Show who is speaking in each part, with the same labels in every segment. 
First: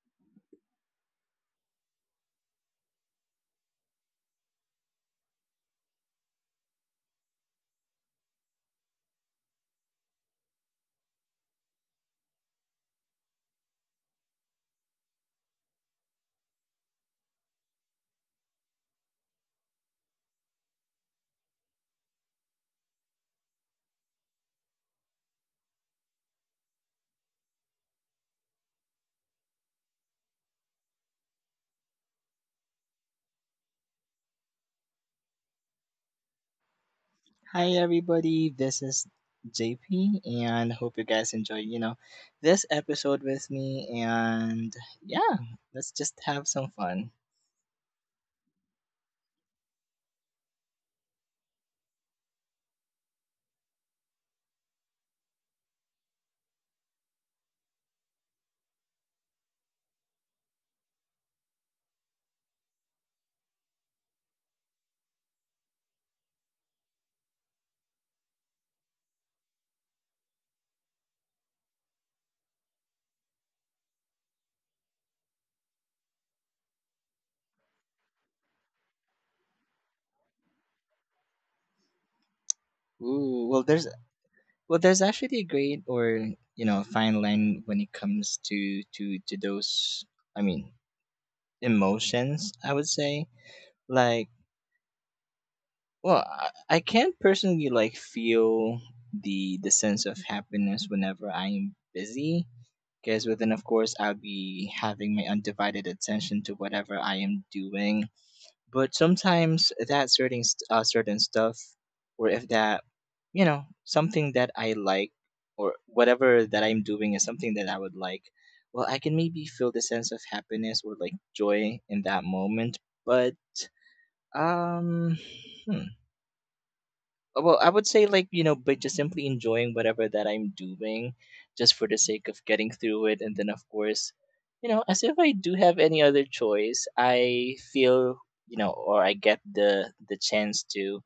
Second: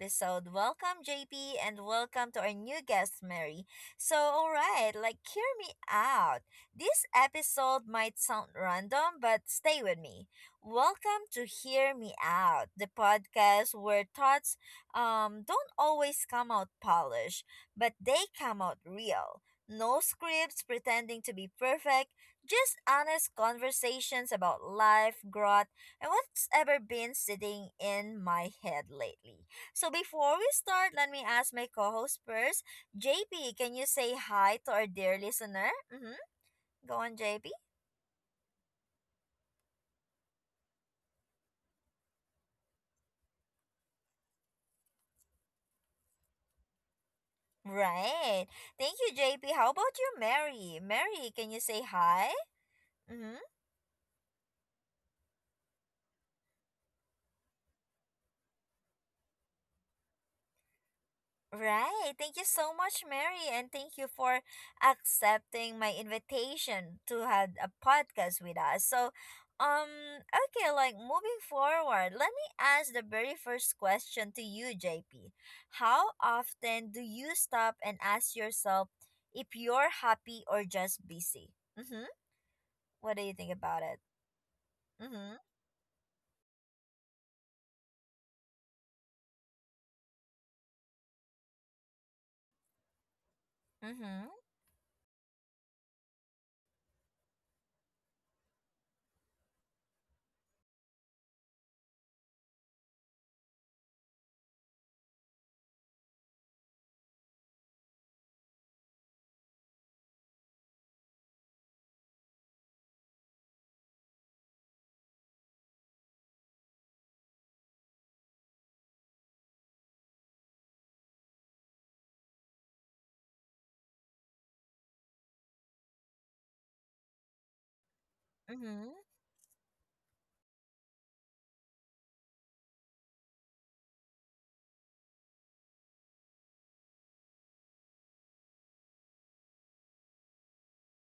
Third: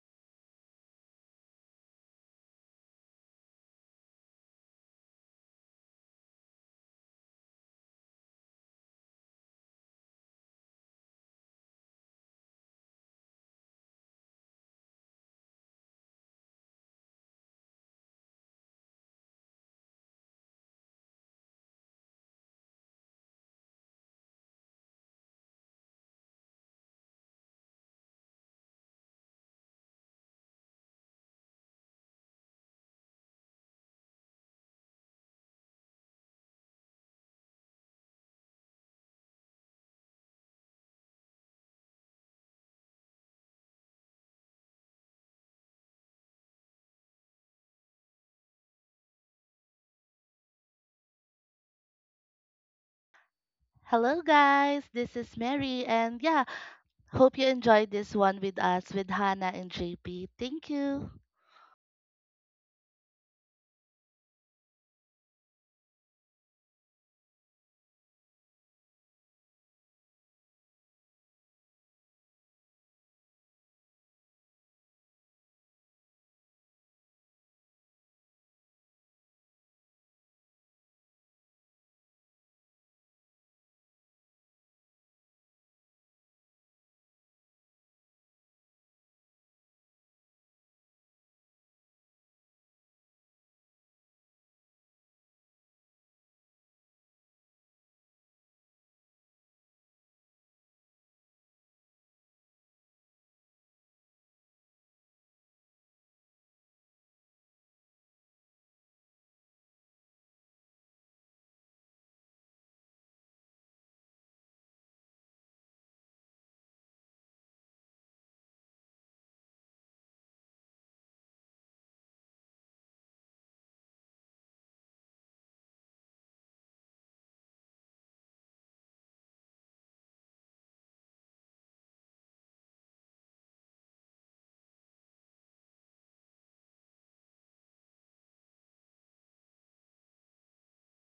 Speaker 1: episode. Welcome JP and welcome to our new guest Mary. So, all right, like hear me out. This episode might sound random, but stay with me. Welcome to Hear Me Out, the podcast where thoughts don't always come out polished, but they come out real. No scripts pretending to be perfect, just honest conversations about life, growth and what's ever been sitting in my head lately. So before we start, let me ask my co-host first. JP, can you say hi to our dear listener? Mm-hmm. Go on, JP.
Speaker 2: Hi everybody, this is JP and hope you guys enjoy, this episode with me and yeah, let's just have some fun.
Speaker 1: Right. Thank you, JP. How about you, Mary? Mary, can you say hi? Mm-hmm.
Speaker 3: Hello, guys. This is Mary, and yeah, hope you enjoyed this one with us with Hannah and JP. Thank you.
Speaker 1: Right. Thank you so much, Mary, and thank you for accepting my invitation to have a podcast with us. Um, okay, like moving forward, let me ask the very first question to you, JP. How often do you stop and ask yourself if you're happy or just busy? Mm-hmm. What do you
Speaker 2: Ooh,
Speaker 1: think about it?
Speaker 2: well there's
Speaker 1: Mm-hmm.
Speaker 2: actually a great or, fine line when it comes to those I mean, emotions, I would say.
Speaker 1: Mm-hmm.
Speaker 2: Like, well, I can't personally like feel the sense of happiness whenever I'm busy because within of course I'll be having my undivided attention to whatever I am doing, but sometimes that certain stuff or if that, you know, something that I like, or whatever that I'm doing is something that I would like, well I can maybe feel the sense of happiness or like joy in that moment. but um hmm, well, I would say like, you know, but
Speaker 1: Mm-hmm.
Speaker 2: just simply enjoying whatever that I'm doing just for the sake of getting through it. And then of course, you know, as if I do have any other choice, I feel, you know, or I get the chance to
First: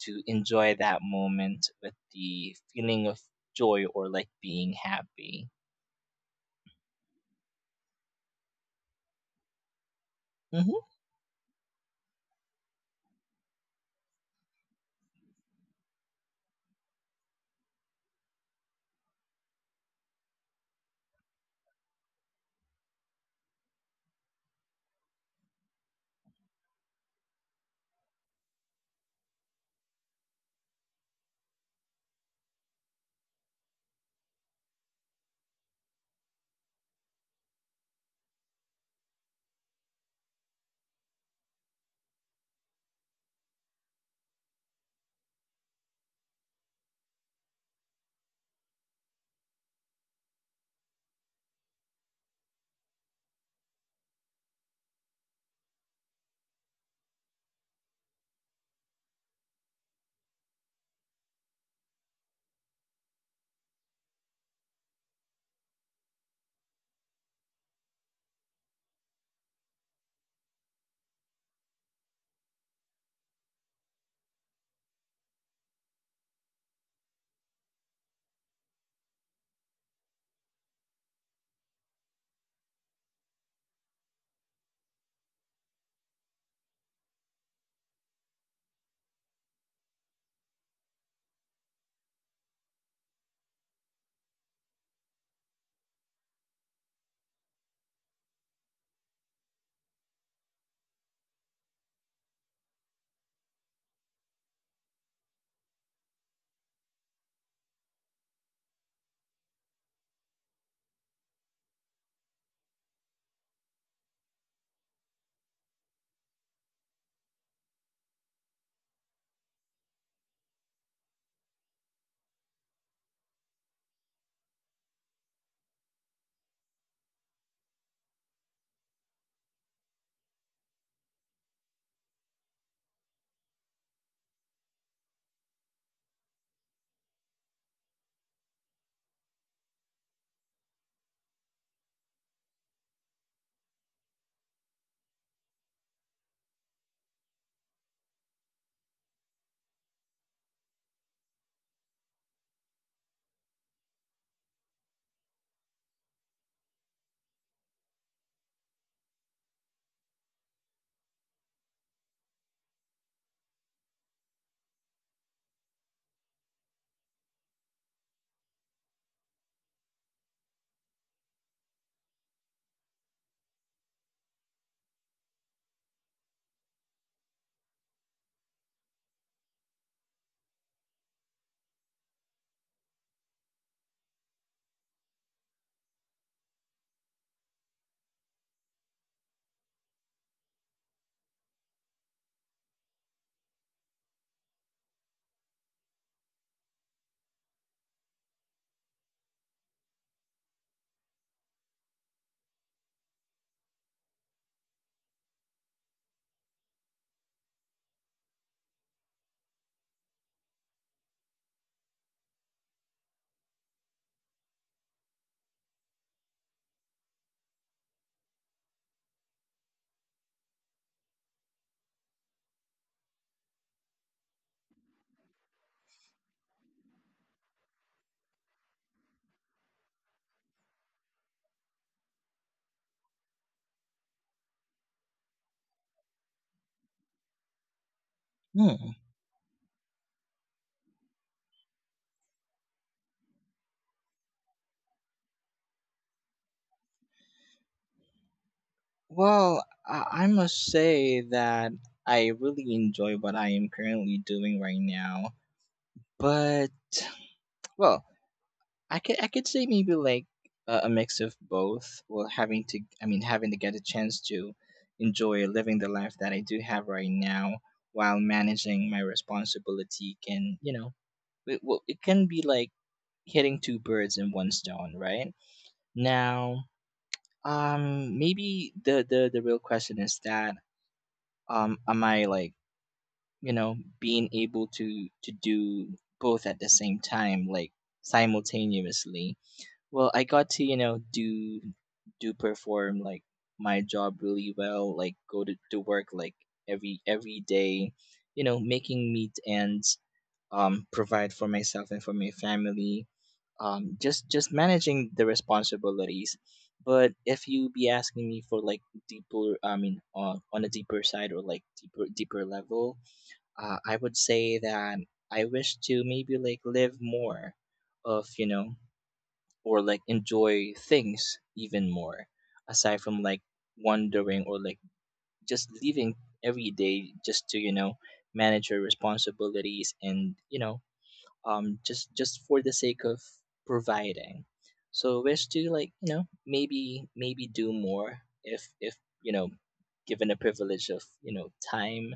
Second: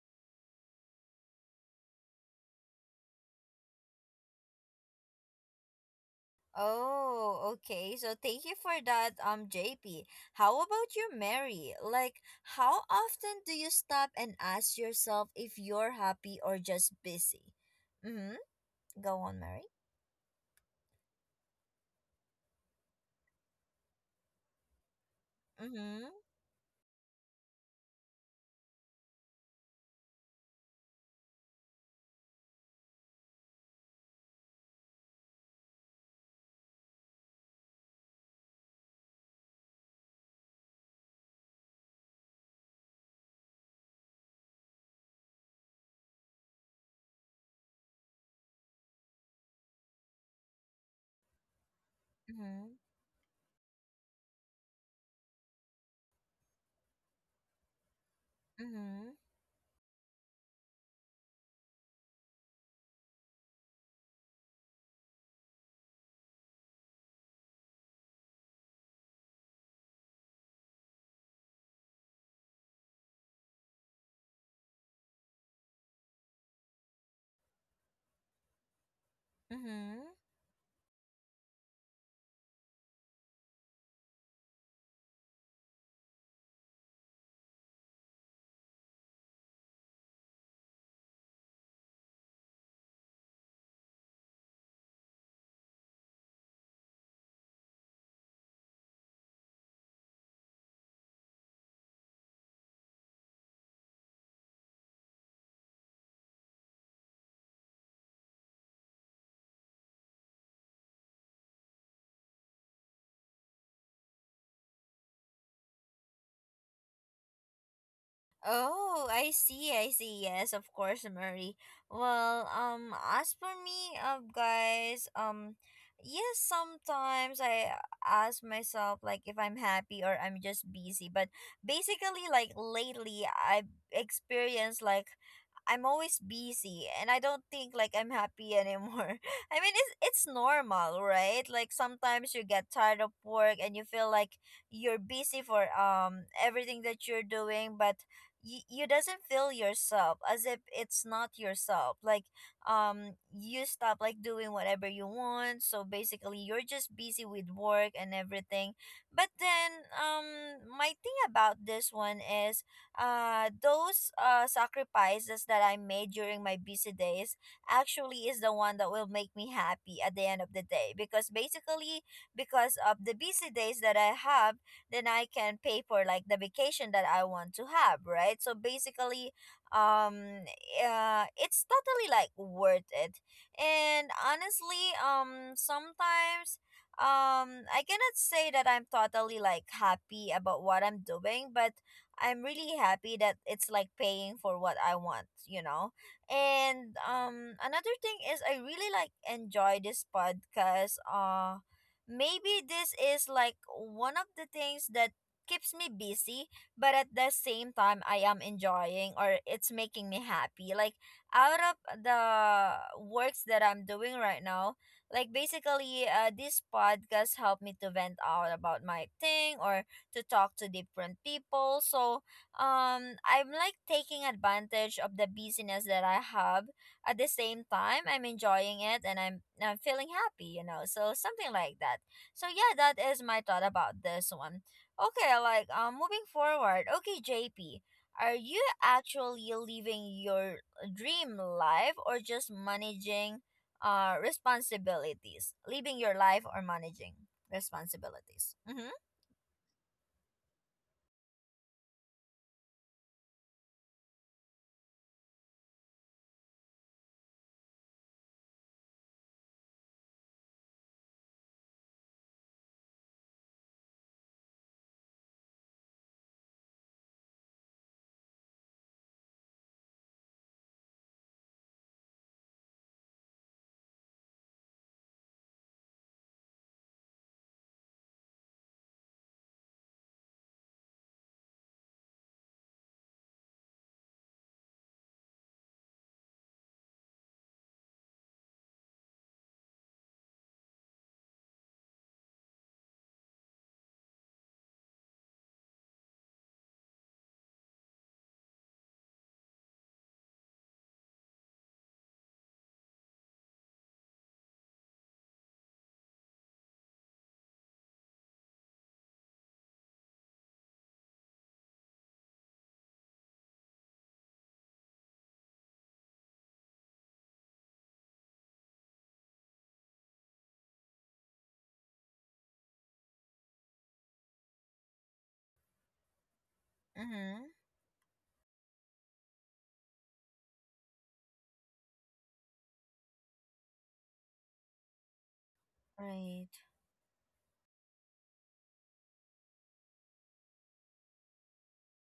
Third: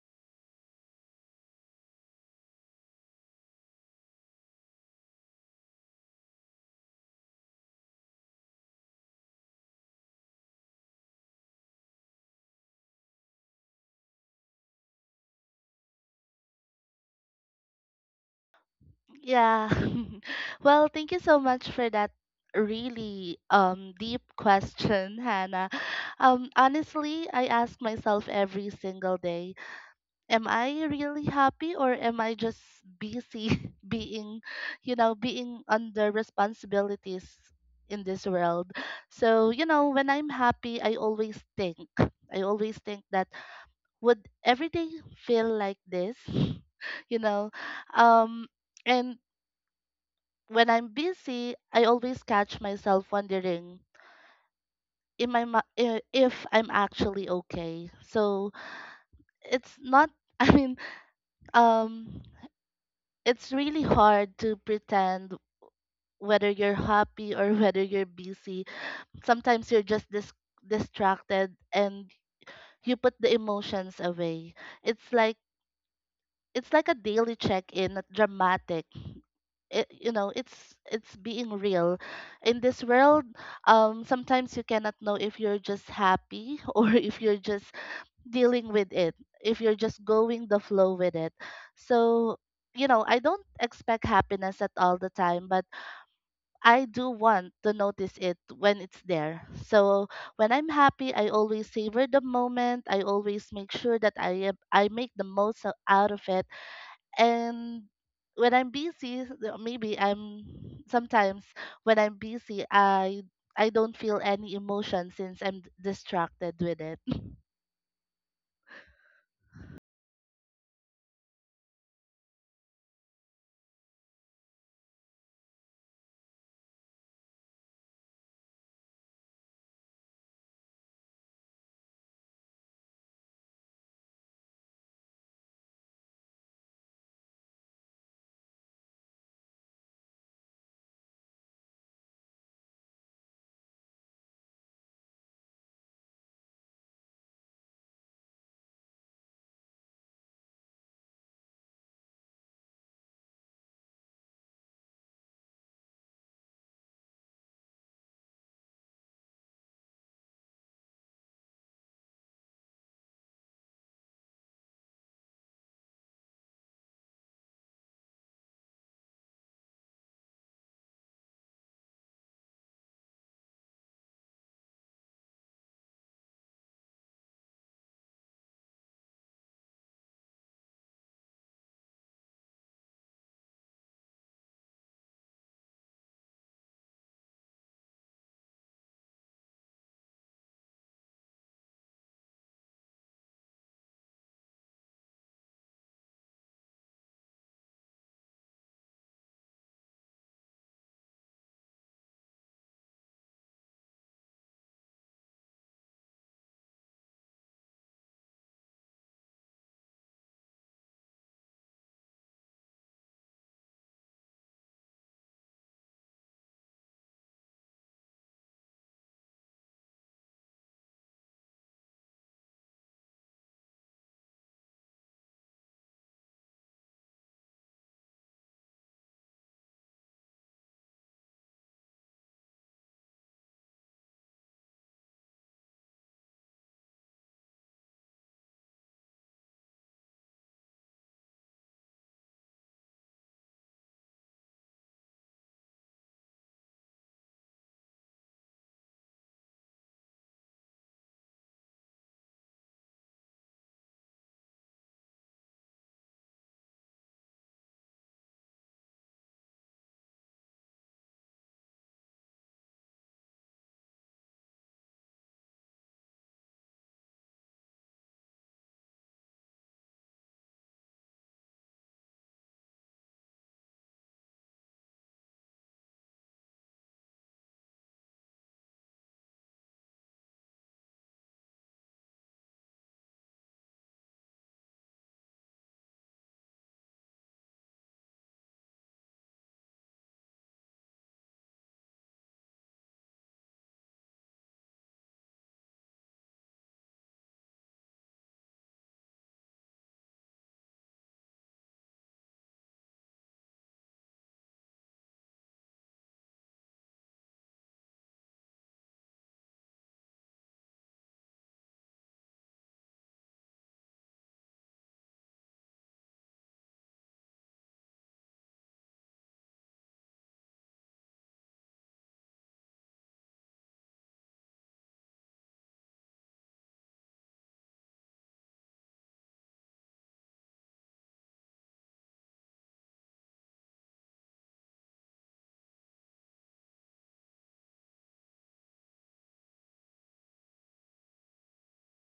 Speaker 2: enjoy that moment with the feeling of joy or like being happy.
Speaker 1: Oh, okay. So thank you for that, JP. How
Speaker 2: hmm
Speaker 1: about you, Mary? Like, how often do you stop and ask yourself if you're happy or just busy? Mm-hmm. Go on,
Speaker 3: Yeah.
Speaker 1: Mary.
Speaker 3: Thank you so much for that really deep question, Hannah.
Speaker 1: Mm-hmm.
Speaker 3: Honestly, I ask myself every single day, am I really happy or am I just busy being, being under responsibilities in this world? So, you know, when I'm happy, I always think that would every day feel like this? you know, um, and when I'm busy, I always catch
Speaker 1: Mm-hmm.
Speaker 3: myself wondering in if I'm actually okay. So
Speaker 1: Mm-hmm.
Speaker 3: it's not. I mean, um it's really hard to pretend whether you're happy or whether you're busy. Sometimes you're just distracted and you put the emotions away. It's like it's like a daily check-in, not dramatic. It,
Speaker 1: Mm-hmm.
Speaker 3: you know, It's being real. In this world, sometimes you cannot know if you're just happy or if you're just dealing with it, if you're just going the flow with it. So, you know, I don't expect happiness at all the time, but I do want to notice it when it's there. So when I'm happy, I always savor the moment. I always make sure that I make the out of it. And when I'm busy, th- maybe I'm sometimes when I'm busy, I don't feel any emotion since I'm distracted with it.
Speaker 1: Oh, I see, I see. Yes, of course, Murray. Well, as for me, guys, yes, sometimes I ask myself like if I'm happy or I'm just busy. But basically, like lately, I've experienced like I'm always busy and I don't think like I'm happy anymore. I mean, it's normal, right? Like sometimes you get tired of work and you feel like you're busy for everything that you're doing, but you doesn't feel yourself as if it's not yourself like you stop like doing whatever you want, so basically you're just busy with work and everything. But then my thing about this one is those sacrifices that I made during my busy days actually is the one that will make me happy at the end of the day. Because basically, because of the busy days that I have, then I can pay for like the vacation that I want to have, right? So basically, um, it's totally like worth it. And honestly, sometimes I cannot say that I'm totally like happy about what I'm doing, but I'm really happy that it's like paying for what I want, you know. And another thing is I really like enjoy this podcast. Maybe this is like one of the things that keeps me busy, but at the same time I am enjoying or it's making me happy. Like out of the works that I'm doing right now, like basically this podcast helped me to vent out about my thing or to talk to different people. So I'm like taking advantage of the busyness that I have. At the same time, I'm enjoying it and I'm feeling happy, you know. So something like that. So yeah, that is my thought about this one. Okay, like moving forward. Okay, JP, are you
Speaker 2: Hmm.
Speaker 1: actually living your dream life or just managing responsibilities? Living your life or managing responsibilities? Mhm.
Speaker 2: Well, I must say that I really enjoy what I am currently doing right now. But, well, I could say maybe like a mix of both. Well, having to I mean having to get a chance to enjoy living the life that I do have right now while managing my responsibility, can, you know, it, well, it can be like hitting two birds in one stone, right? Now, maybe the real question is that, am I like, you know, being able to do both at the same time, like simultaneously? Well, I got to, you know, do perform like my job really well, like go to work like every day, you know, making meat ends, provide for myself and for my family, just managing the responsibilities. But if you be asking me for like deeper, I mean, on a deeper side or like deeper level, I would say that I wish to maybe like live more of, you know, or like enjoy things even more aside from like wandering or like just leaving every day just to,
Speaker 1: Mhm.
Speaker 2: you know, manage your responsibilities. And you know, um, just for the sake of providing, so wish to like, you know,
Speaker 1: Right.
Speaker 2: maybe do more, if, you know, given the privilege of, you know, time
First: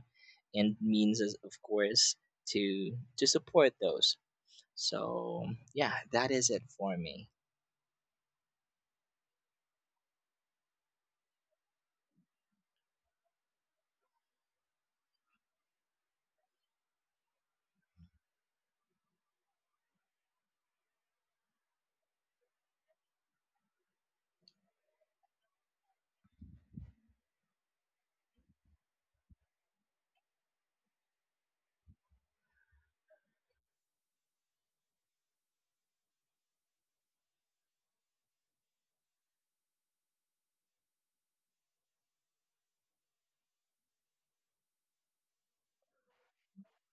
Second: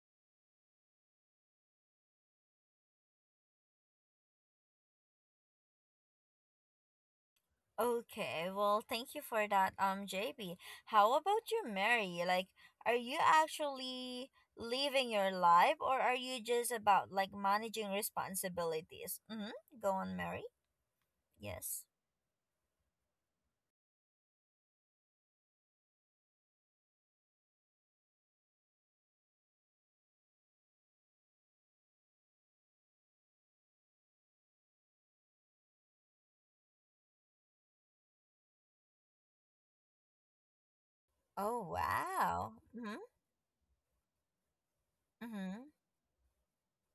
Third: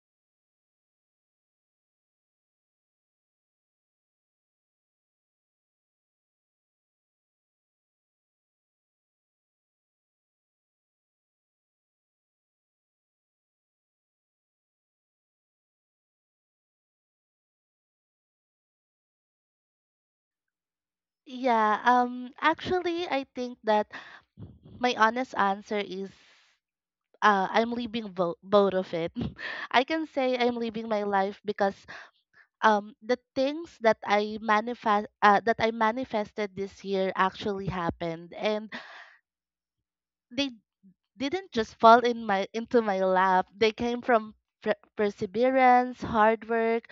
Speaker 2: and means as of course to support those. So yeah, that is it for me.
Speaker 1: Okay. Well, thank you for that, JB. How about you, Mary? Like, are you actually living your life, or are you just about like managing responsibilities? Mm-hmm. Go on, Mary.
Speaker 3: Yeah,
Speaker 1: Yes.
Speaker 3: actually I think that my honest answer is I'm leaving both of it. I can say I'm living my life because the things that I manifested this year actually happened, and they didn't
Speaker 1: Oh
Speaker 3: just fall in my
Speaker 1: wow.
Speaker 3: into
Speaker 1: Mm-hmm.
Speaker 3: my lap. They came from
Speaker 1: Mm-hmm.
Speaker 3: perseverance, hard work.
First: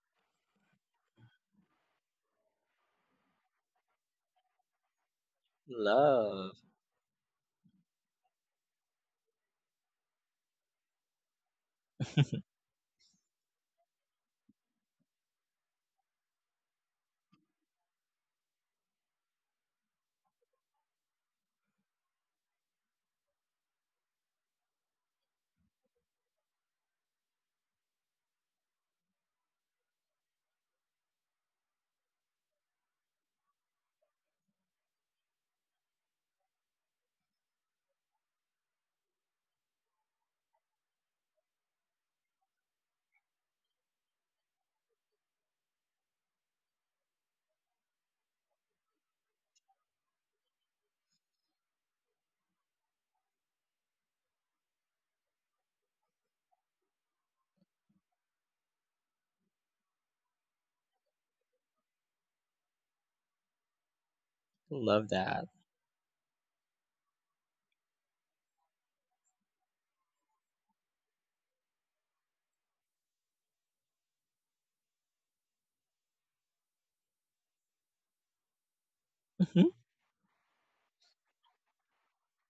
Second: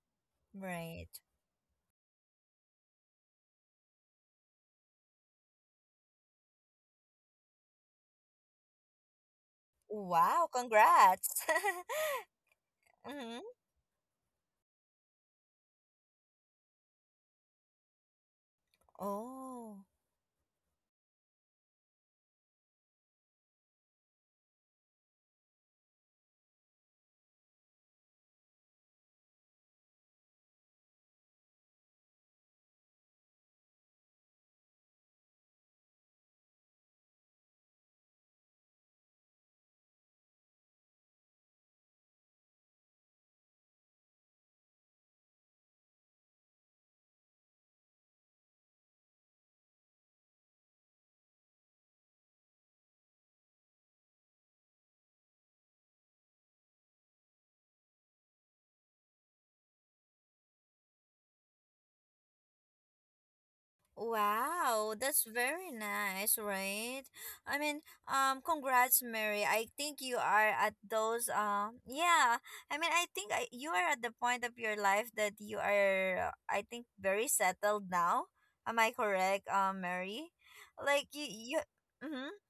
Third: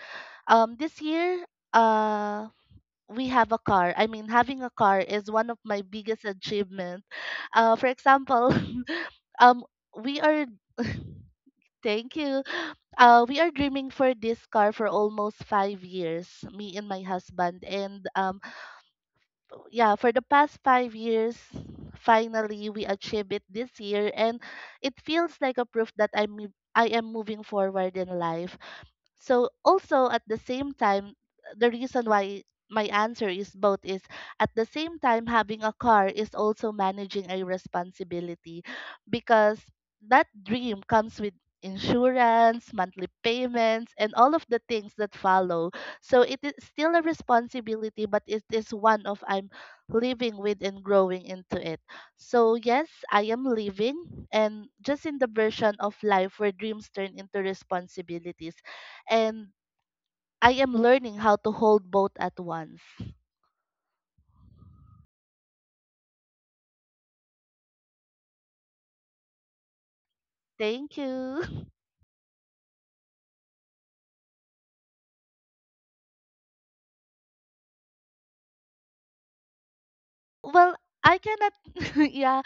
Speaker 3: This
Speaker 1: Right.
Speaker 3: year, uh, we have a car. I mean, having a car is one of my biggest
Speaker 2: Love.
Speaker 3: achievements. For example, um, we are.
Speaker 1: Wow. Congrats.
Speaker 3: Thank you.
Speaker 1: Mm-hmm.
Speaker 3: We are dreaming for this car for almost 5 years, me and my husband. And
Speaker 1: Oh.
Speaker 3: Yeah, for the past 5 years, finally we achieved it this year, and it feels like a proof that I am moving forward in life. So also at the same time, the reason why my answer is both is at the same time having a car is also managing a responsibility because that dream comes with insurance, monthly payments and all of the things that follow. So it is still a responsibility but it is one of I'm living with and growing into it. So yes, I am living and just in the version of life where dreams turn into responsibilities and I am learning how to hold both at once.
Speaker 1: Wow,
Speaker 2: Love
Speaker 1: that's
Speaker 2: that.
Speaker 1: very nice, right? I mean, congrats, Mary. I think you are at
Speaker 3: Thank
Speaker 1: those,
Speaker 3: you.
Speaker 1: yeah. I mean, I think you are at the point of your life that you are, I think, very settled now. Am I correct,
Speaker 2: hmm
Speaker 1: Mary?
Speaker 3: Well,
Speaker 1: Like
Speaker 3: I
Speaker 1: you,
Speaker 3: cannot
Speaker 1: you. Mm-hmm,
Speaker 3: yeah,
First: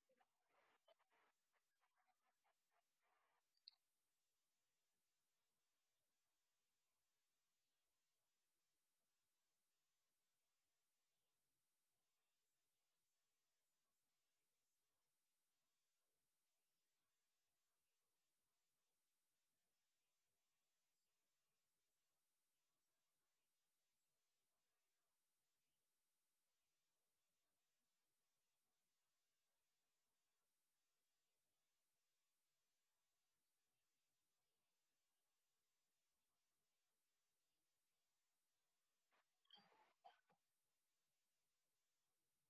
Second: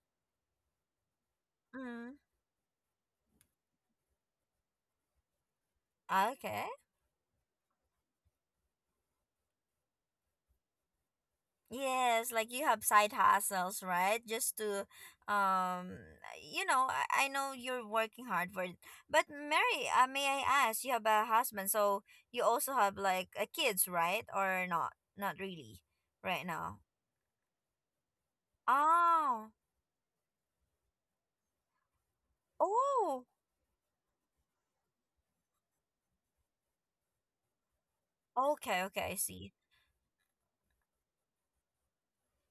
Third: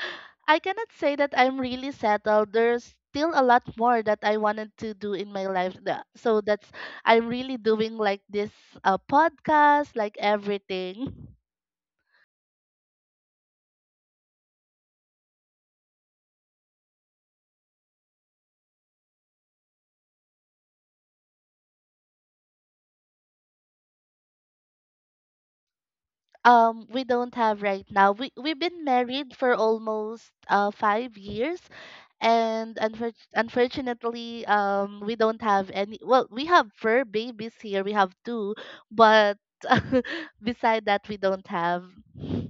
Speaker 3: I cannot say that I'm really
Speaker 1: mm-hmm.
Speaker 3: settled. There's still a lot more that I wanted to do in my life. So
Speaker 1: Okay.
Speaker 3: that's I'm really doing like this podcast, like everything.
Speaker 1: Yes, like you have side hustles, right? Just to, um, you know, I know you're working hard for it. But Mary, may I ask, you have a husband, so you also have like a kids, right? Or not? Not really, right now.
Speaker 3: We don't have right now. We've been married
Speaker 1: Oh,
Speaker 3: for almost 5 years and
Speaker 1: oh,
Speaker 3: unfortunately we don't have any. Well, we have fur babies here, we have two,
Speaker 1: okay, okay, I
Speaker 3: but
Speaker 1: see.
Speaker 3: beside that we don't have.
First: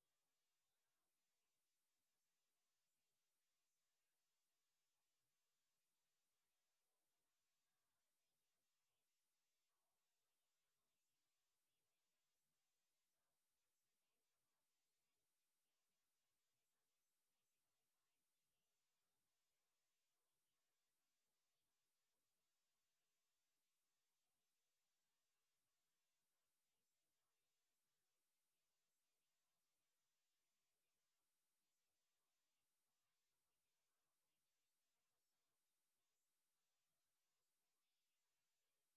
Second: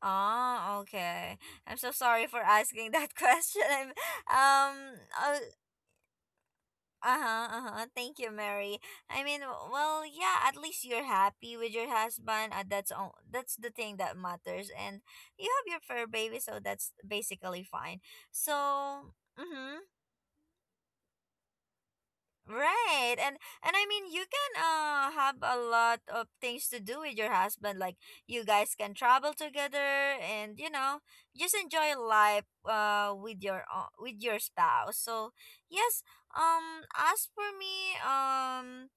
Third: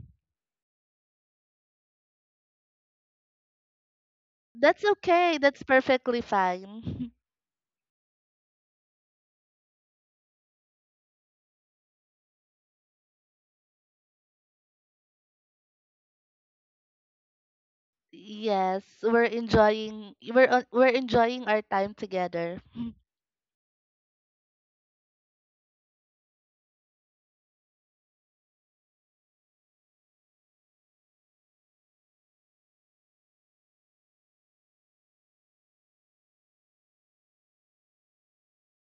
Speaker 1: Oh, okay. I'm so sorry for asking that question. Um,
Speaker 3: That's okay,
Speaker 1: uh,
Speaker 3: that's perfectly fine.
Speaker 1: Uh-huh, uh-huh. Thank you, Mary. I mean, yeah, at least you're happy with your husband. That's all, that's the thing that matters. And you have your fur baby, so that's basically fine.
Speaker 3: Yes,
Speaker 1: So,
Speaker 3: we're
Speaker 1: mhm.
Speaker 3: enjoying, we're enjoying our time together.
Speaker 1: Right. And I mean you can have a lot of things to do with your husband. Like you guys can travel together and you know, just enjoy life with your spouse. So, yes, as for me,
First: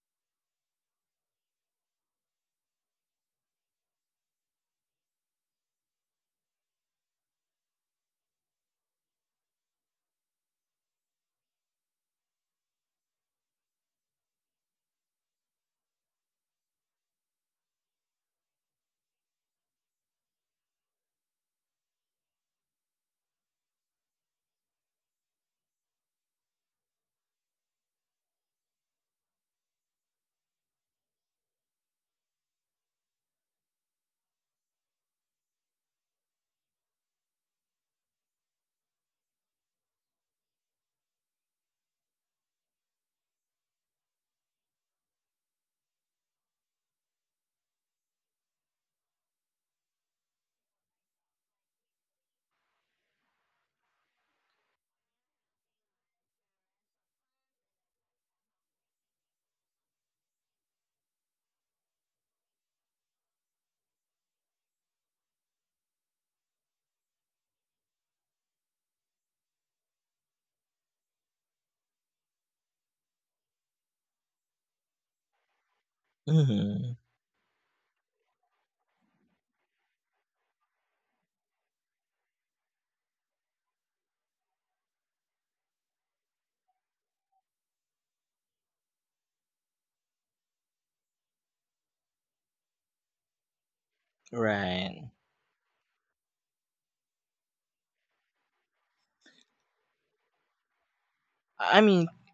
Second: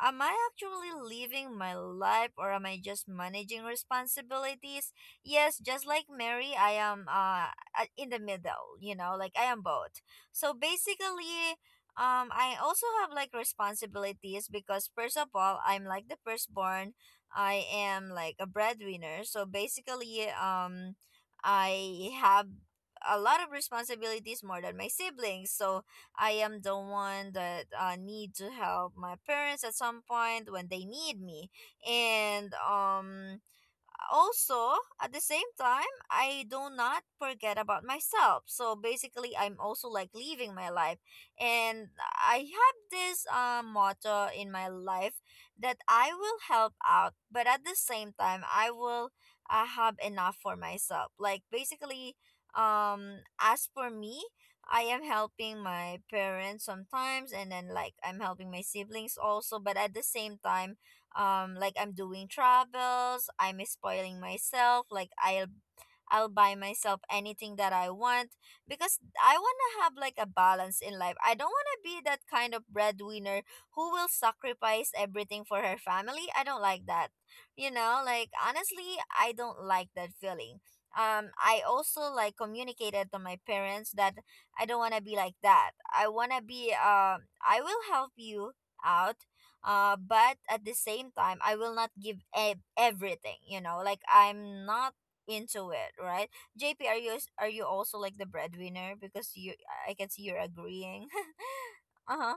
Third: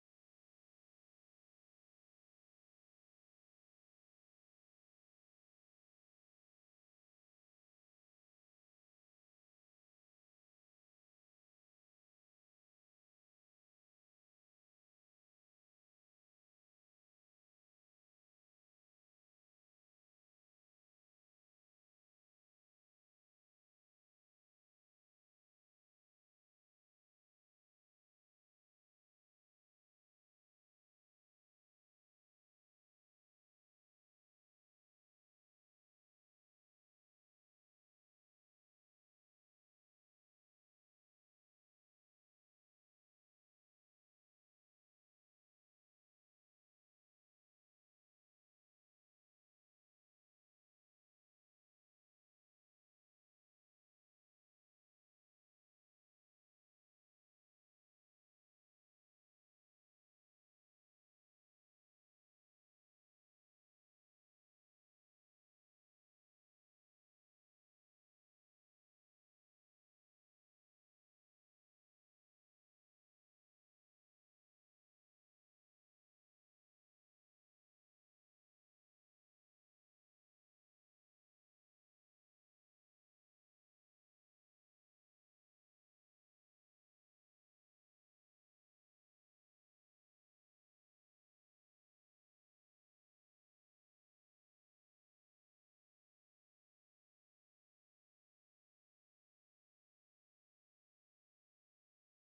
Speaker 1: am I actually living my life or am I just managing responsibilities? Yes, just like Mary, I am in the middle, you know, like I am both. So basically, I also have like responsibilities because first of all I'm like the firstborn. I am like a breadwinner. So basically I have a lot of responsibilities more than my siblings. So I am the one that need to help my parents at some point when they need me. And also at the same time I do not forget about myself, so basically I'm also like living my life. And I have this motto in my life that I will help out, but at the same time I will have enough for myself. Like basically as for me, I am helping my parents sometimes and then like I'm helping my siblings also, but at the same time like I'm doing travels, I'm spoiling myself. I'll buy myself anything that I want because I want to have like a balance in life. I don't want to be that kind of breadwinner who will sacrifice everything for her family. I don't like
Speaker 2: hmm
Speaker 1: that. You know, like honestly, I don't like that feeling. I also like communicated to my parents that I don't want to be like that. I want to be I will help you out but at the same time I will not give everything, you know? Like I'm not
Speaker 2: Right.
Speaker 1: into it, right? JP, are you also like the breadwinner? Because you, I can see you're agreeing.
Speaker 2: I I mean,
Speaker 1: Uh huh.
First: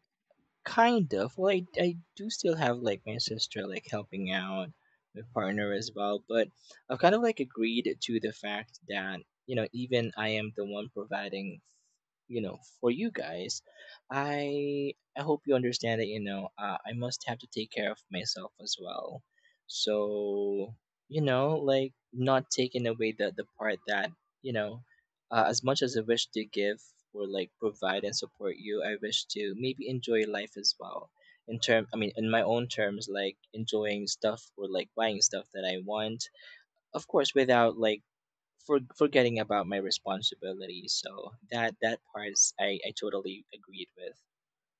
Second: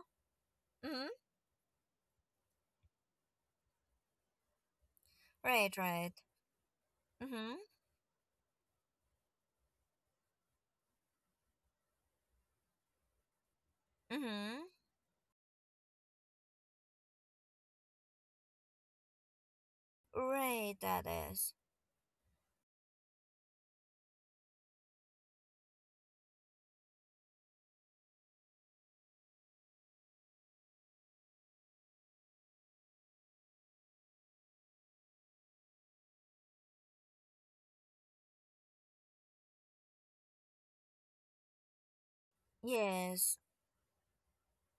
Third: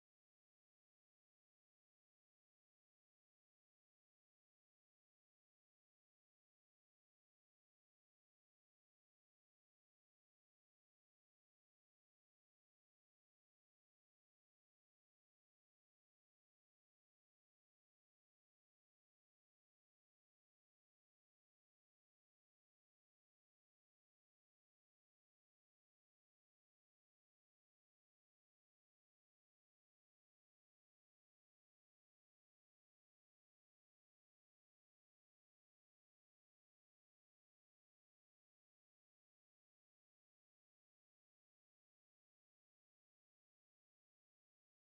Speaker 1: Mm-hmm.
Speaker 2: Kind of. Well, I do still have like my sister like helping out, my partner
Speaker 1: Right.
Speaker 2: as
Speaker 1: Right.
Speaker 2: well. But I've kind of like
Speaker 1: Mm-hmm.
Speaker 2: agreed to the fact that, you know, even I am the one providing, you know, for you guys.
Speaker 1: Mm-hmm.
Speaker 2: I hope you understand that, you know, I must have to take care of myself as well. So,
Speaker 1: Right. That
Speaker 2: you
Speaker 1: is.
Speaker 2: know, like not taking away the part that, you know, as much as I wish to give or like provide and support you, I wish to maybe enjoy life as well. I mean, in my own terms, like enjoying stuff or like buying stuff that I want, of course, without like forgetting about my responsibilities. So that that part is, I
Speaker 1: Yes.
Speaker 2: totally agreed with.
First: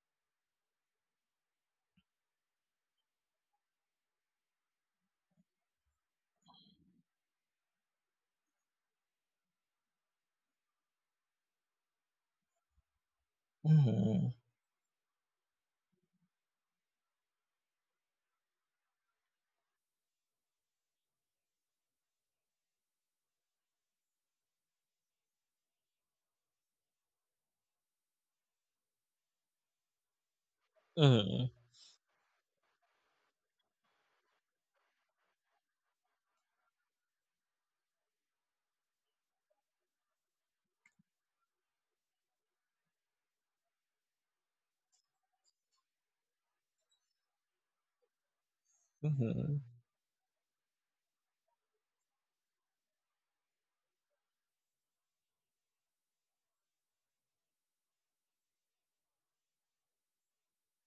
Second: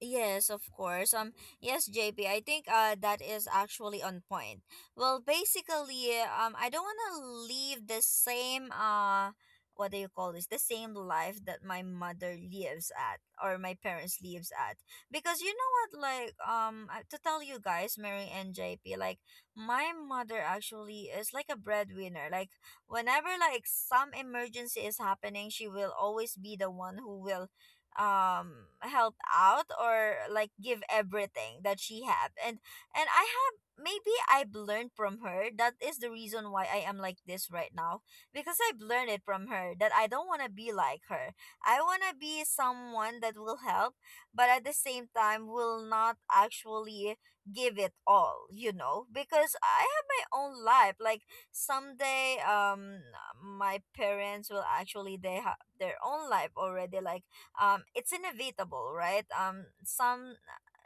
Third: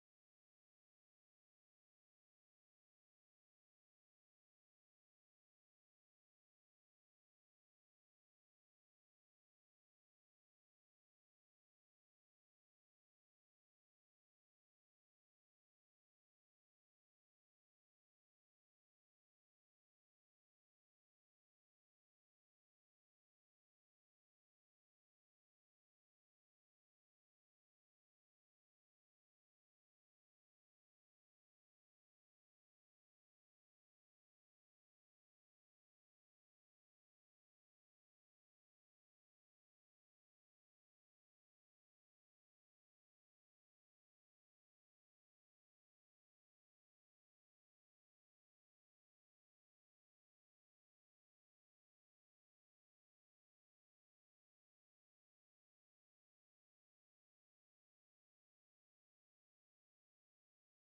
Speaker 1: Yes, of course. Yes, J P. I think that is actually on point. Well, basically, I don't want to leave the same what do you call this? The same life that my mother lives at or my parents lives at, because you know what? Like, to tell you guys, Mary and JP, like my mother actually is like a breadwinner. Like, whenever like some emergency is happening, she will always be the one who will help out or like give
Speaker 2: Mm-hmm. Mm-hmm.
Speaker 1: everything that she have. And I have maybe I've learned from her that is the reason why I am like this right now, because I've learned it from her that I don't want to be like her. I want to be someone that will help but at the same time will not actually give it all, you know, because
Speaker 2: Mm-hmm.
Speaker 1: I have my own life. Like someday my parents will actually they have their own life already. Like it's inevitable, right?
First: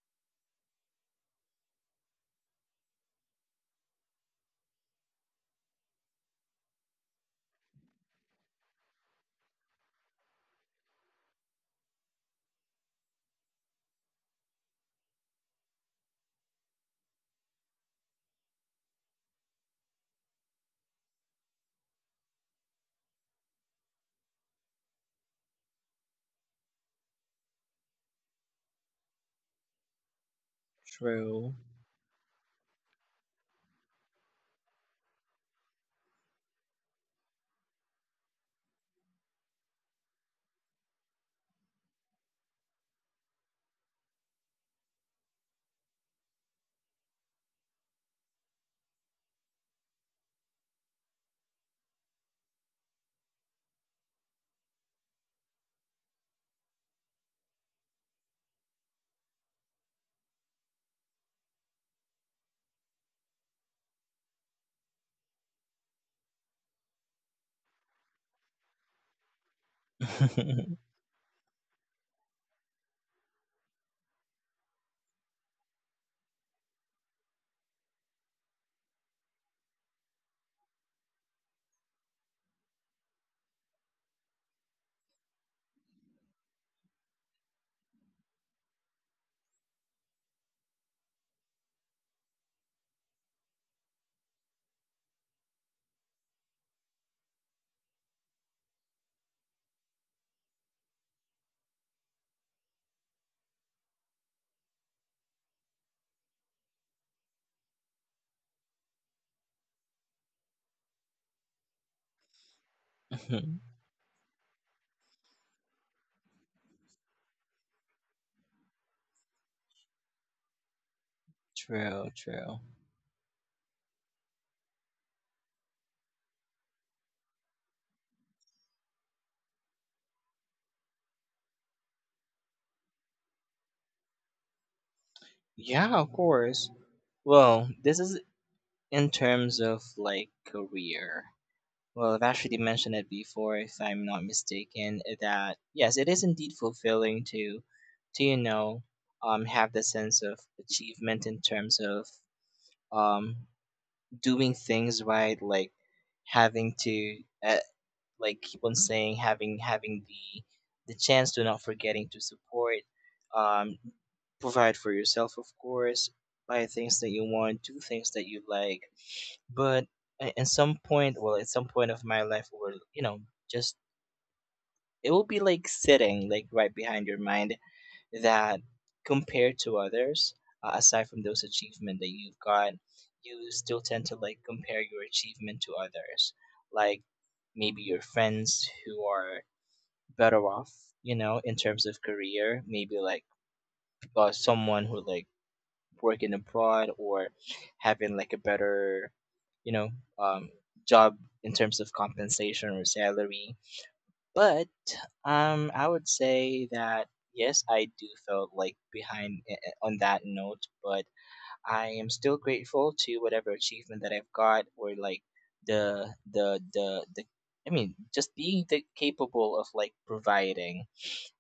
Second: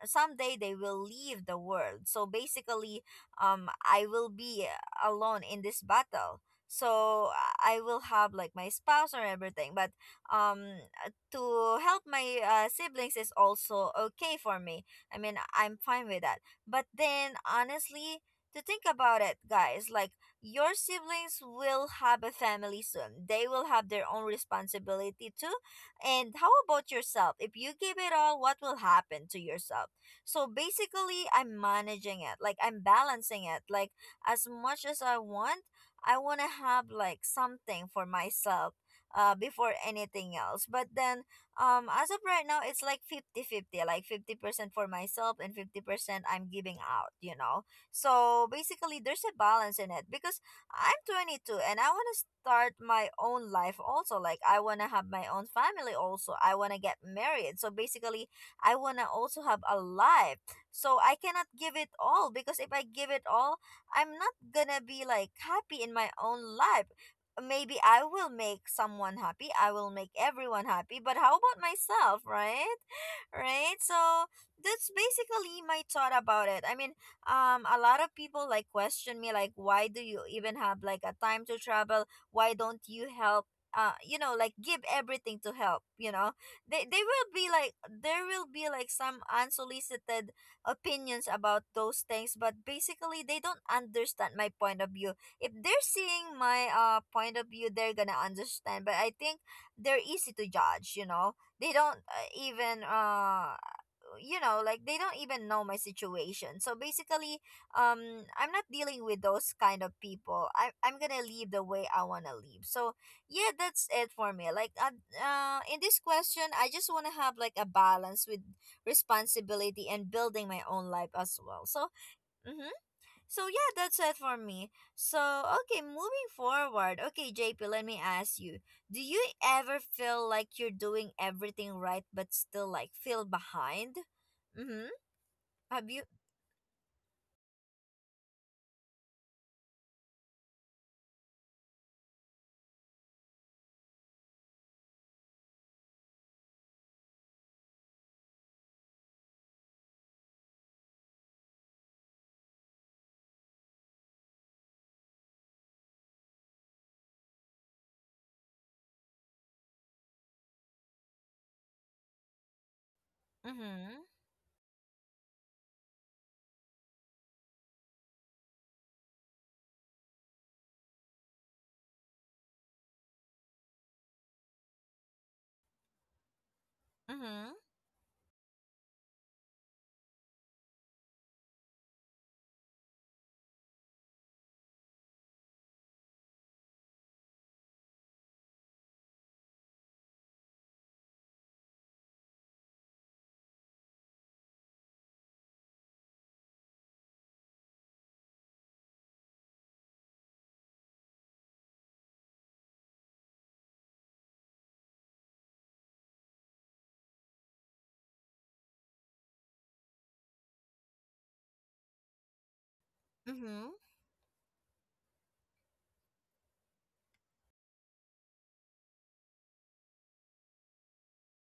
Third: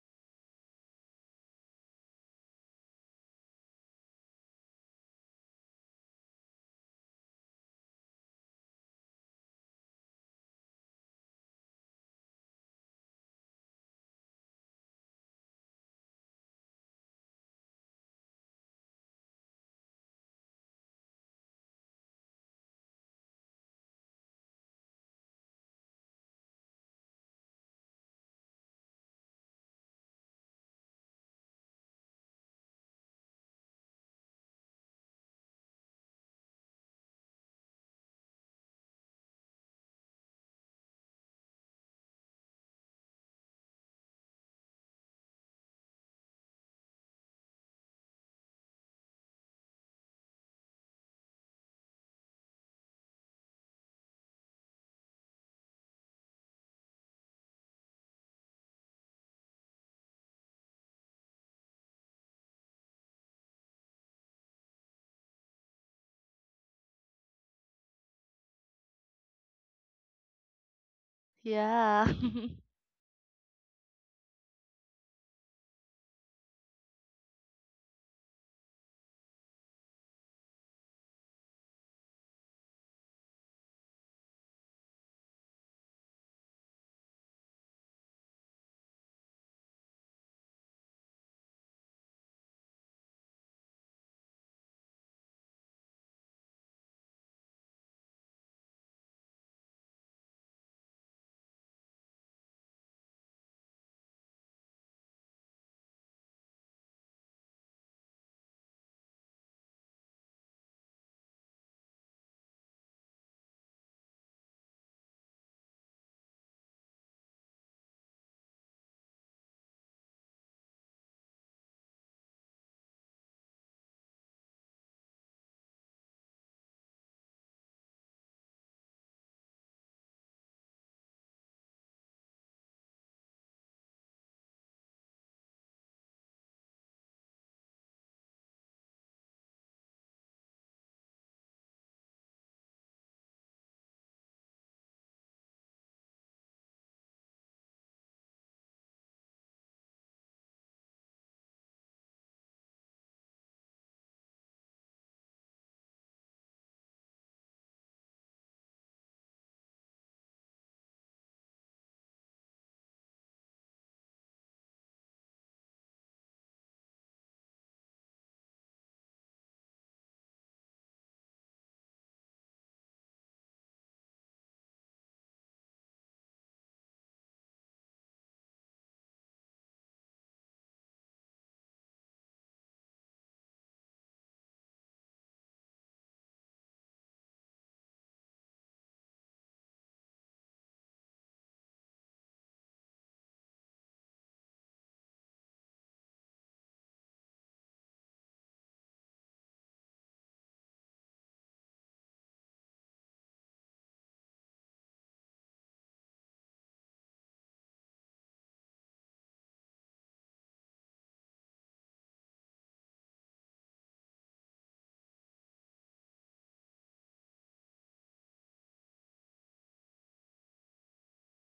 Speaker 1: Someday they will leave the world. So basically, I will be alone in this battle. So I will have like my spouse or everything, but um, to help my siblings is also okay for me. I mean, I'm fine with that. But then, honestly, to think about it, guys, like your siblings will have a family soon. They will have their own responsibility too. And how about yourself? If you give it all, what will happen to yourself? So basically,
Speaker 2: True.
Speaker 1: I'm managing it. Like I'm balancing it. Like as much as I want to have like something for myself before anything else. But then as of right now, it's like fifty-fifty. Like 50% for myself and 50% I'm giving out, you know. So basically, there's a balance in it because I'm 22 and I want to start my own life also. Like, I want to have my own family also. I want to get married. So basically, I want to also have a life. So I cannot give it all because if I give it all, I'm not gonna be like happy in my own life. Maybe I will make someone happy. I will make everyone happy. But how about
Speaker 3: Yeah.
Speaker 1: myself, right? Right? So that's basically my thought about it. I mean, a lot of people like question me like, "Why do you even have like a time to travel? Why don't you help, you know, like give everything to help, you know? They will be like there will be like some unsolicited opinions about those things." But basically they don't understand my point of view. If they're seeing my point of view, they're gonna understand. But I think they're easy to judge, you know. They don't even they don't even know my situation. So basically, I'm not dealing with those kind of people. I'm gonna leave the way I wanna leave. So yeah, that's it for me. Like in this question, I just wanna have like a balance with responsibility and building my own life as well. So
Speaker 2: True. True.
Speaker 1: mhm, so yeah, that's it for me. So okay, moving forward. Okay, JP, let me ask you, do you ever feel like you're doing everything right but still like feel behind? Mm-hmm. Have
Speaker 2: Yeah,
Speaker 1: you?
Speaker 2: of course. Well, this is In terms of like career, well, I've actually mentioned it before, if I'm not mistaken, that yes, it is indeed fulfilling to, you know, have the sense of achievement in terms of, um, doing things right, like having to, uh, like keep on saying having the chance to not forgetting to support, um,
Speaker 1: Mm-hmm.
Speaker 2: provide for yourself, of course, buy things that you want, do things that you like. But at some point, of my life, or you know, just it will be like sitting like right behind your
Speaker 1: Mm-hmm.
Speaker 2: mind, that compared to others, aside from those achievement that you've got, you still tend to like compare your achievement to others, like maybe your friends who are better off, you know, in terms of career, maybe like, someone who like working abroad or having like a better, you know, um, job in terms of compensation or salary. But um, I would say that yes, I do feel like behind on that note. But I am still grateful to whatever
Speaker 1: Mm-hmm.
Speaker 2: achievement that I've got, or like the the, I mean just being capable of like providing.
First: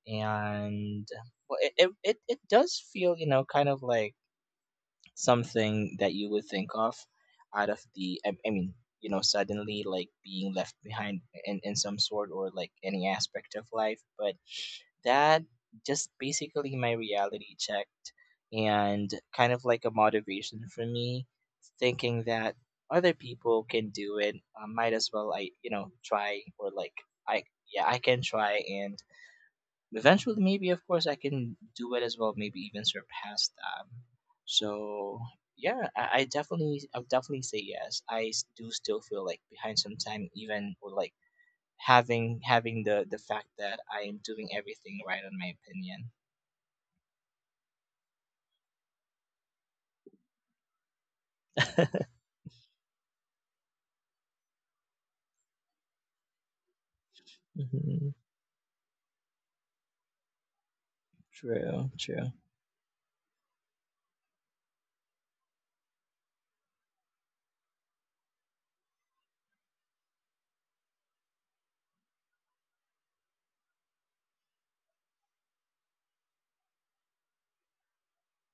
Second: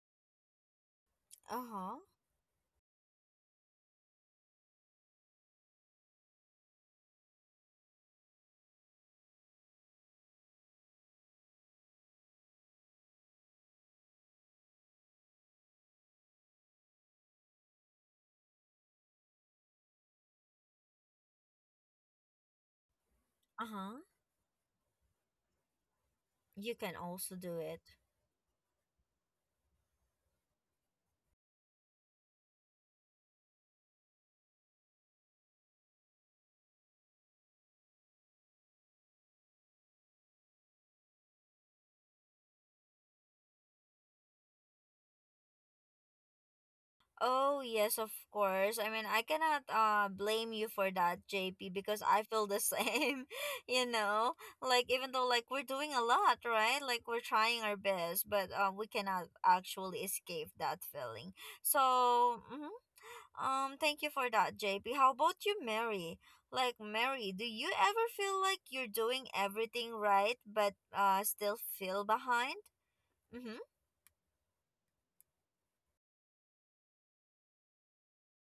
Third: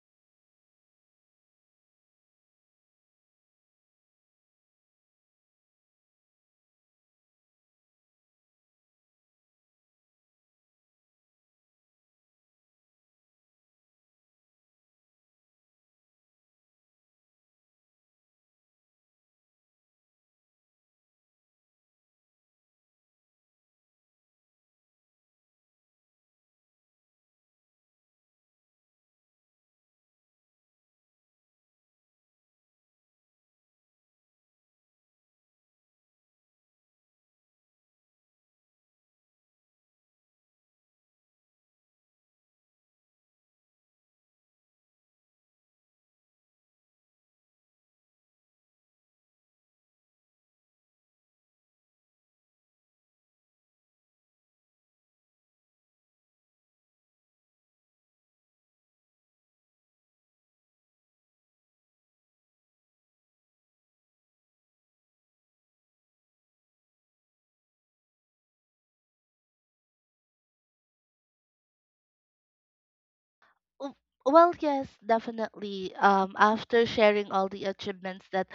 Speaker 2: And well,
Speaker 1: Uh-huh.
Speaker 2: it does feel, you know, kind of like something that you would think of out of the I mean, you know, suddenly like being left behind in some sort or like any aspect of life. But that just basically my reality checked, and kind of like a motivation for me thinking that other people
Speaker 1: Uh-huh.
Speaker 2: can do it, I might as well, I you know, try
Speaker 1: You
Speaker 2: or
Speaker 1: can
Speaker 2: like,
Speaker 1: also
Speaker 2: I
Speaker 1: do it.
Speaker 2: yeah, I can try, and eventually maybe of course I can do it as well, maybe even surpass that. So yeah, I definitely, I would definitely say yes, do still feel like behind sometime even, or like having the fact that I am doing everything right in my
Speaker 1: Oh, yes, of course. I mean, I cannot blame you for that, JP,
Speaker 2: opinion.
Speaker 1: because I feel the same, you know? Like, even though like we're doing a lot, right? Like we're trying our
Speaker 2: Mhm.
Speaker 1: best, but we cannot actually escape that feeling.
Speaker 2: True, true.
Speaker 1: So, mhm. Thank you for that, JP. How about you, Mary? Like Mary, do you ever feel like you're doing everything right but still feel behind? Mhm.
Speaker 3: w- Well, yes, definitely. After sharing all the achievements that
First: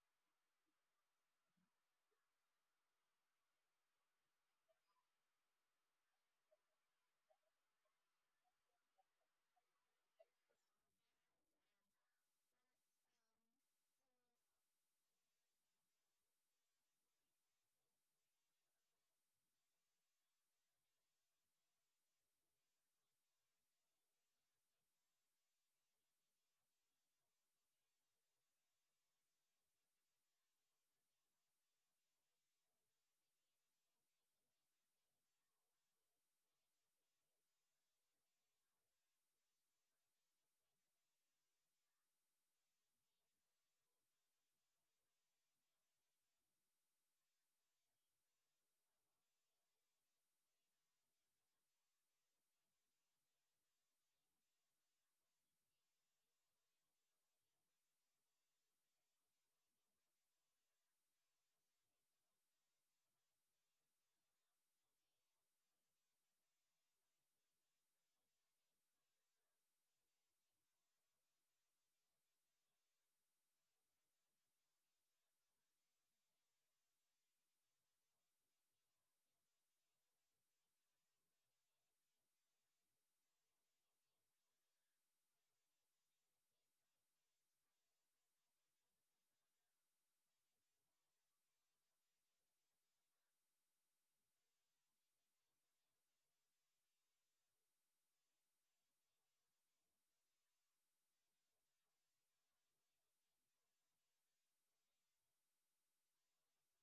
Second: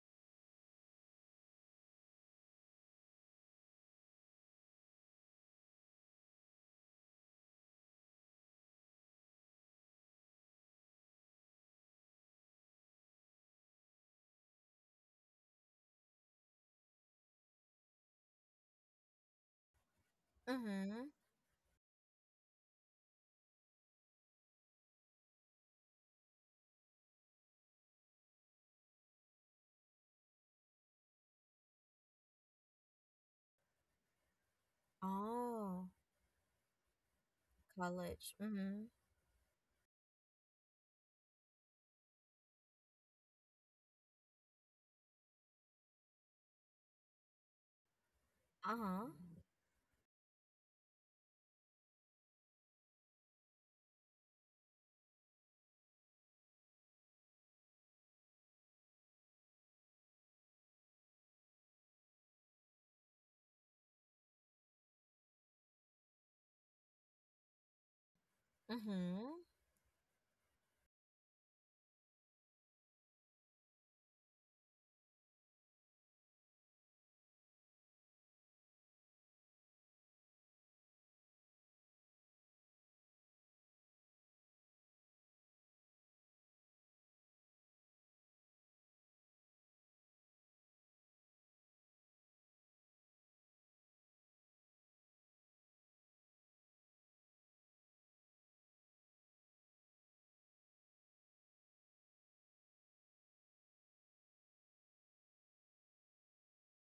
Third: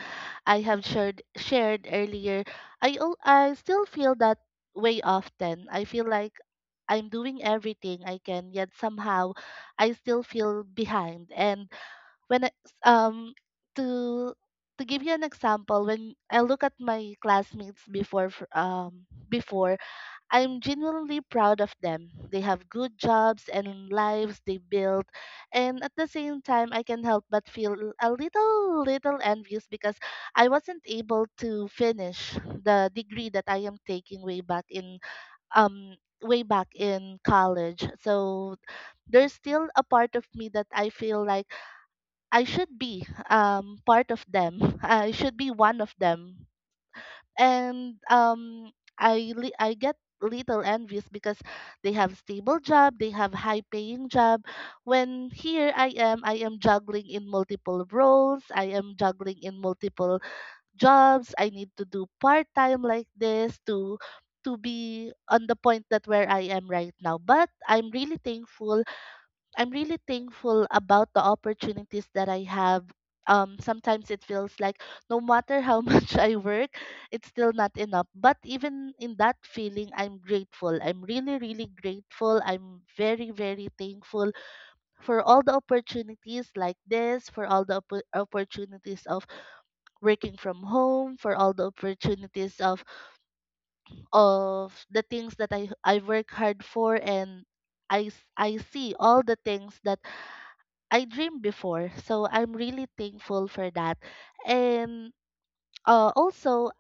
Speaker 3: I have shared earlier, I still feel that way often. I feel like I'm doing everything I can, yet somehow I still feel behind. And when I- um to to give you an example, when I look at my classmates before fr- before I'm
Speaker 1: Mhm.
Speaker 3: genuinely proud of them. They have good jobs and lives they built. And at the same time, I can help but feel a little, little envious because I wasn't able to finish the degree that I am taking
Speaker 1: Oh,
Speaker 3: um way back in college.
Speaker 1: college.
Speaker 3: So
Speaker 1: Mhm.
Speaker 3: there's still a part of me that I feel like I should be part of them. I should be one of them and
Speaker 1: Uh-huh.
Speaker 3: I get little envious because they have stable job, they have high paying job when here I am, I am juggling in multiple roles, I am juggling in multiple jobs, I need to do part time like this to be on the point that where I am right now but
Speaker 1: Mm-hmm.
Speaker 3: I'm really thankful about the opportunities that I have. Sometimes it feels like no matter how much I work, it's still not enough. But even in that feeling, I'm grateful. I'm really, really grateful. I'm very, very thankful for all the opportunities like this, for all the opportunities of working from home, for all the opportunities of the things that I work hard for and I see all the things that I dreamed before. So I'm really thankful for that. And uh, also,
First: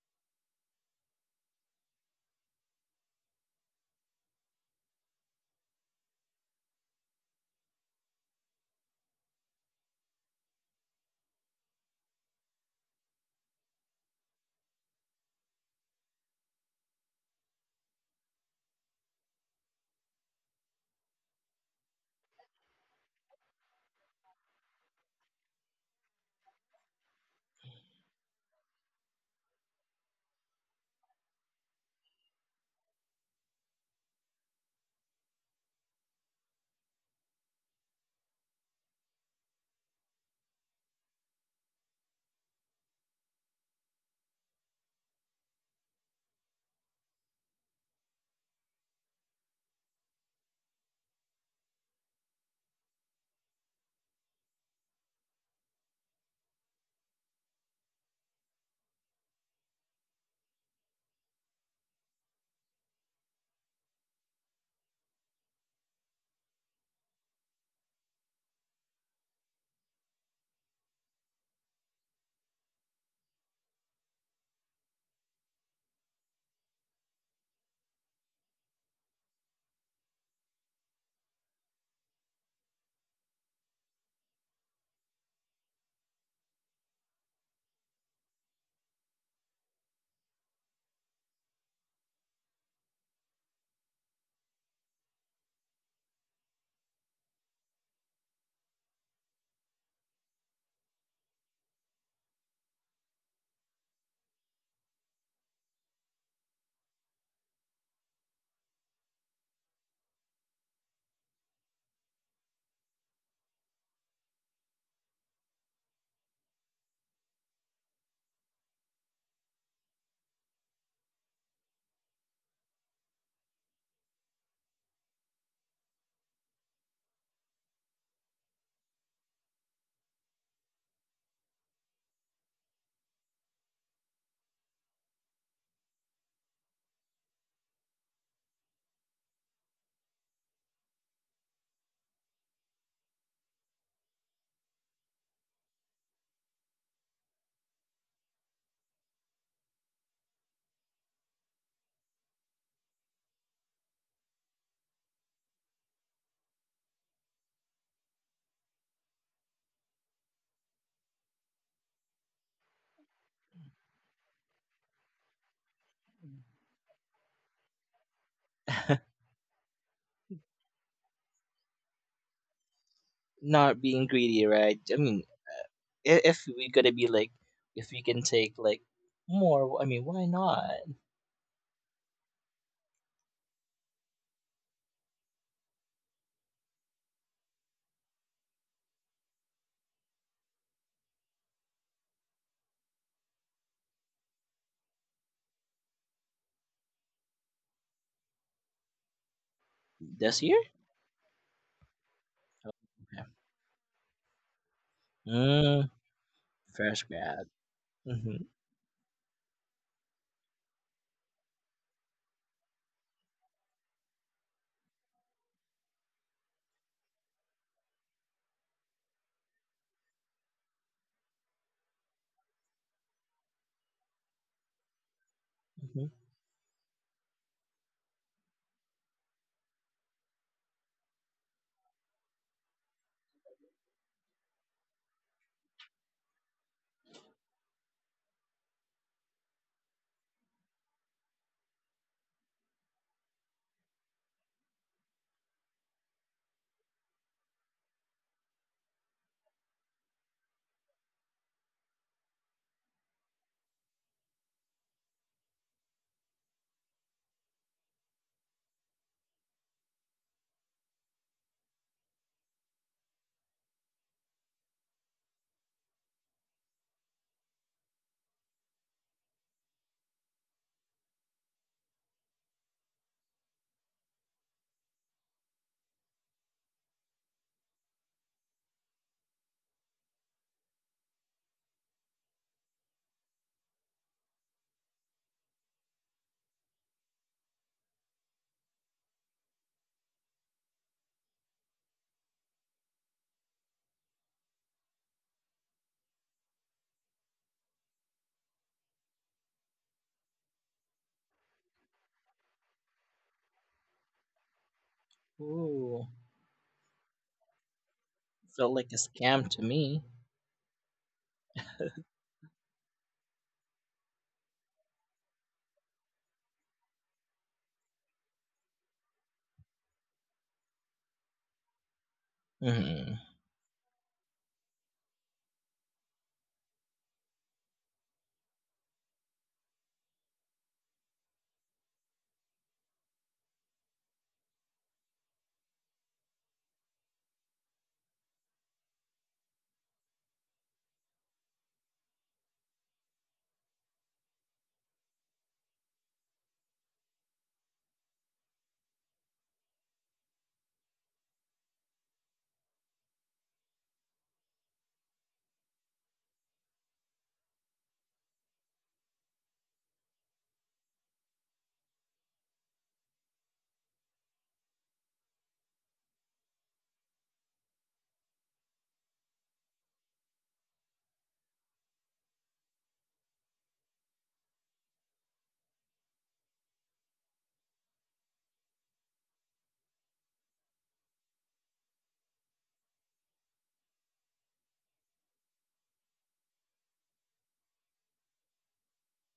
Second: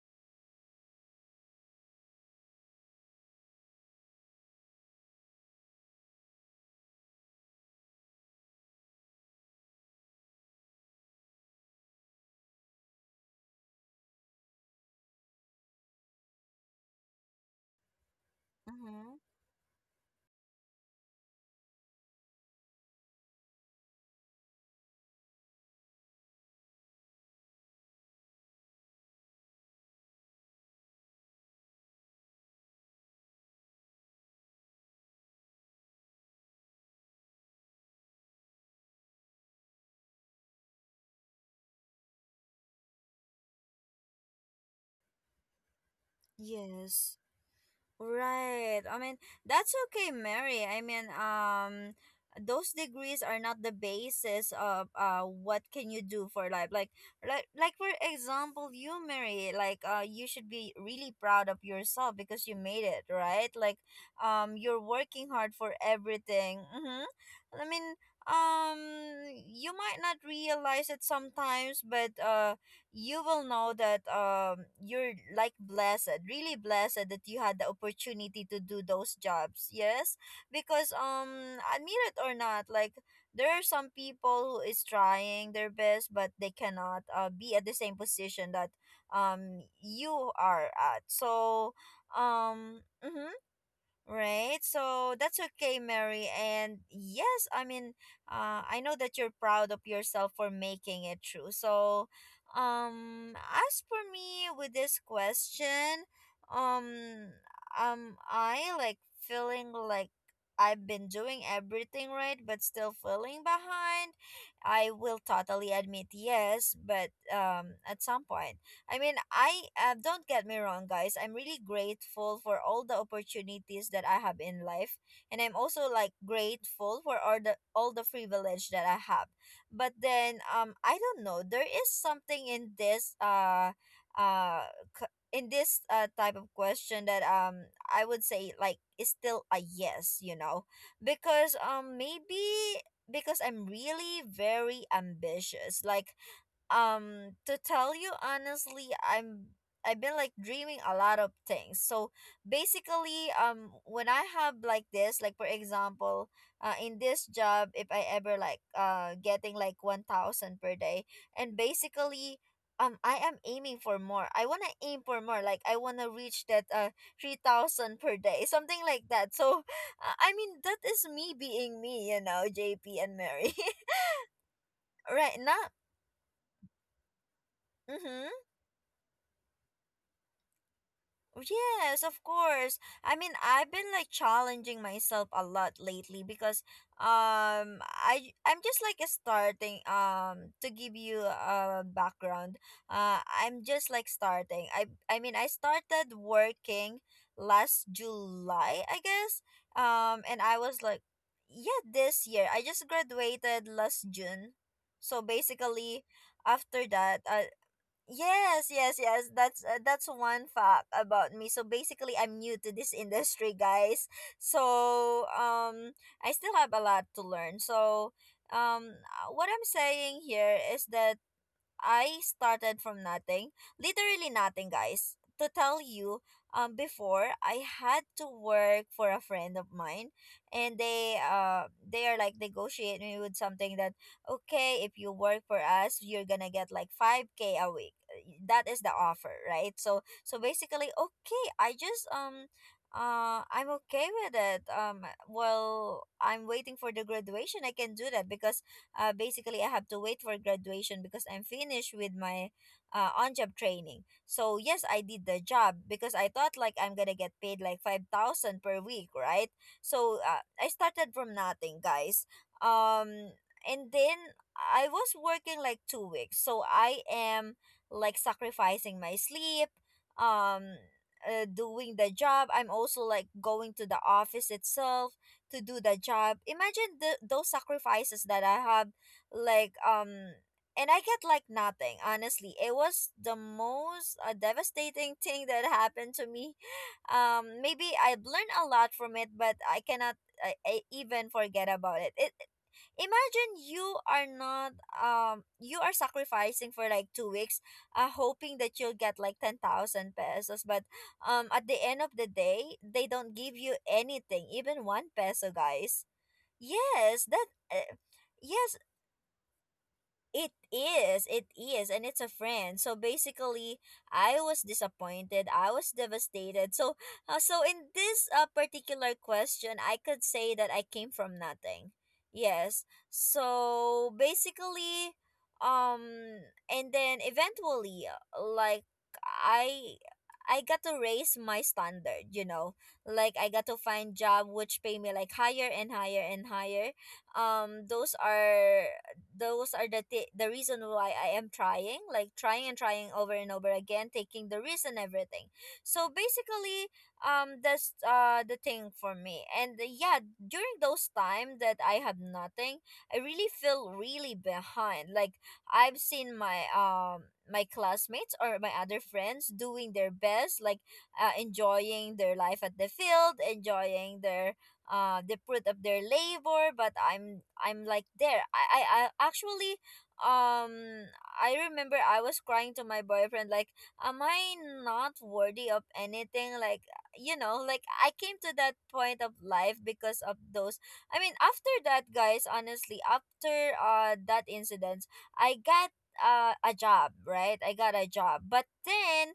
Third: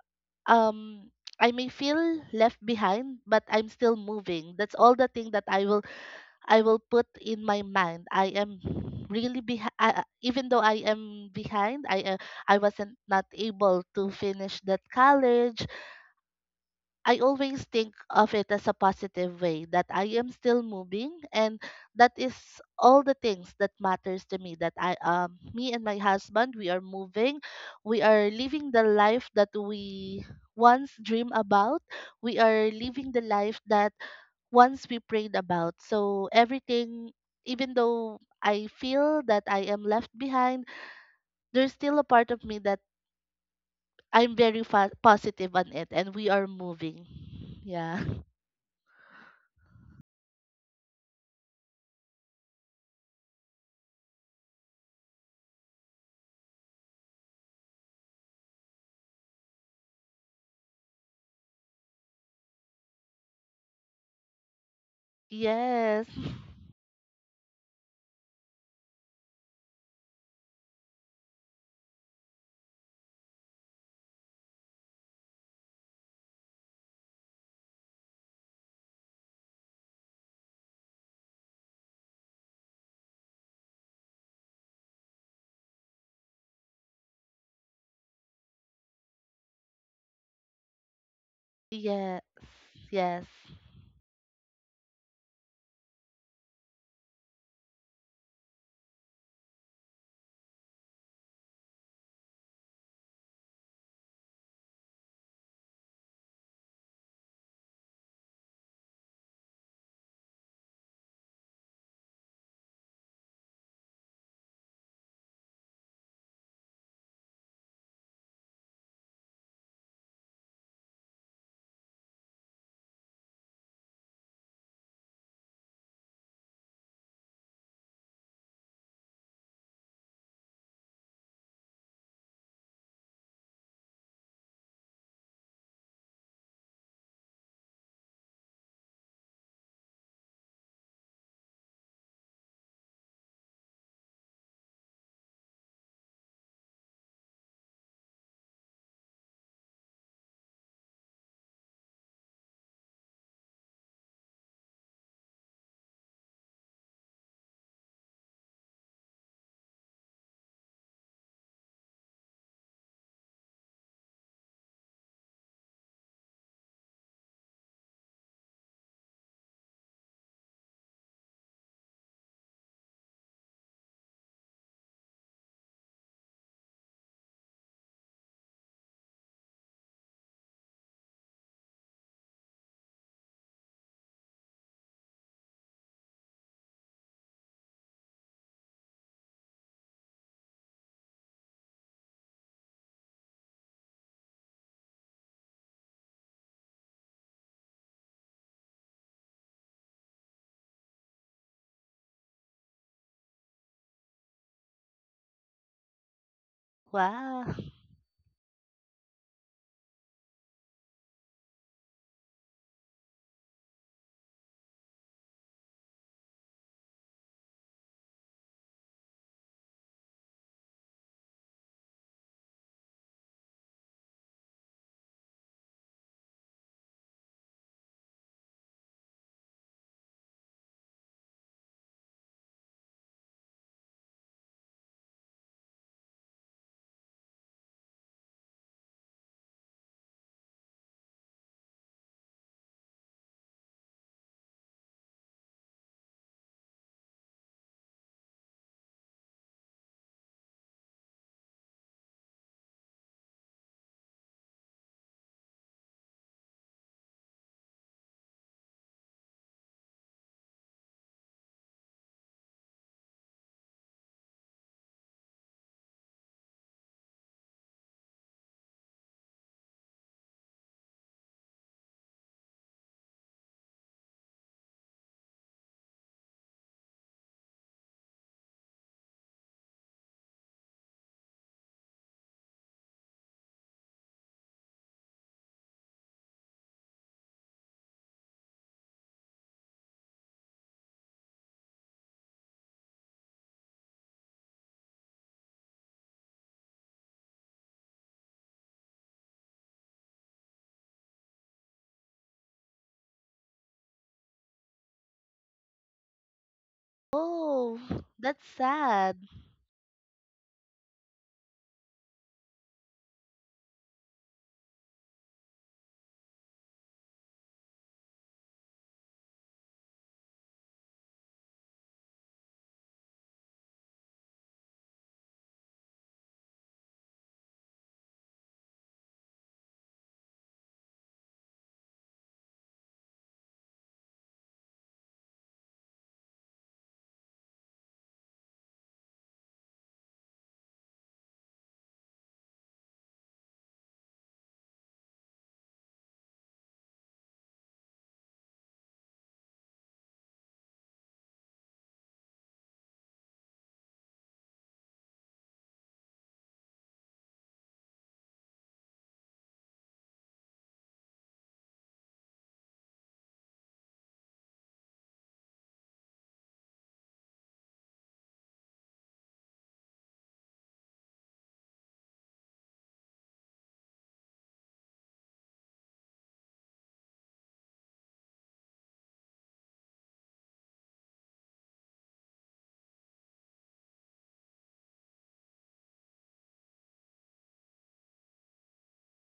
Speaker 3: um, I may feel left behind, but I'm still moving. That's all the thing that I will put in my mind. I am really behind. Even though I am behind, I wasn't not able to finish that college. I always think of it as a
Speaker 1: Mm-hmm.
Speaker 3: positive way that I am still moving and that is all the things that matters to me that I me and my husband, we are moving, we are living the life that we once dream about, we are living the life that once we prayed about, so everything, even though I feel that I am left behind, there's still a part of me that positive on it and we are moving.
Speaker 1: Yes.
Speaker 3: Yeah.
Speaker 1: Right. I mean, that's okay, Mary. I mean, those degrees are not the basis of what can you do for life. Like for example, you, Mary, like you should be really proud of yourself because you made it, right? Like you're working hard for
Speaker 3: Yes.
Speaker 1: everything. Mm-hmm. I mean, um you might not realize it sometimes, but you will know that you're like blessed, really blessed that you had the opportunity to do those jobs. Yes, because admit it or not, like there are some people who is trying their best but they cannot be at the same position that you are at. So
Speaker 3: Yes. Yes.
Speaker 1: mhm, right. So that's okay, Mary. And yes, I mean, I know that you're proud of yourself for making it true. So, as for me with this question, um, I like feeling like I've been doing everything right, but still feeling behind. I will totally admit yes, but at some point. I mean, I don't get me wrong, guys. I'm really grateful for all the opportunities that I have in life, and I'm also like grateful for all the privilege that I have. But then, I don't know. There is something in this uh, type of question that I would say like is still a yes, you know, because maybe because I'm really very ambitious, like to tell you honestly, I've been like dreaming a lot of things. So basically, when I have like this, like for example, in this job, if I ever like getting like 1,000 per day, and basically I am aiming for more. I want to aim for more, like I want to reach that 3,000 per day something like that. So I mean, that is me being me, you know, JP and Mary.
Speaker 2: Not being greedy, right? I mean,
Speaker 1: Right now.
Speaker 2: if we gotta be like, if we can
Speaker 1: Mhm.
Speaker 2: take like more, I mean, why not?
Speaker 1: Yes, of course. I mean, I've been like challenging myself a lot lately because I'm just like starting, to give you a background. I'm just like starting. I mean, I started working last July, I guess. And
Speaker 2: This
Speaker 1: I
Speaker 2: year?
Speaker 1: was like, yeah, this year. I
Speaker 2: Oh,
Speaker 1: just
Speaker 2: okay.
Speaker 1: graduated last June. So
Speaker 2: Mm,
Speaker 1: basically after
Speaker 2: fresh
Speaker 1: that,
Speaker 3: Wow.
Speaker 2: grad. Mhm,
Speaker 1: yes, yes, yes. That's one fact about me. So basically, I'm new to this industry, guys. So I still have a lot to learn. So what I'm saying here is that I started from nothing, literally nothing, guys. To tell
Speaker 2: mhm.
Speaker 1: you, before I had to work for a friend of mine, and they are like negotiating me with something that, okay, if you work for us, you're gonna get like five k a week. That is the offer, right? So so basically, okay, I just I'm okay with it. Well, I'm waiting for the graduation. I can do that because basically I have to wait for graduation because I'm finished with my on-job training. So yes, I did the job because I thought like I'm gonna get paid like 5,000 per week, right? So I started from nothing, guys. Um, and then I was working like 2 weeks, so I am like sacrificing my sleep. Um, doing the job. I'm also like going to the office itself to do that job. Imagine those sacrifices that I have, like and I get like nothing. Honestly, it was the most devastating thing that happened to me. Maybe I've learned a lot from it, but I cannot, I even forget about it. Imagine you are not you are sacrificing for like 2 weeks, hoping that you'll get like 10,000 pesos, but at the end of the day they don't give you anything, even 1 peso,
Speaker 2: Ooh,
Speaker 1: guys. Yes, that
Speaker 3: Oh,
Speaker 1: uh,
Speaker 3: that's
Speaker 2: felt
Speaker 1: yes,
Speaker 2: like a
Speaker 3: sad.
Speaker 2: scam to me.
Speaker 1: it is, and it's a friend. So basically, I was disappointed. I was devastated. So, so in this particular question, I could say that I came from nothing. Yes.
Speaker 2: Mhm.
Speaker 1: So basically, um, and then eventually, like I, I got to raise my standard. You know, like I got to find job which pay me like higher and higher and higher. Those are the the reason why I am trying, like trying and trying over and over again, taking the risk and everything. So basically, that's the thing for me. And yeah, during those time that I have nothing, I really feel really behind. Like I've seen my my classmates or my other friends doing their best, like enjoying their life at the field, enjoying their the fruit of their labor. But I'm like there, I actually um I remember I was crying to my boyfriend like, am I not worthy of anything, like, you know? Like I came to that point of life because of those. I mean after that, guys, honestly after that incident, I got a job, right? I got a job, but then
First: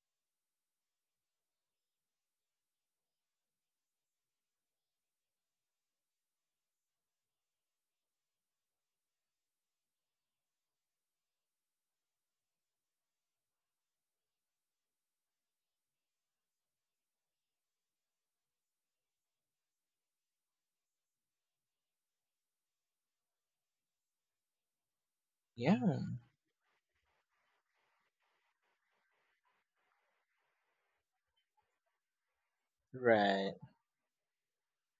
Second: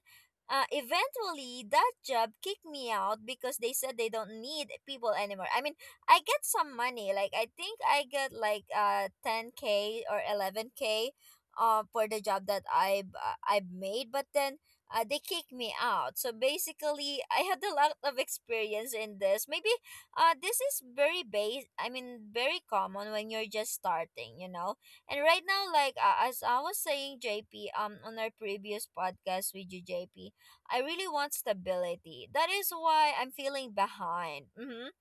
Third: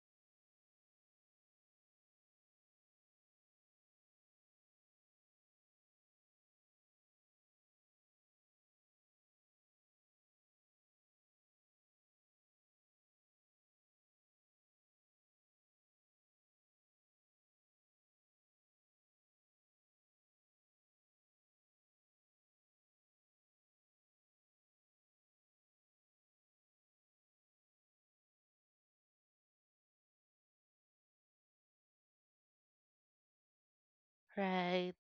Speaker 1: eventually that job kicked me out because they said they don't need people anymore. I mean, I get some money. Like I think I get like 10k or 11k for the job that I I've made, but then they kicked me out. So basically, I had a lot of experience in this. Maybe this is very base I mean very common when you're just starting, you know. And right now like
Speaker 2: Yeah,
Speaker 1: as I was saying, JP, on our previous podcast with you, JP, I really want stability. That is why I'm
Speaker 2: right.
Speaker 1: feeling behind. Mhm,
Speaker 3: Right.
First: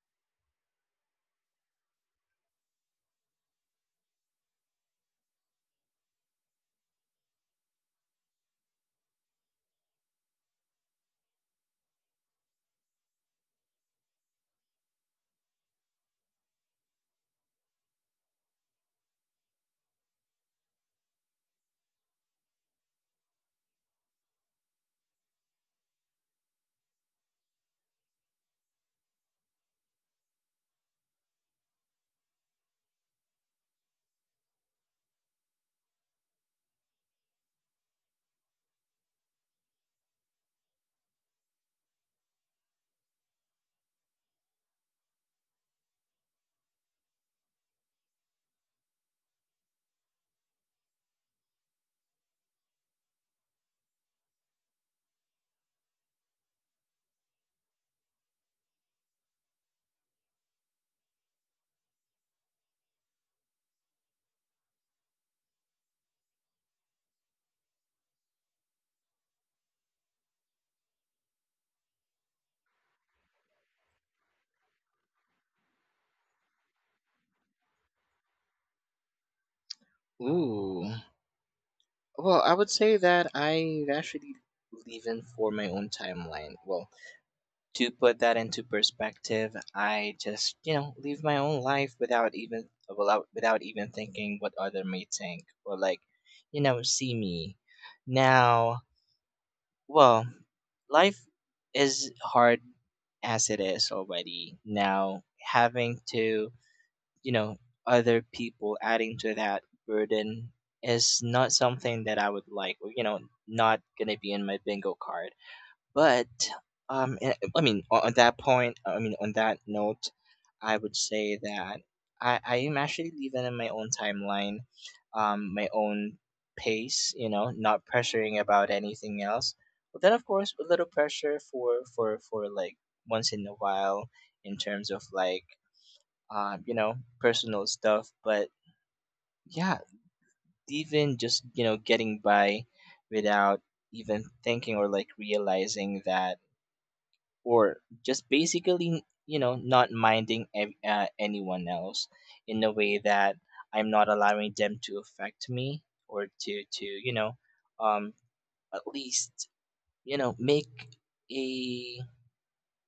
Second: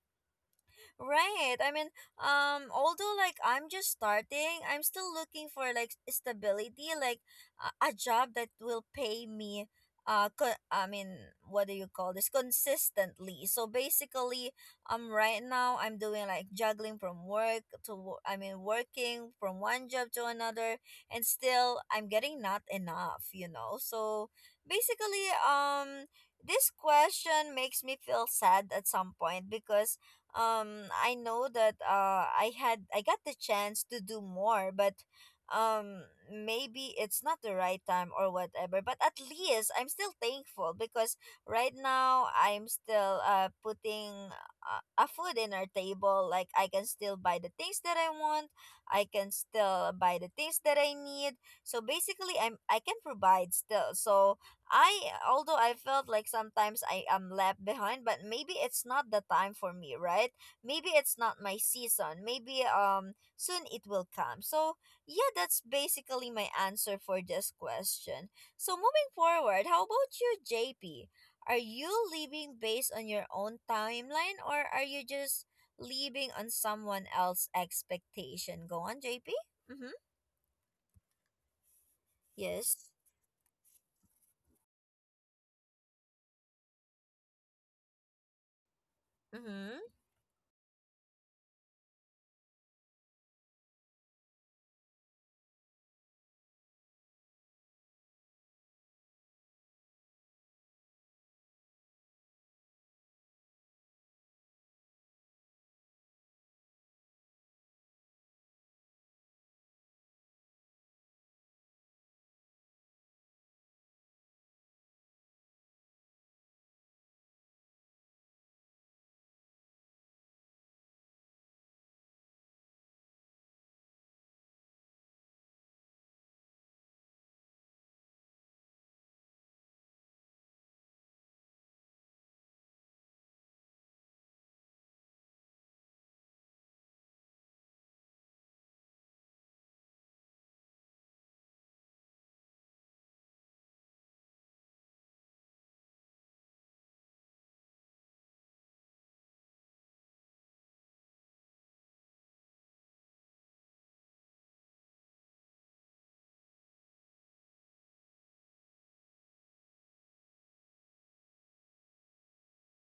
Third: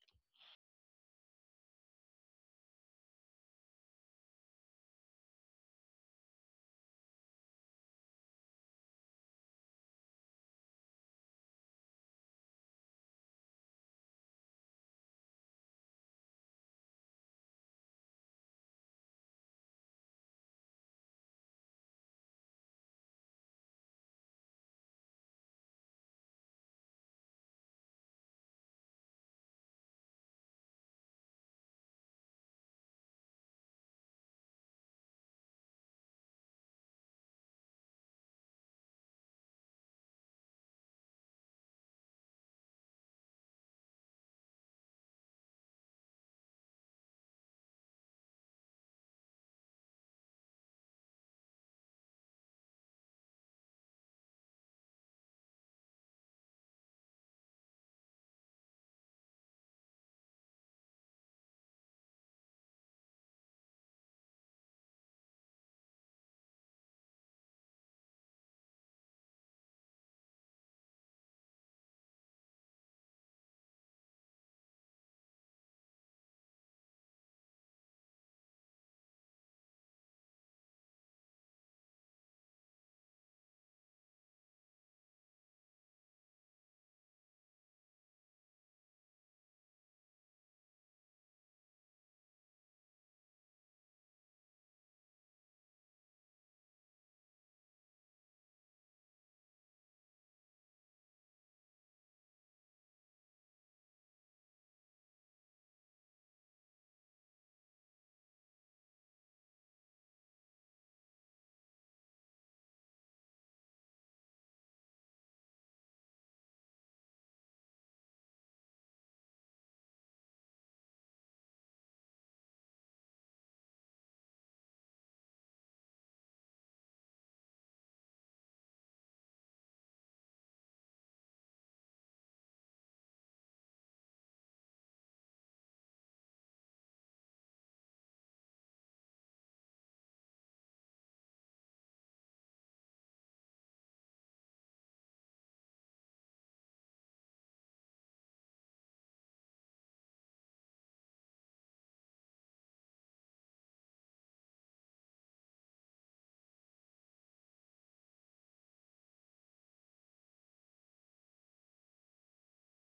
Speaker 1: right. I mean, although like I'm just starting, I'm still looking for like stability, like a job that will pay me. I mean, what do you call this? Consistently. So basically, right now I'm doing like juggling from work to, I mean, working from one job to another, and still I'm getting not enough. You know. So basically, this question makes me feel sad at some point because I know that I got the chance to do more, but maybe it's not the right time or whatever, but at least I'm still thankful because right now I'm still putting a food in our table. Like I can still buy the things that I want, I can still buy the things that I need. So basically, I can provide still. So I, although I felt like sometimes I am left behind, but maybe it's not the time for me, right? Maybe it's not my season. Maybe soon it will come. So yeah, that's basically my answer for this question. So moving forward, how about you, JP? Are you living based on your own timeline, or are you just living on someone else's expectation? Go on, JP. Mm-hmm.
Speaker 2: Ooh. Well, I would
Speaker 1: Yes.
Speaker 2: say that I actually leave in for my own timeline. Well, to put that into perspective,
Speaker 1: Mm-hmm.
Speaker 2: I just, you know, live my own life without, without even thinking what other may think or like, you know, see me. Now, well, life is hard as it is already. Now, having to, you know, other people adding to that burden is not something that I would like, or, you know, not going to be in my bingo card. But on that point, I mean, on that note, I would say that I am actually living in my own timeline, my own pace. You know, not pressuring about anything else. But then, of course, a little pressure for like once in a while in terms of like, you know, personal stuff. But yeah, even just, you know, getting by without even thinking or like realizing that, or just basically, you know, not minding anyone else in a way that I'm not allowing them to affect me or to you know, um, at least, you know, make a,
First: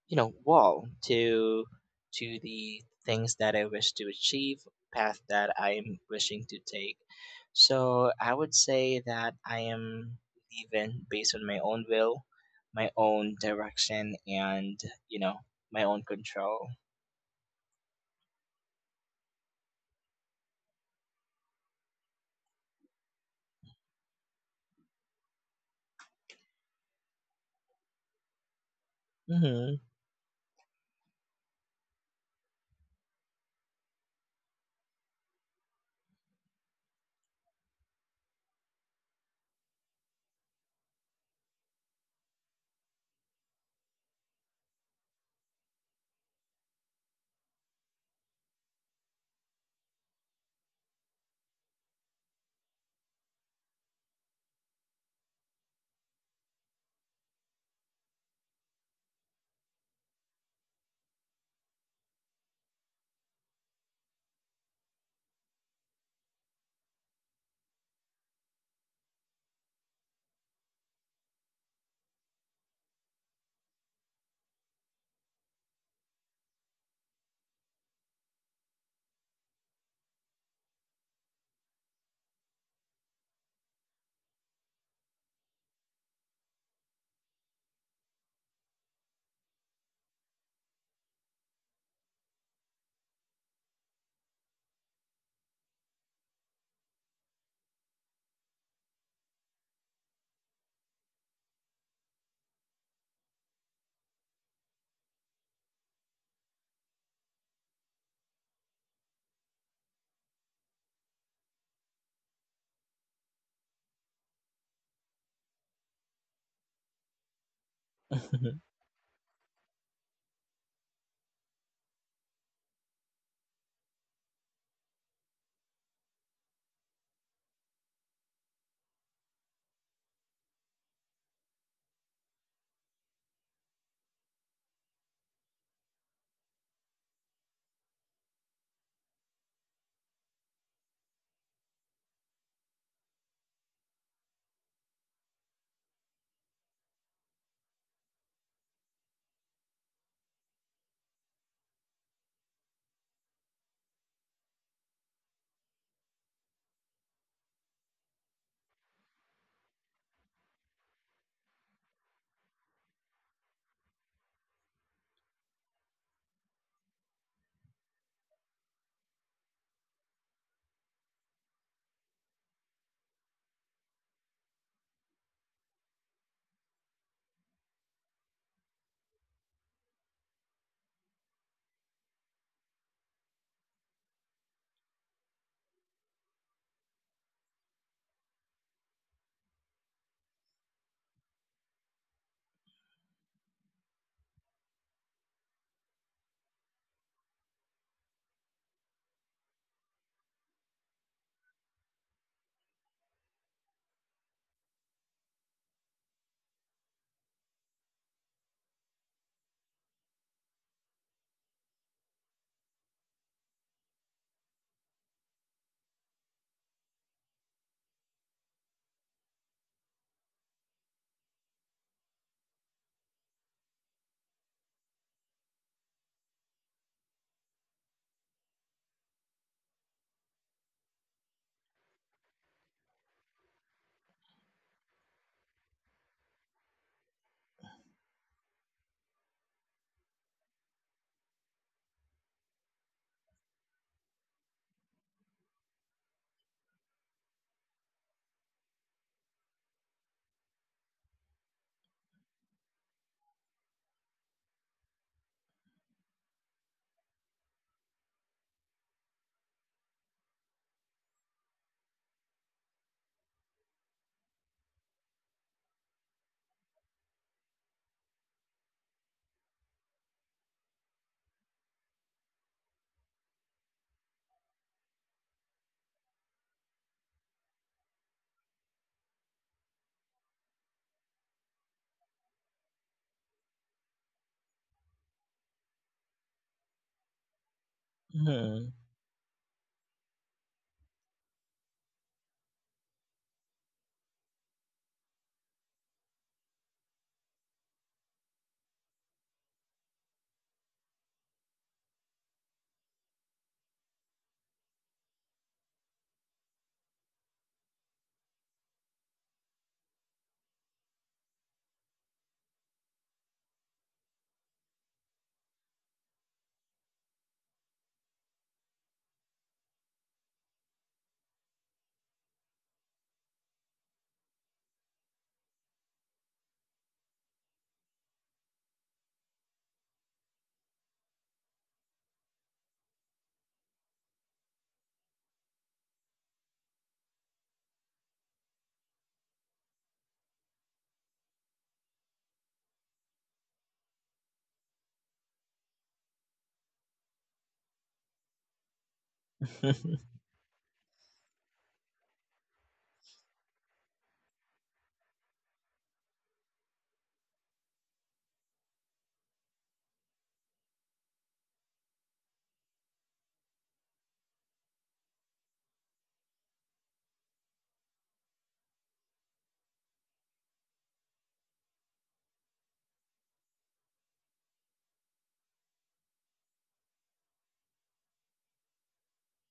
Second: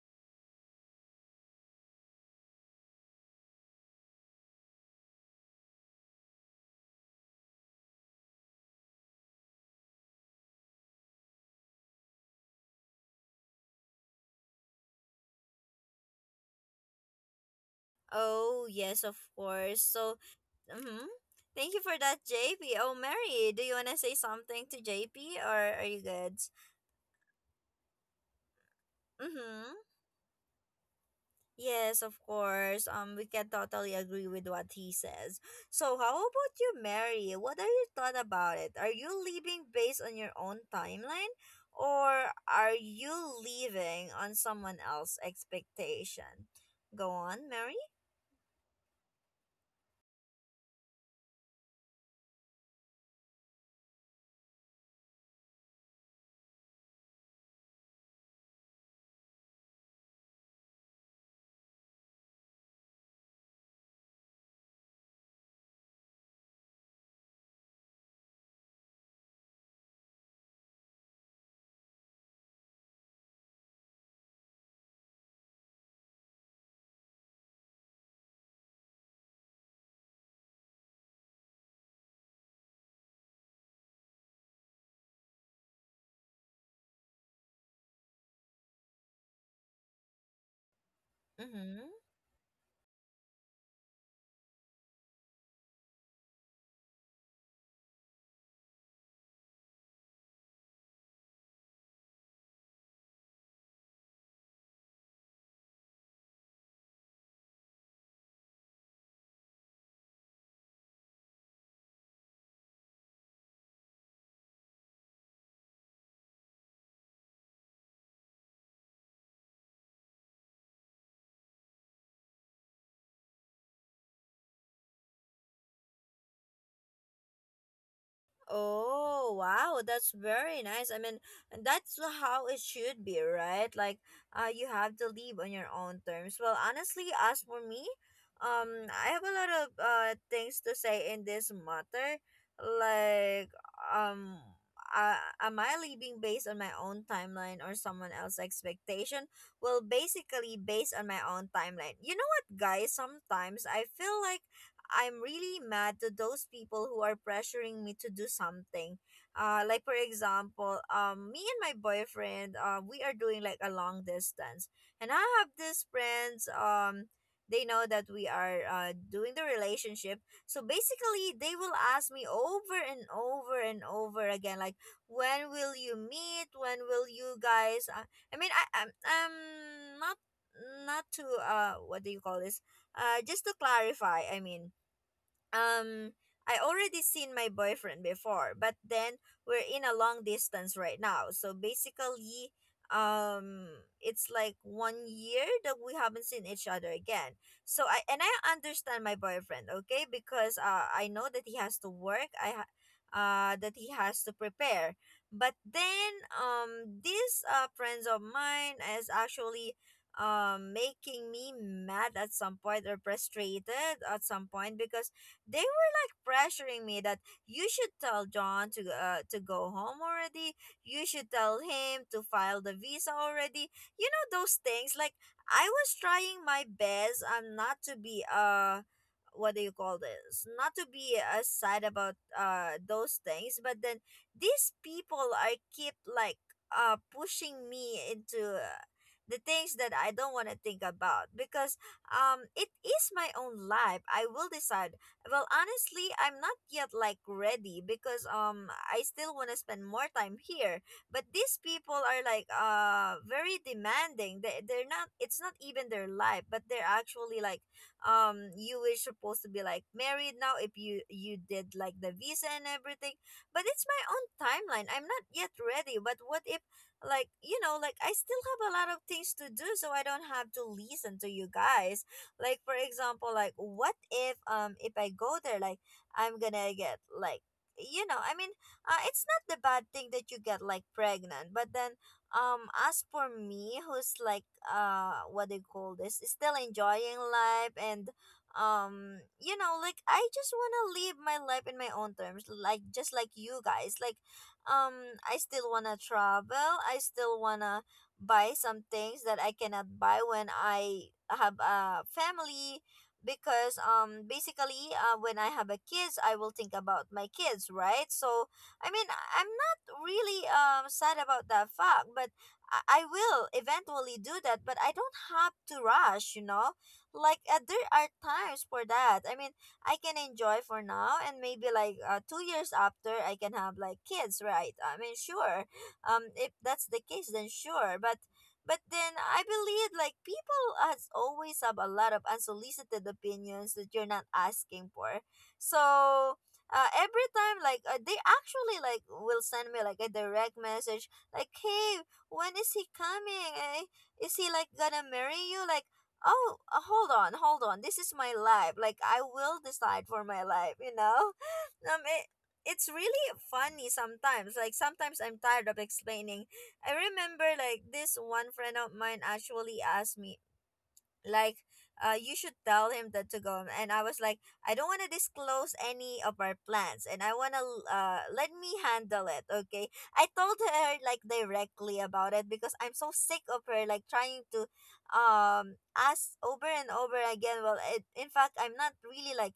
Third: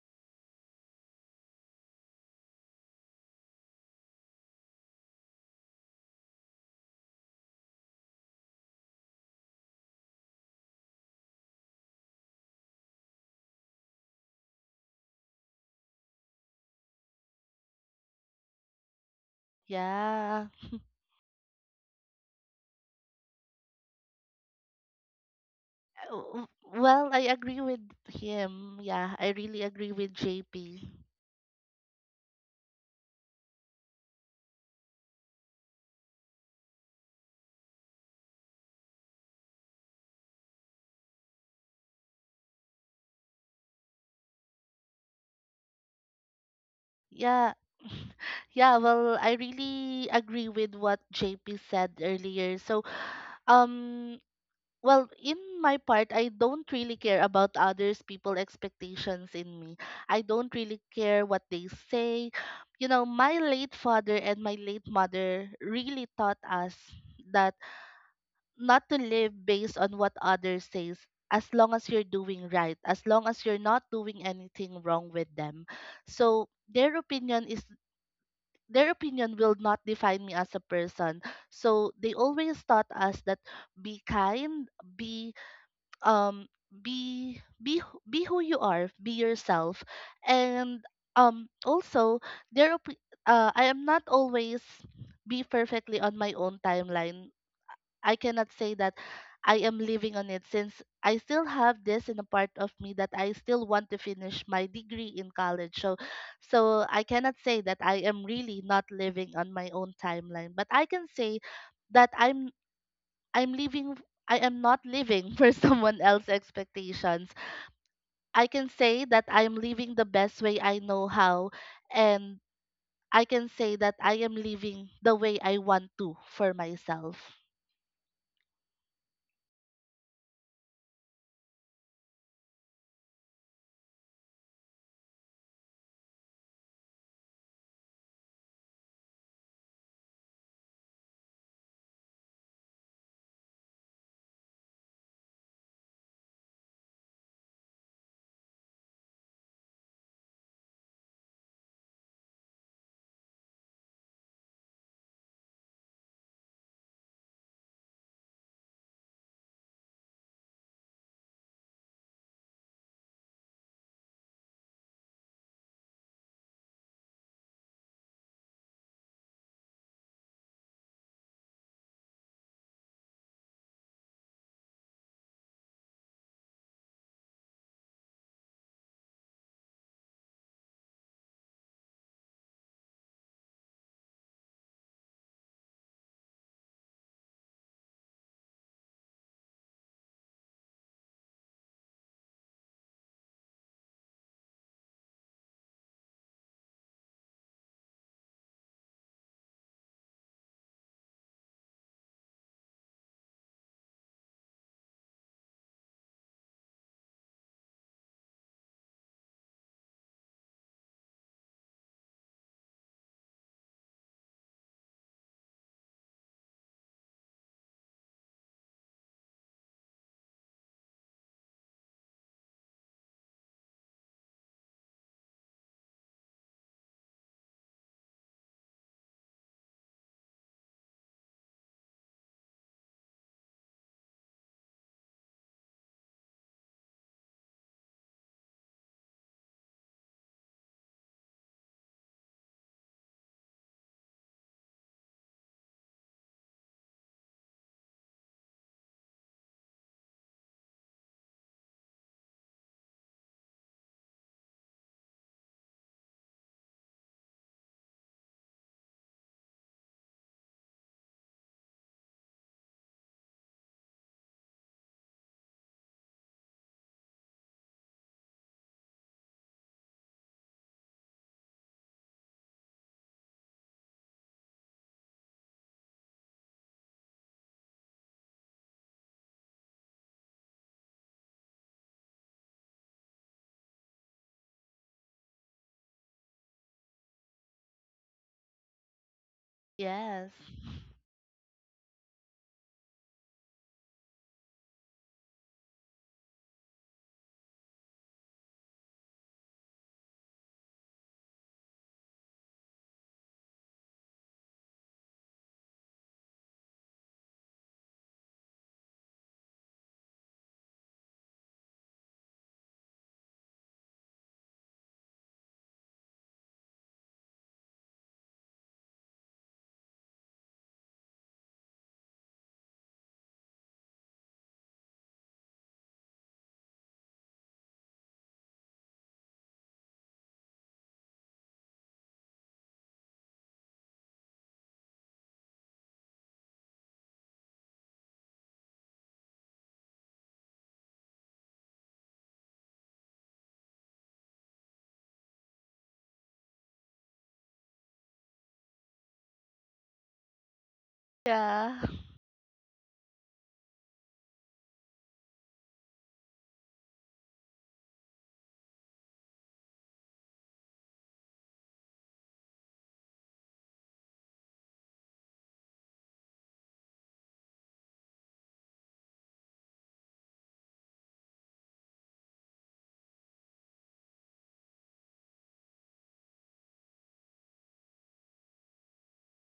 Speaker 2: you know, wall to the things that I wish to achieve, path that I'm wishing to take. So I would say that I am living based on my own will, my own direction, and, you know, my own control.
Speaker 1: Oh, yes, of course. So
Speaker 3: Yeah.
Speaker 1: mm-hmm. Thank you for that, JP. Oh, Mary, do you want to say something to JP or are you
Speaker 3: Uh,
Speaker 1: good?
Speaker 3: w- Well, I agree with him. Yeah, I really
Speaker 1: Mm-hmm.
Speaker 2: hmm
Speaker 3: agree with JP.
Speaker 1: Yes, of course. We can totally agree with what he says. So, how about you, Mary? What are your thought about it? Are you living based on your own timeline, or are you living on someone else's expectation? Go on,
Speaker 3: Yeah.
Speaker 1: Mary.
Speaker 3: Yeah, well, I really agree with what JP said earlier. So, um, well, in my part, I don't really care about others people expectations in me. I don't really care what they say. You know, my late father and my late mother really taught us that not to live based on what others says. As long as you're doing right, as long as you're not doing anything wrong with them, so their opinion will not define me as a person. So they always taught us that be kind, be, um be be who you are, be yourself. And
Speaker 1: Mm-hmm.
Speaker 3: also there are p- I am not always be perfectly on my own timeline. I cannot say that I am living on it since I still have this in a part of me that I still want to finish my degree in college. So so I cannot say that I am really not living on my own timeline, but I can say that I'm living. I am not living for someone else's expectations. I can say that I am living the best way I know how and I can say that I am living the way I want to for myself.
Speaker 1: Oh, wow, that's very nice. I mean, that's how it should be, right? Like, you have to live on your own terms. Well, honestly, as for me, I have a lot of things to say in this matter. Like, um, am I living based on my own timeline or someone else's expectation? Well, basically, based on my own timeline. You know what, guys? Sometimes I feel like I'm really mad to those people who are pressuring me to do something. Like for example, me and my boyfriend, we are doing like a long distance, and I have these friends. They know that we are doing the relationship, so basically they will ask me over and over and over again, like when will you meet? When will you guys? I mean, I'm not not to what do you call this? Just to clarify, I mean um I already seen my boyfriend before, but then we're in a long distance right now. So basically, um it's like 1 year that we haven't seen each other again. So I and I understand my boyfriend, okay? Because I know that he has to work. That he has to prepare. But then these friends of mine is actually making me mad at some point or frustrated at some point because they were like pressuring me that you should tell John to go home already. You should tell him to file the visa already. You know those things. Like I was trying my best not to be what do you call this? Not to be sad about those things, but then these people are keep like pushing me into the things that I don't want to think about because it is my own life. I will decide. Well, honestly, I'm not yet like ready because I still want to spend more time here. But these people are like very demanding. They're not, it's not even their life, but they're actually like you were supposed to be like married now if you did like the visa and everything. But it's my own timeline. I'm not yet ready. But what if like you know like I still have a lot of things to do so I don't have to listen to you guys. Like for example, like what if I go there like I'm gonna get like you know, I mean, it's not the bad thing that you get like pregnant, but then as for me who's like what do you call this still enjoying life, and
Speaker 2: hmm
Speaker 1: you know, like I
Speaker 3: Yes.
Speaker 1: just want to live my life in my own terms like just like you guys. Like I still want to travel, I still want to buy some things that I cannot buy when I have a family, because basically when I have a kids I will think about my kids, right? So I mean I'm not really sad about that fact, but I will eventually do that, but I don't have to rush, you know. Like there are times for that, I mean I can enjoy for now and maybe like 2 years after I can have like kids, right? I mean sure, if that's the case then sure. But then I believe like people has always have a lot of unsolicited opinions that you're not asking for. So every time like they actually like will send me like a direct message like hey, when is he coming, eh? Is he like gonna marry you, like oh hold on, hold on, this is my life, like I will decide for my life, you know.
Speaker 3: Yeah.
Speaker 1: um, it, it's really funny sometimes. Like sometimes I'm tired of explaining. I remember like this one friend of mine actually asked me like you should tell him that to go, and I was like I don't want to disclose any of our plans, and I want to let me handle it, okay? I told her like directly about it because I'm so sick of her like trying to ask over and over again. Well, in fact, I'm not really like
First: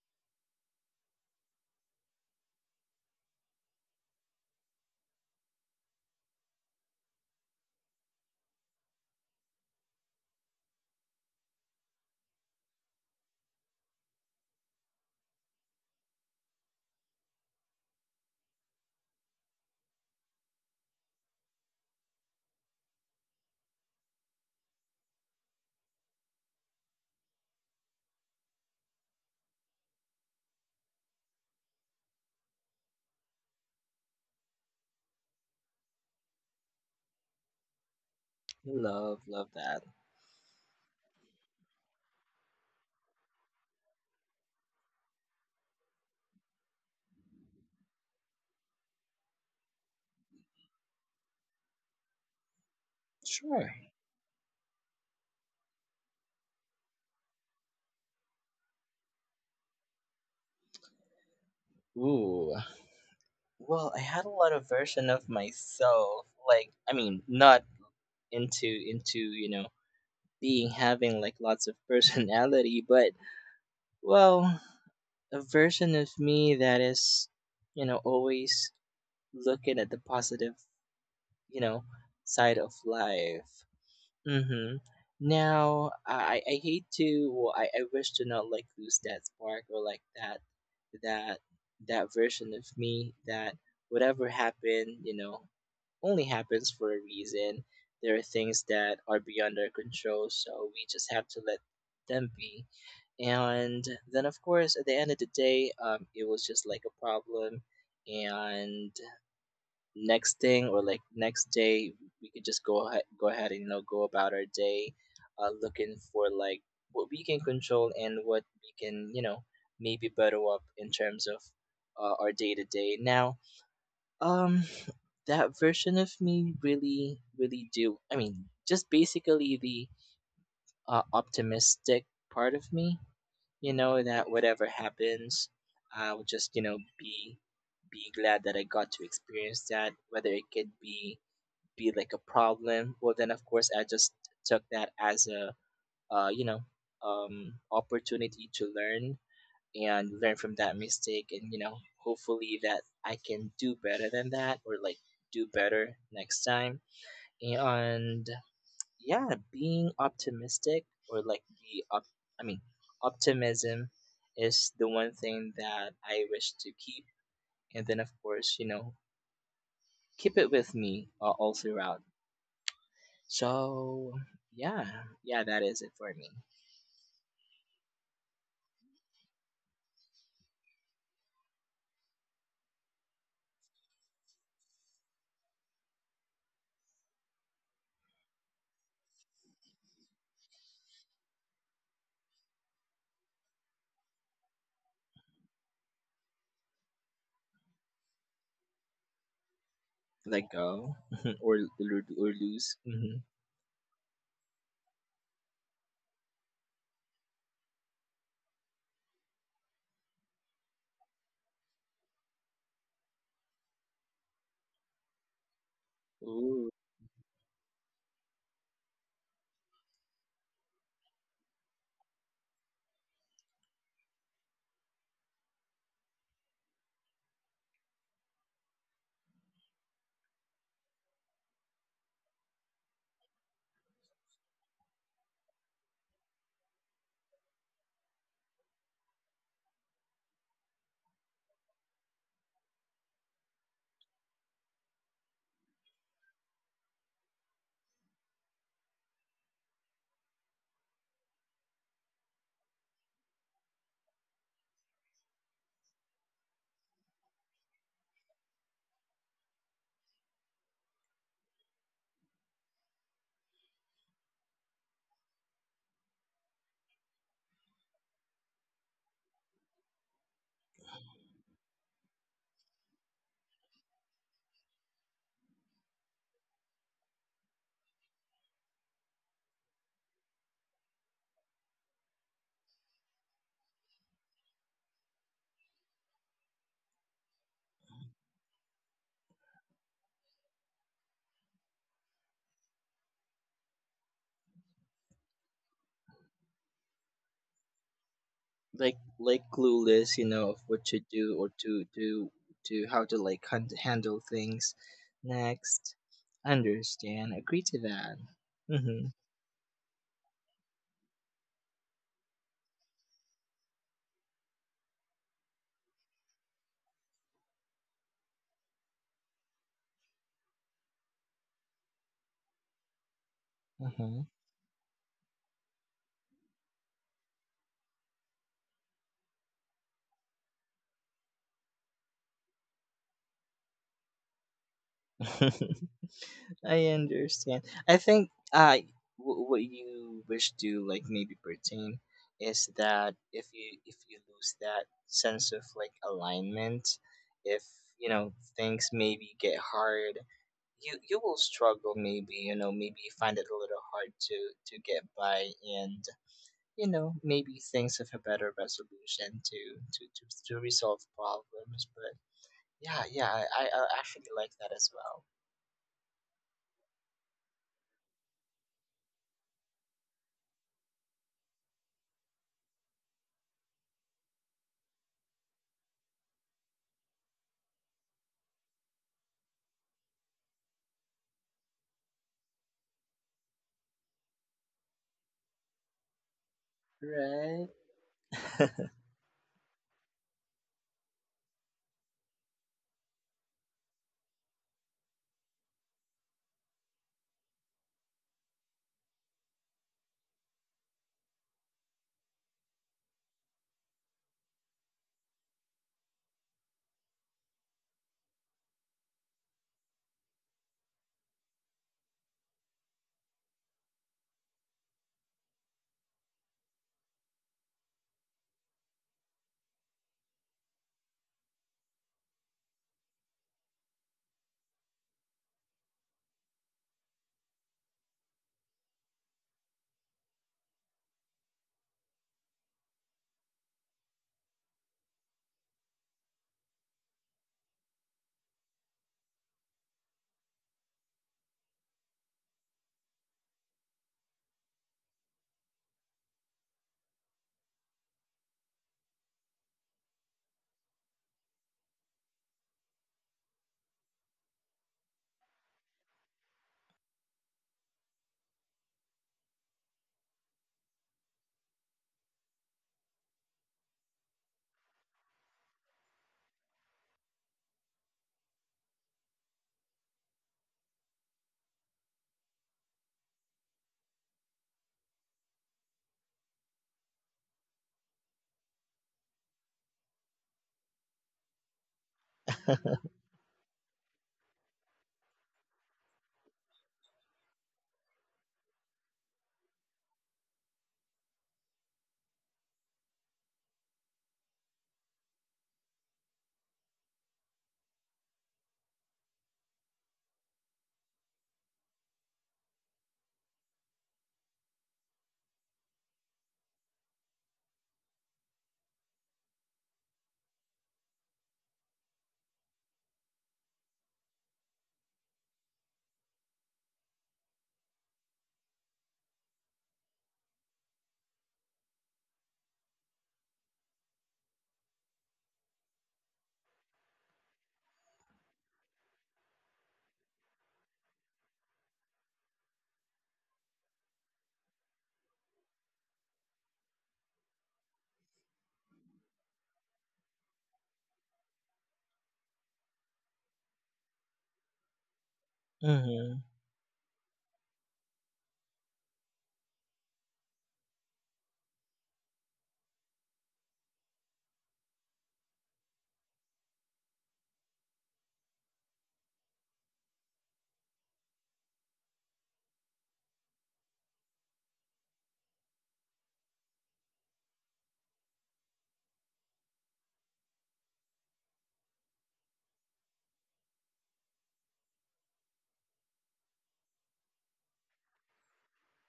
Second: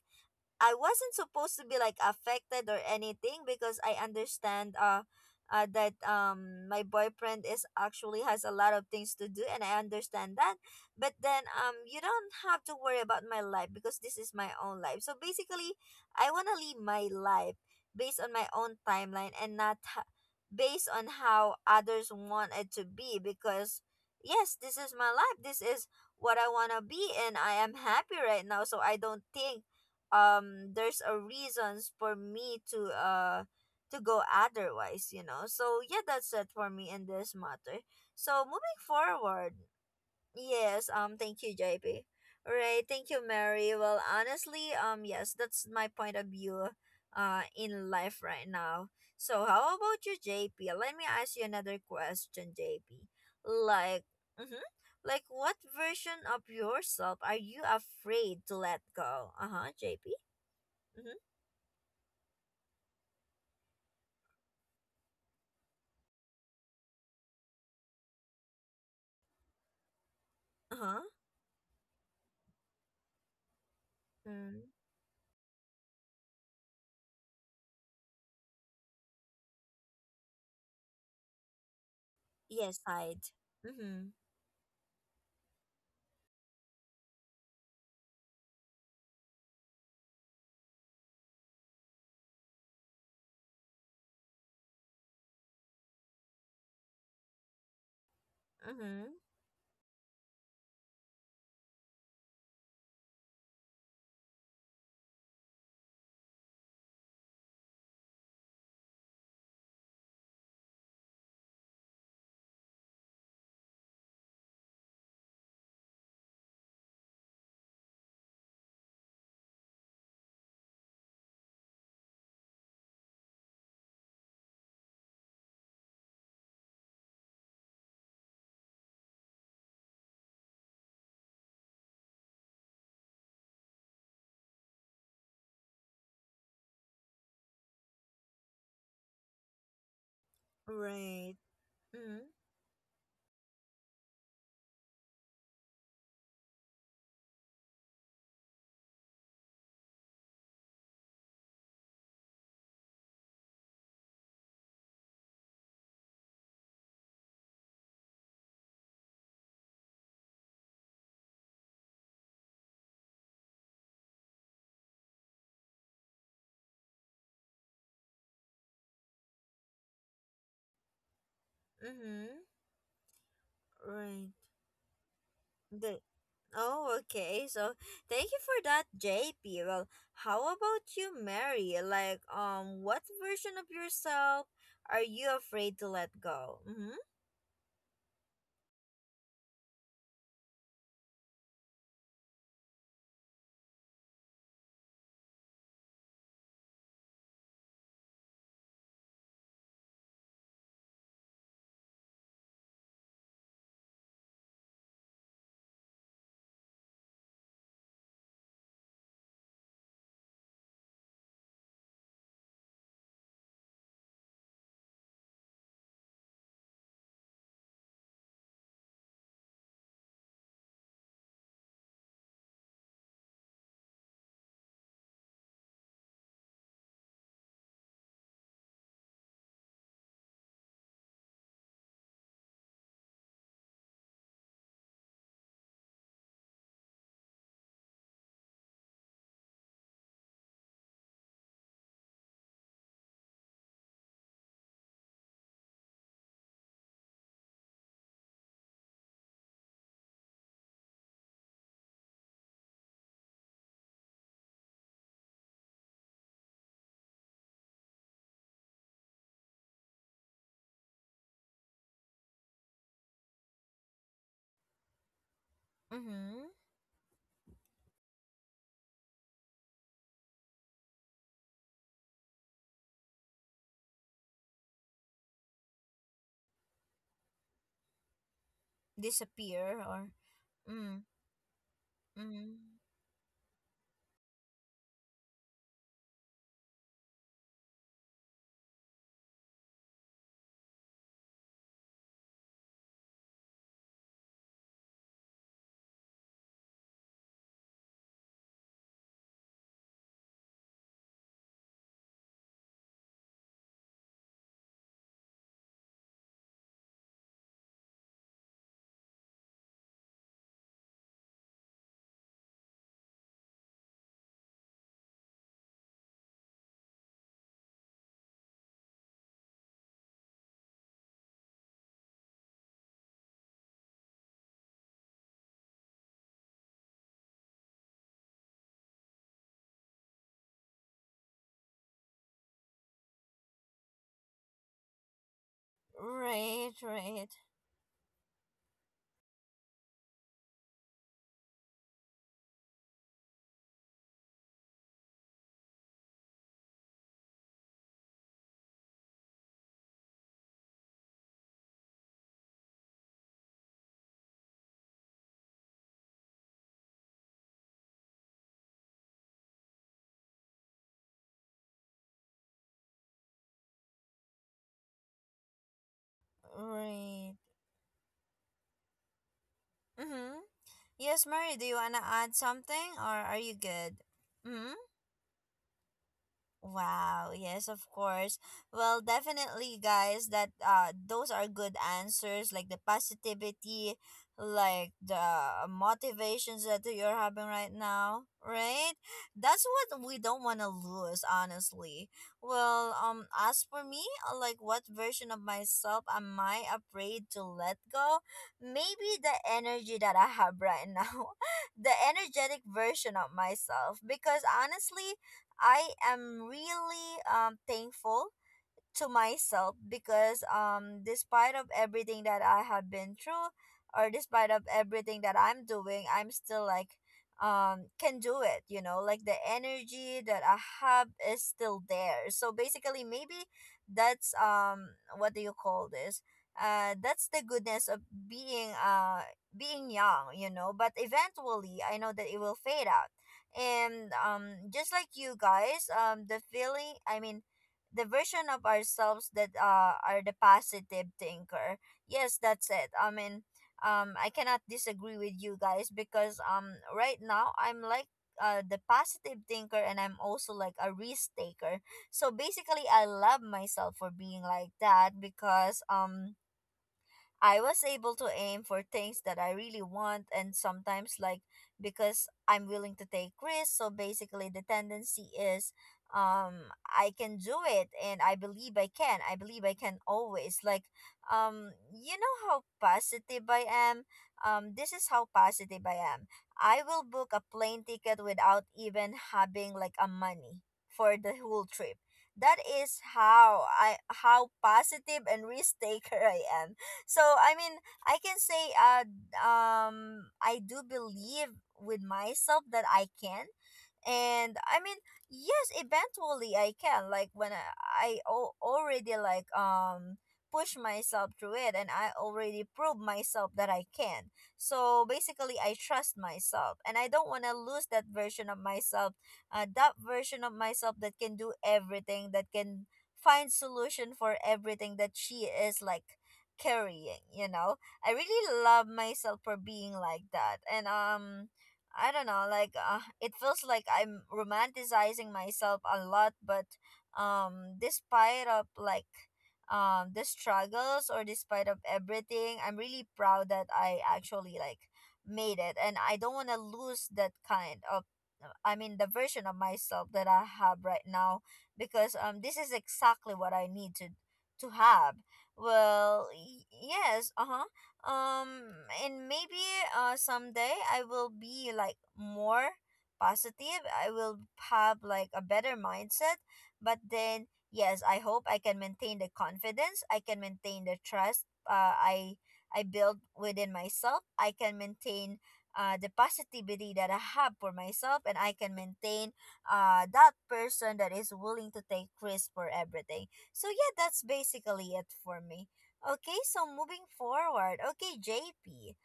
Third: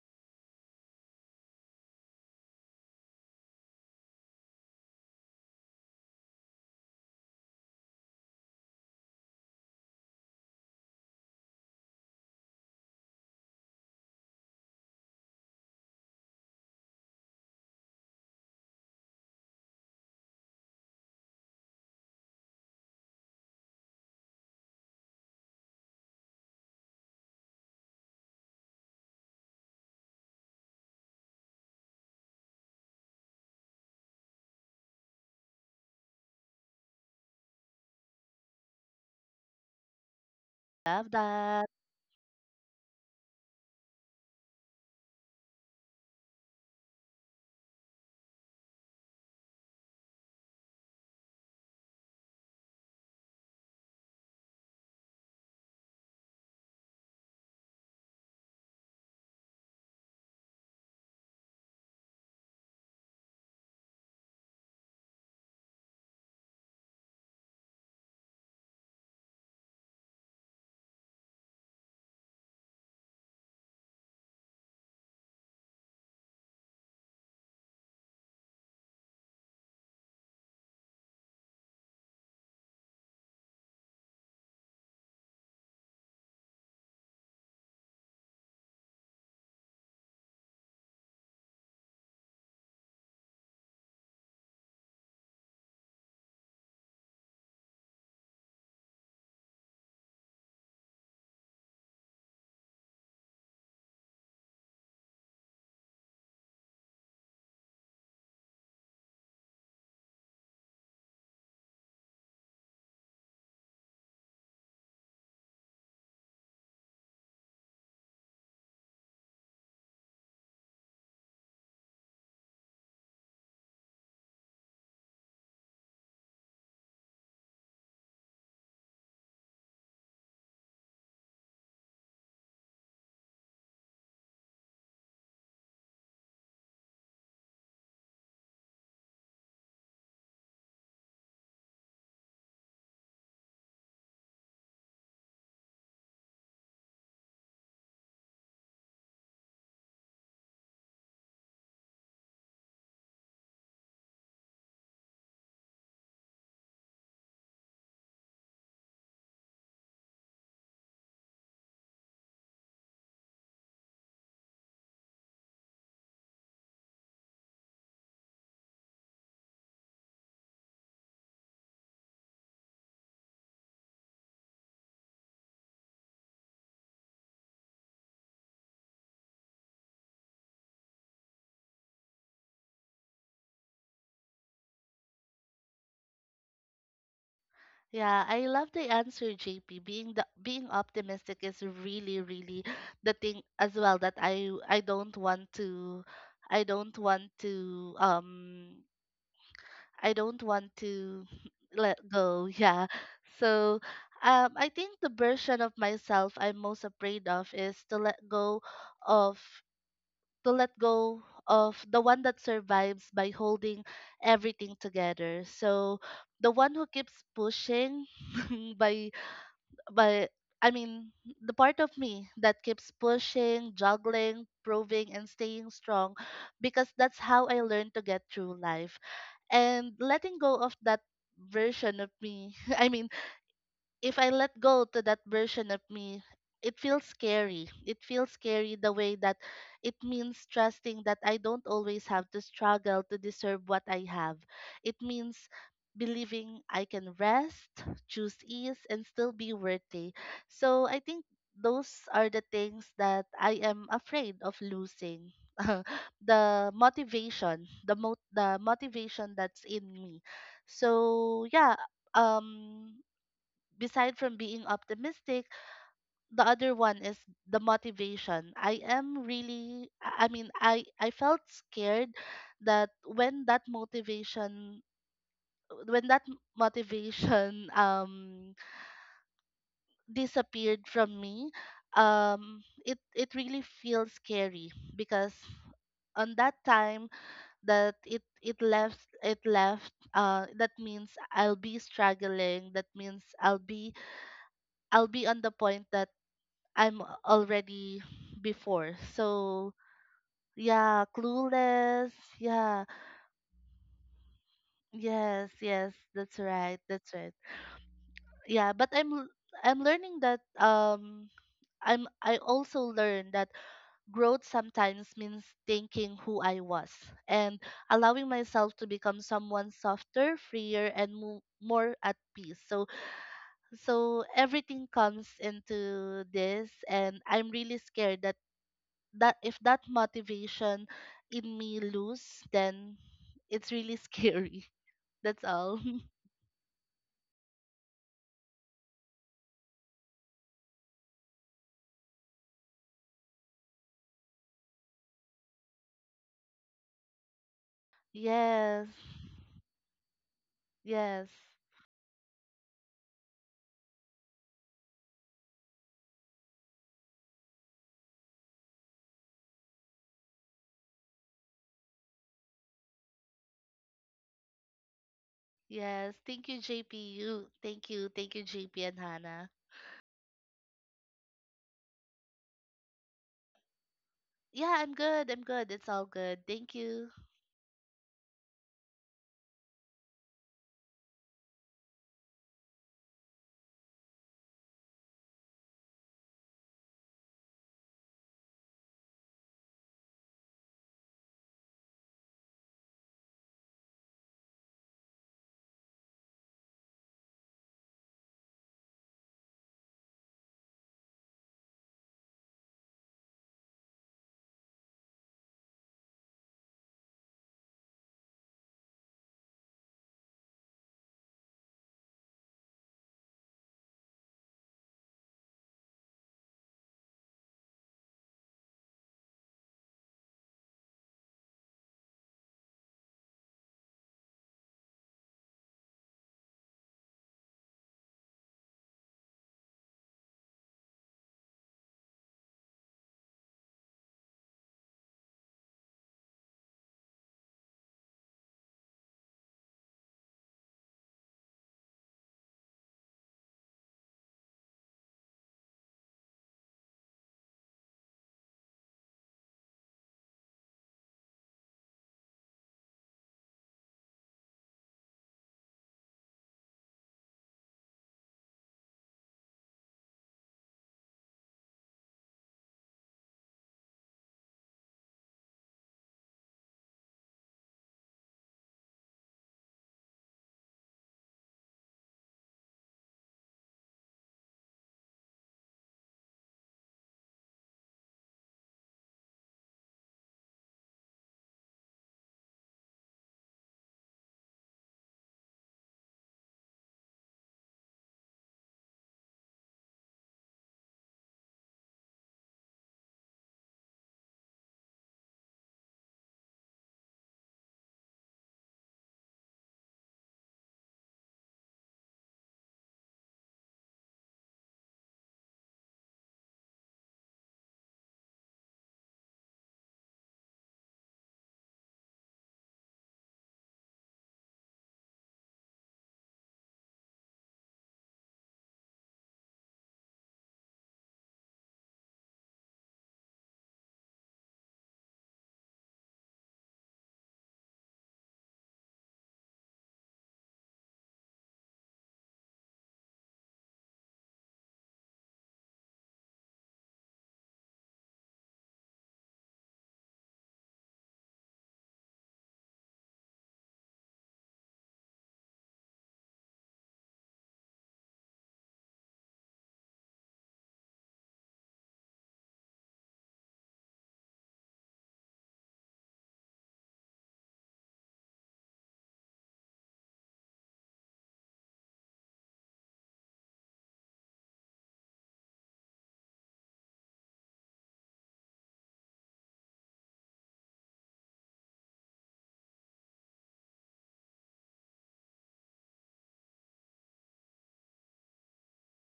Speaker 1: I wasn't supposed to be like affected or anything because I understand that my boyfriend is actually has a lot of things to do, and I understand that. But then you don't have to worry about my life because this is my own life. So basically, I want to live my life based on my own timeline and not based on how others want it to be because yes, this is my life. This is what I want to be, and I am happy right now, so I don't think there's a reasons for me to go otherwise, you know. So yeah, that's it for me in this matter, so moving
Speaker 2: Love, love
Speaker 1: forward.
Speaker 2: that.
Speaker 1: Yes,
Speaker 3: Love
Speaker 1: thank you,
Speaker 3: that.
Speaker 1: JP. All right, thank you, Mary. Well, honestly, yes, that's my point of view in life right now. So how about you, JP? Let me ask you another question, JP.
Speaker 2: Sure.
Speaker 1: Like, mm-hmm, like what version of yourself are you afraid to let go? Uh-huh, JP. Mm-hmm.
Speaker 2: Ooh, well, I had a lot of version of myself, like I mean, not into, you know, being
Speaker 1: Uh-huh.
Speaker 2: having like lots of personality. But well,
Speaker 1: Mm.
Speaker 2: a version of me that is, you know, always looking at the positive, you know, side of
Speaker 1: Yes, side.
Speaker 2: life.
Speaker 1: Mm-hmm.
Speaker 2: Mm-hmm. Now, I hate to. Well, I wish to not like lose that spark, or like that that version of me, that whatever happened, you know, only happens for a reason. There are things that
Speaker 1: Mm-hmm.
Speaker 2: are beyond our control, so we just have to let them be. And then, of course, at the end of the day, it was just like a problem. And next thing, or like next day, we could just go ahead and, you know, go about our day, looking for like what we can control and what we can, you know, maybe better up in terms of, our day to day. Now, um, that version of me really, really do. I mean, just basically the, optimistic part of me. You know that whatever happens, I'll just, you know, be glad that I got to experience that. Whether it could
Speaker 1: Right.
Speaker 2: be like a
Speaker 1: Mm-hmm.
Speaker 2: problem, well then of course I just took that as a, uh, you know, um, opportunity to learn and learn from that mistake, and, you know, hopefully that I can do better than that, or like do better next time. And yeah, being optimistic, or like the op- I mean, optimism is the one thing that I wish to keep, and then of course, you know, keep it with me, all throughout.
Speaker 1: Mm-hmm.
Speaker 2: So
Speaker 1: Right.
Speaker 2: yeah, yeah, that is it
Speaker 1: The
Speaker 2: for me.
Speaker 1: Oh, okay. So thank you for that, JP. Well, how about you, Mary? Like, what version of yourself are you afraid to let go? Mm-hmm.
Speaker 3: Yeah, I love the answer, JP. Being optimistic is really, really the thing as well that I don't want to I don't want to um I don't
Speaker 2: Let
Speaker 3: want
Speaker 2: go
Speaker 3: to
Speaker 2: or
Speaker 3: let
Speaker 2: or
Speaker 3: go.
Speaker 2: lose,
Speaker 3: Yeah.
Speaker 2: hmm.
Speaker 3: So, I think the version of myself I'm most afraid of is to let go of to let go the one that survives by holding everything together. So the
Speaker 2: Ooh.
Speaker 3: one who keeps pushing by but I mean, the part of me that keeps pushing, juggling, proving, and staying strong because that's how I learned to get through life. And letting go of that version of me, I mean, if I let go to that version of me, it feels scary. It feels scary the way that it means trusting that I don't always have to struggle to deserve what I have. It means believing I can rest, choose ease, and still be worthy. So I think those are the things that I am afraid of losing. The motivation, the motivation that's in me. So yeah, um beside from being optimistic, the
Speaker 1: Mm-hmm.
Speaker 3: other one is the motivation. I mean, I felt scared that when that motivation, motivation
Speaker 1: Disappear or
Speaker 3: disappeared
Speaker 1: mm,
Speaker 3: from me, um
Speaker 1: mm-hmm.
Speaker 3: it it really feels scary because on that time that it left, that means I'll be struggling, that means I'll be on the point that I'm already before.
Speaker 2: Like
Speaker 3: So
Speaker 2: clueless, you know, of what to
Speaker 3: yeah,
Speaker 2: do, or to
Speaker 3: clueless. Yeah,
Speaker 2: to how to like handle things
Speaker 3: yes, yes,
Speaker 2: next.
Speaker 3: that's right, that's right.
Speaker 2: Understand, agree to that.
Speaker 3: Yeah, but
Speaker 2: Mm-hmm.
Speaker 3: I'm learning that I also learned that growth sometimes means thinking who I was and allowing myself to become someone softer, freer, and more at peace. So so
Speaker 2: Uh-huh.
Speaker 3: everything comes into this, and I'm really scared that if that motivation in me lose, then it's really scary. That's all.
Speaker 1: Right,
Speaker 2: I
Speaker 1: right,
Speaker 2: understand. I think, uh, what you wish to like maybe pertain is that if you lose that sense of like alignment, if, you know,
Speaker 3: Yes.
Speaker 2: things maybe get hard, you
Speaker 3: Yes.
Speaker 2: will struggle, maybe, you know, maybe you find it a little hard to get by, and, you know, maybe things of a better resolution to to to, to resolve problems. But yeah, yeah, I, I actually like that as
Speaker 3: Yes. Thank you, JP.
Speaker 1: right.
Speaker 3: You thank you. Thank you, JP and Hannah.
Speaker 1: Mm-hmm. Yes, Mary, do you want to add something or are you good?
Speaker 3: Yeah,
Speaker 1: Hmm.
Speaker 3: I'm good. I'm good. It's all good. Thank you.
Speaker 1: Wow, yes, of course. Well, definitely guys that those are good answers, like the positivity, like the motivations that you're having right now,
Speaker 2: well.
Speaker 1: right? That's what we don't want to lose, honestly. Well, as for me, like what version of myself am I afraid to let go? Maybe the energy that I have right now. The energetic version of myself because honestly, I am really thankful to myself because despite of everything that I have been through or despite of everything that I'm doing, I'm still like can do it, you know, like the energy that I have is still there. So basically maybe that's what do you call this? That's the goodness of being being young, you know, but eventually I know that it will fade out. And just like you guys, the feeling, I mean the version of ourselves that are the positive thinker. Yes, that's it. I mean, I cannot disagree with you guys because right now I'm like the positive thinker, and I'm also like a risk taker. So basically, I love myself for being like that because I was able to aim for things that I really want, and sometimes like because I'm willing to take risks. So basically the tendency is I can do it and I believe I can. I believe I can always like you know how positive I am? This is how positive I am. I will book a plane ticket without even having like a money for the whole trip. That
Speaker 2: Right.
Speaker 1: is how I how positive and risk taker I am. So I mean, I can say I do believe with myself that I can. And I mean, yes, eventually I can. Like when I already like push myself through it, and I already prove myself that I can. So basically, I trust myself, and I don't want to lose that version of myself. That version of myself that can do everything, that can find solution for everything that she is like carrying, you know. I really love myself for being like that, and I don't know, like it feels like I'm romanticizing myself a lot, but despite of like the struggles or despite of everything, I'm really proud that I actually like made it, and I don't want to lose that kind of, I mean, the version of myself that I have right now because this is exactly what I need to have. Well,
Speaker 2: Mm-hmm.
Speaker 1: yes, uh-huh. Um and maybe someday I will be like more positive. I will have like a better mindset, but then yes, I hope I can maintain the confidence, I can maintain the trust, I build within myself. I can maintain the positivity that I have for myself, and I can maintain that person that is willing to take risk for everything. So yeah, that's basically it for me. Okay, so moving forward. Okay, JP.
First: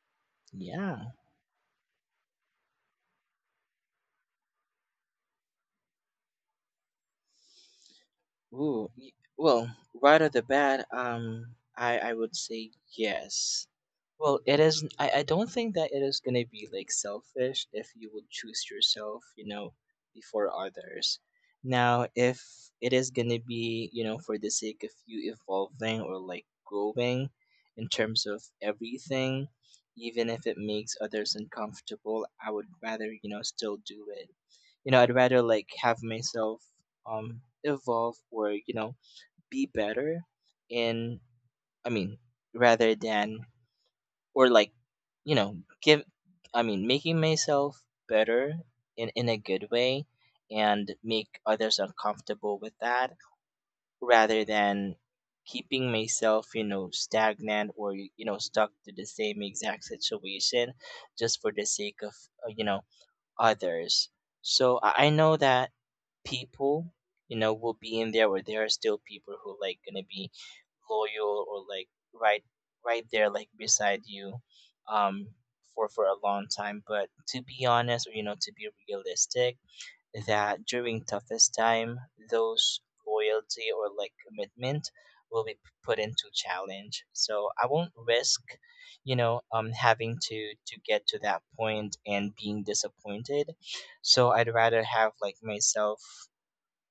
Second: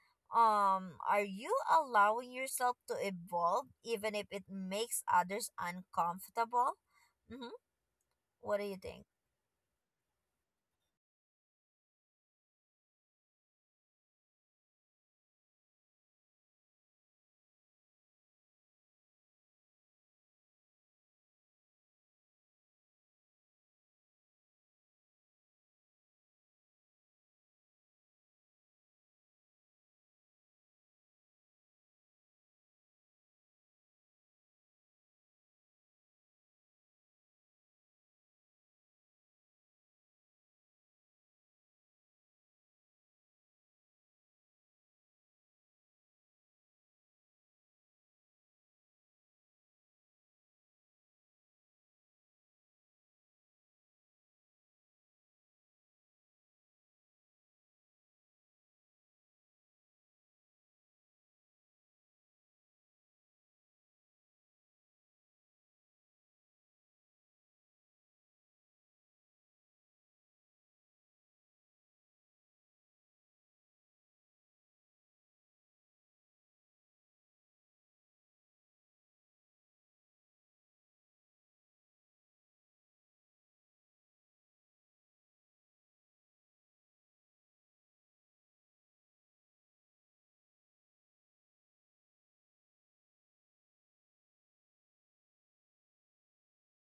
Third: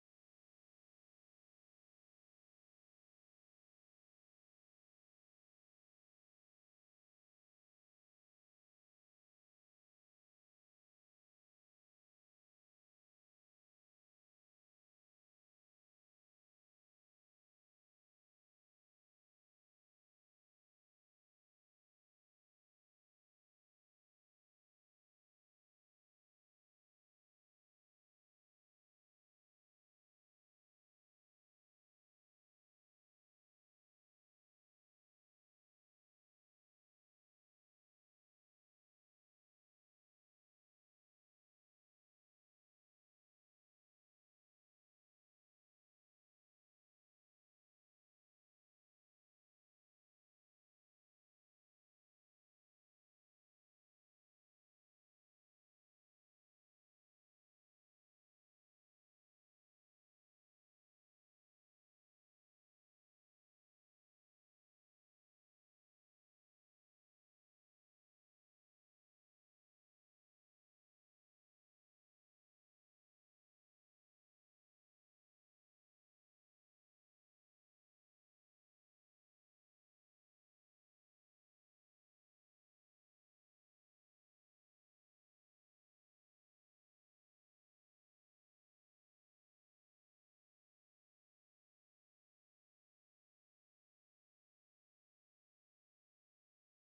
Speaker 2: Yeah.
Speaker 1: Are you allowing yourself to evolve even if it makes others uncomfortable? Mm-hmm. What do you
Speaker 2: Ooh,
Speaker 1: think?
Speaker 2: well, right off the bat, I would say yes. Well, it is. I don't think that it is gonna be like selfish if you would choose yourself, you know, before others. Now, if it is gonna be, you know, for the sake of you evolving or like growing in terms of everything, even if it makes others uncomfortable, I would rather, you know, still do it. You know, I'd rather like have myself, um, evolve, or you know, be better in, I mean, rather than, or like, you know, give, I mean, making myself better in a good way, and make others uncomfortable with that, rather than keeping myself, you know, stagnant, or you know, stuck to the same exact situation just for the sake of, you know, others. So I know that people, you know, will be in there, where there are still people who like gonna be loyal or like right right there, like beside you, um, for a long time. But to be honest, or you know, to be realistic, that during toughest time, those loyalty or like commitment will be put into challenge. So I won't risk, you know, um, having to get to that point and being disappointed. So I'd rather have like myself,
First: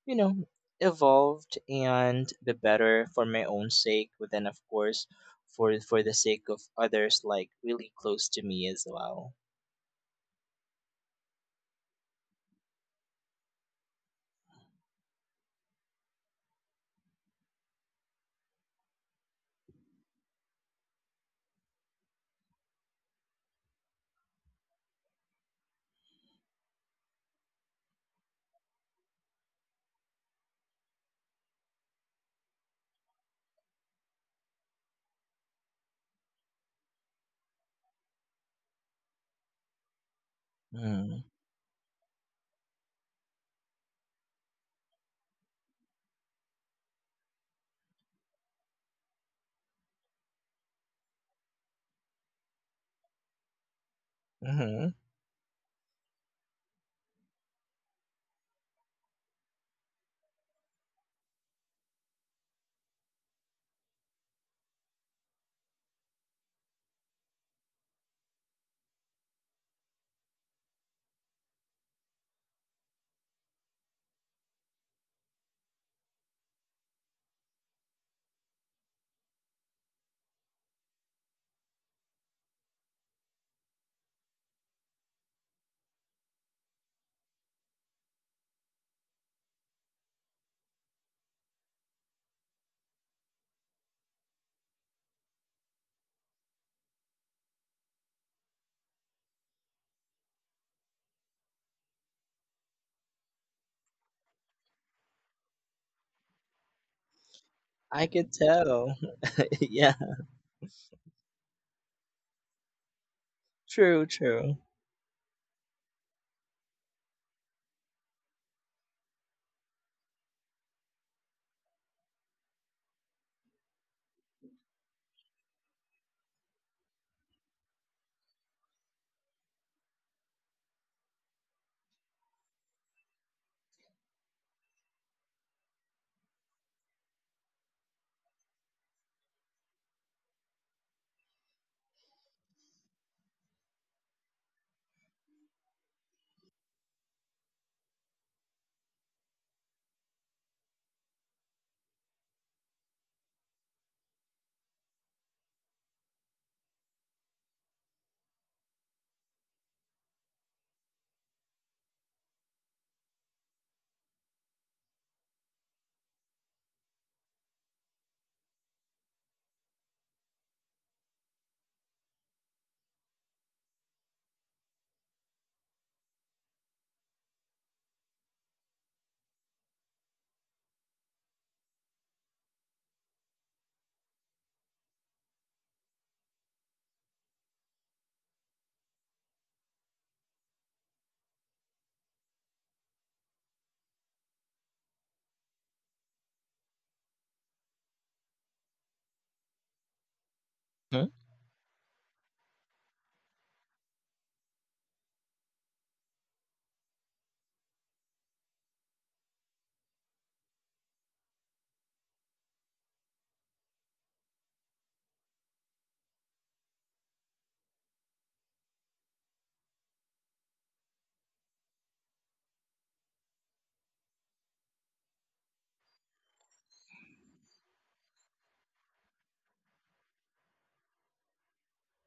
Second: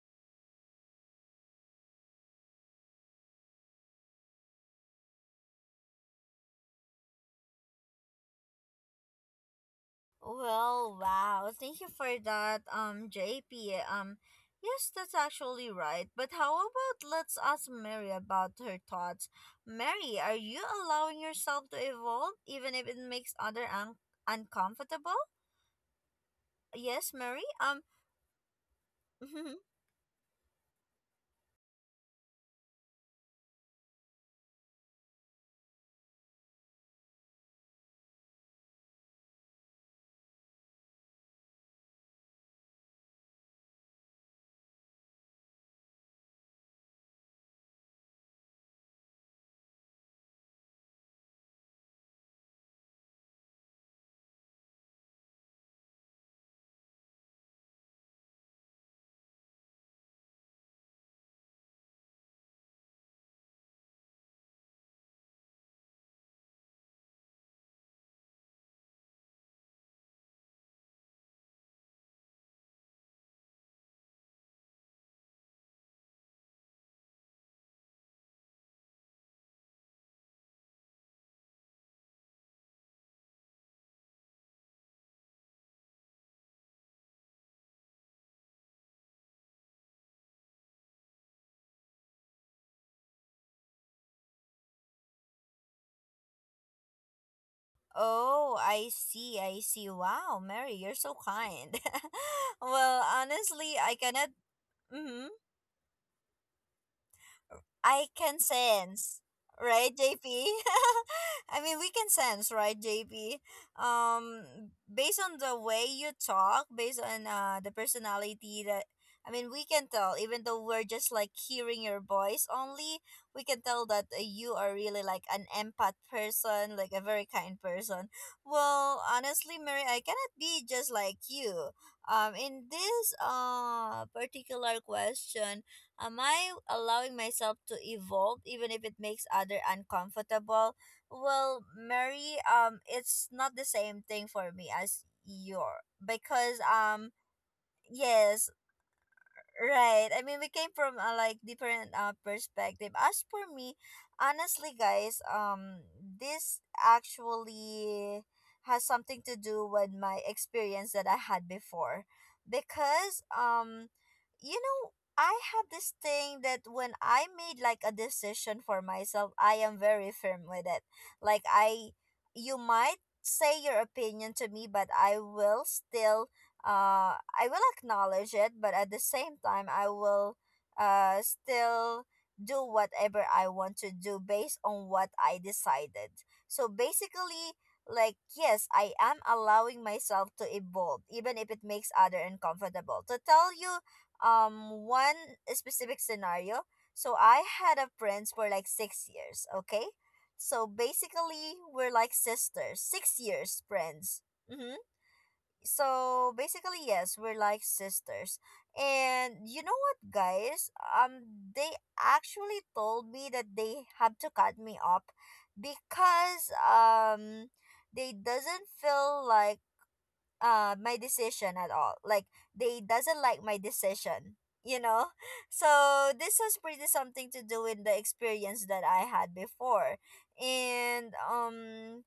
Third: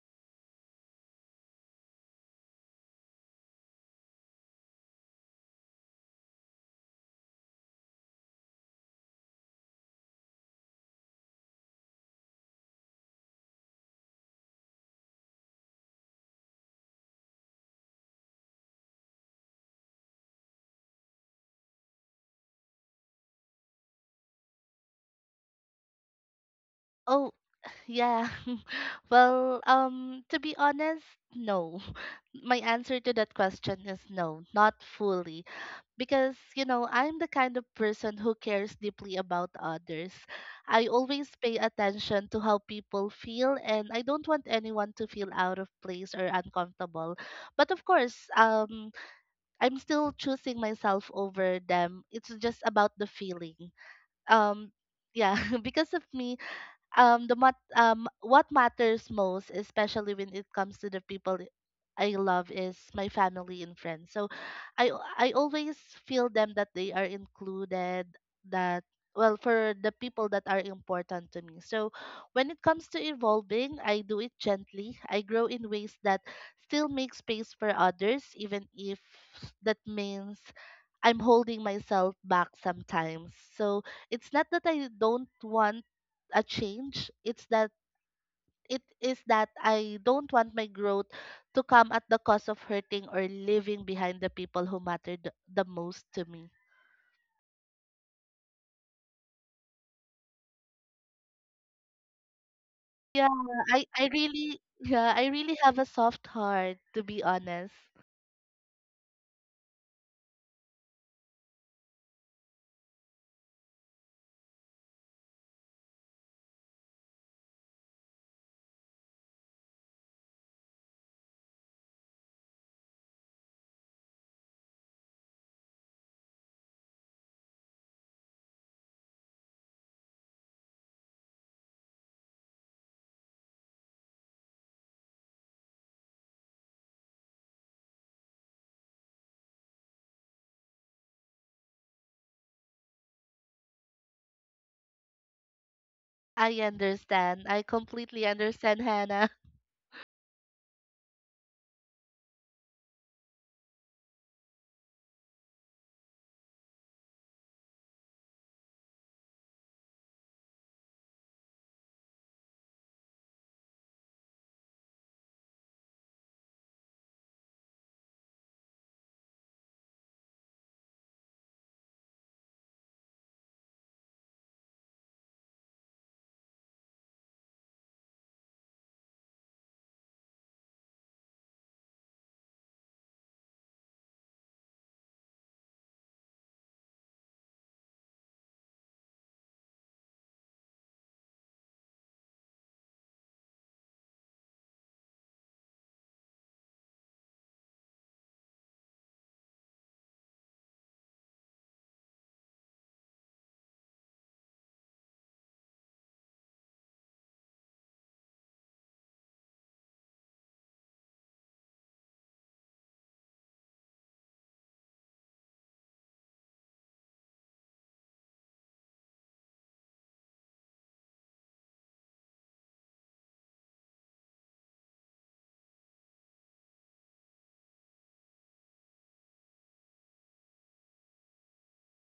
Speaker 2: you know, evolved and be better for my own sake, but then of course for the sake of others like really close to me as well.
Speaker 1: Well, wow. Thank you for that, JP. Yes, that's actually right. But how about let's ask Mary about her thoughts. Mary, are you allowing yourself to evolve even if it makes other uncomfortable? Yes,
Speaker 3: Oh,
Speaker 1: Mary.
Speaker 3: yeah. Well,
Speaker 1: Mhm.
Speaker 3: to be honest, no. My answer to that question is no, not fully. Because you know, I'm the kind of person who cares deeply about others. I
Speaker 2: Mm-hmm.
Speaker 3: always pay attention to how people feel and I don't want anyone to feel out of place or uncomfortable. But of course, I'm still choosing myself over them. It's just about the feeling, um
Speaker 2: Mm-hmm.
Speaker 3: yeah. Because of me, the mat what matters most, especially when it comes to the people I love, is my family and friends. So i I always feel them that they are included, that well, for the people that are important to me. So when it comes to evolving, I do it gently. I grow in ways that still make space for others even if that means I'm holding myself back sometimes. So it's not that I don't want a change. It is that I don't want my growth to come at the cost of hurting or leaving behind the people who mattered the most to me.
Speaker 1: Oh, I see. I see. Wow, Mary, you're so kind. Well,
Speaker 3: Yeah,
Speaker 1: honestly, I
Speaker 3: I
Speaker 1: cannot.
Speaker 3: really, yeah,
Speaker 1: Mhm.
Speaker 3: I really have a soft heart to be honest.
Speaker 1: I
Speaker 2: I could
Speaker 1: can
Speaker 2: tell.
Speaker 1: sense, right,
Speaker 2: Yeah,
Speaker 1: J P? I mean, we can sense, right, JP?
Speaker 2: true, true.
Speaker 1: Based on the way you talk, based on the personality that I mean, we can tell. Even though we're just like hearing your voice only, we can tell that you are really like an empath person, like a very kind person. Well, honestly, Mary, I cannot be just like you. In this particular question, am I allowing myself to evolve even if it makes other uncomfortable? Well, Mary, it's not the same thing for me as your
Speaker 3: I
Speaker 1: because
Speaker 3: understand. I completely
Speaker 1: yes,
Speaker 3: understand, Hannah.
Speaker 1: right. I mean, we came from a like different perspective. As for me, honestly, guys, this actually has something to do with my experience that I had before, because you know, I have this thing that when I made like a decision for myself, I am very firm with it. Like I, you might say your opinion to me, but I will still I will acknowledge it, but at the same time I will still do whatever I want to do based on what I decided. So basically, like, yes, I am allowing myself to evolve even if it makes other uncomfortable. To tell you, one specific scenario, so I had a friend for like 6 years, okay? So
Speaker 2: Mhm.
Speaker 1: basically, we're like sisters, 6 years friends. Mhm. So basically, yes, we're like sisters. And you know what, guys, um they actually told me that they have to cut me up, because they doesn't feel like my decision at all, like they doesn't like my decision, you know. So this has pretty something to do with the experience that I had before. And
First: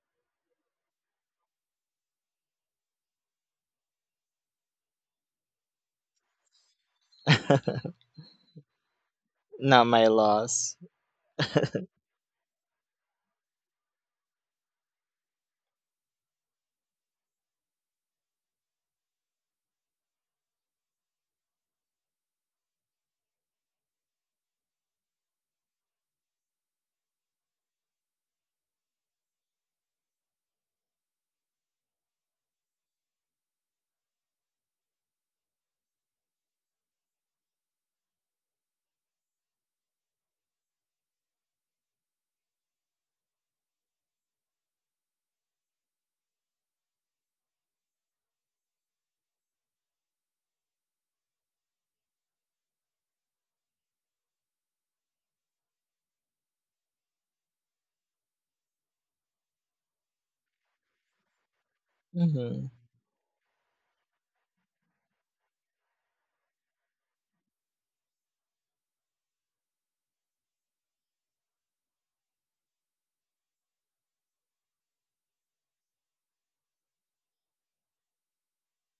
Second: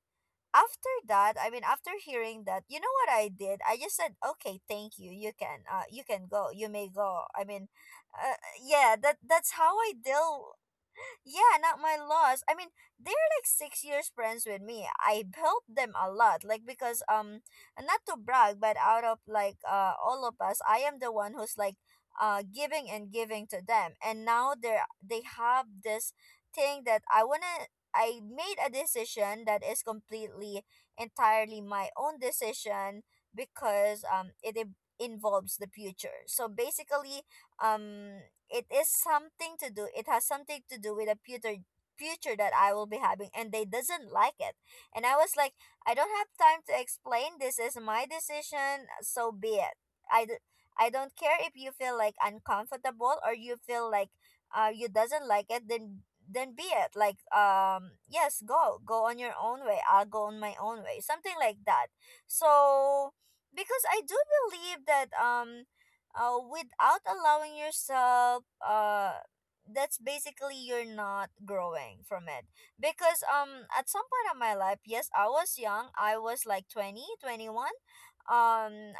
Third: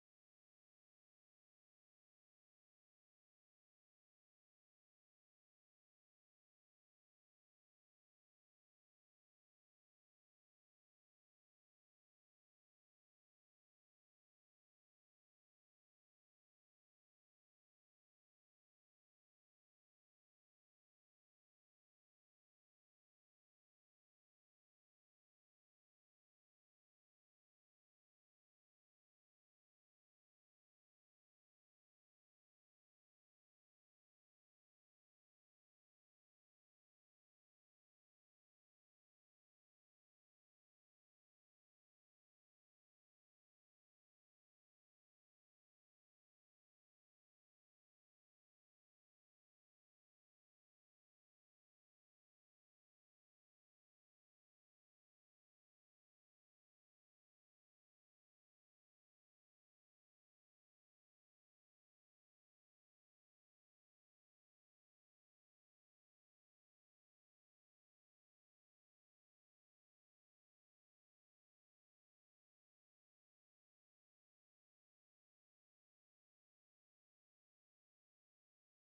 Speaker 1: after that, I mean, after hearing that, you know what I did? I just said, "Okay, thank you. You can go. You may go." I mean, uh, yeah, that's how
Speaker 2: Not
Speaker 1: I
Speaker 2: my
Speaker 1: deal.
Speaker 2: loss.
Speaker 1: Yeah, not my loss. I mean, they're like 6 years friends with me. I helped them a lot, like because not to brag, but out of like all of us, I am the one who's like giving and giving to them, and now they have this thing that I wanna. I made a decision that is completely entirely my own decision, because it involves the future. So basically, um it is something to do, it has something to do with a future that I will be having, and they doesn't like it. And I was like, I don't have time to explain, this is my decision, so be it. i d- I don't care if you feel like uncomfortable or you feel like you doesn't like it, then be it. Like, yes, go, go on your own way, I'll go on my own way, something like that.
Speaker 2: Mm-hmm.
Speaker 1: So because I do believe that without allowing yourself that's basically you're not growing from it. Because at some point of my life, yes, I was young, I was like 20, 21, um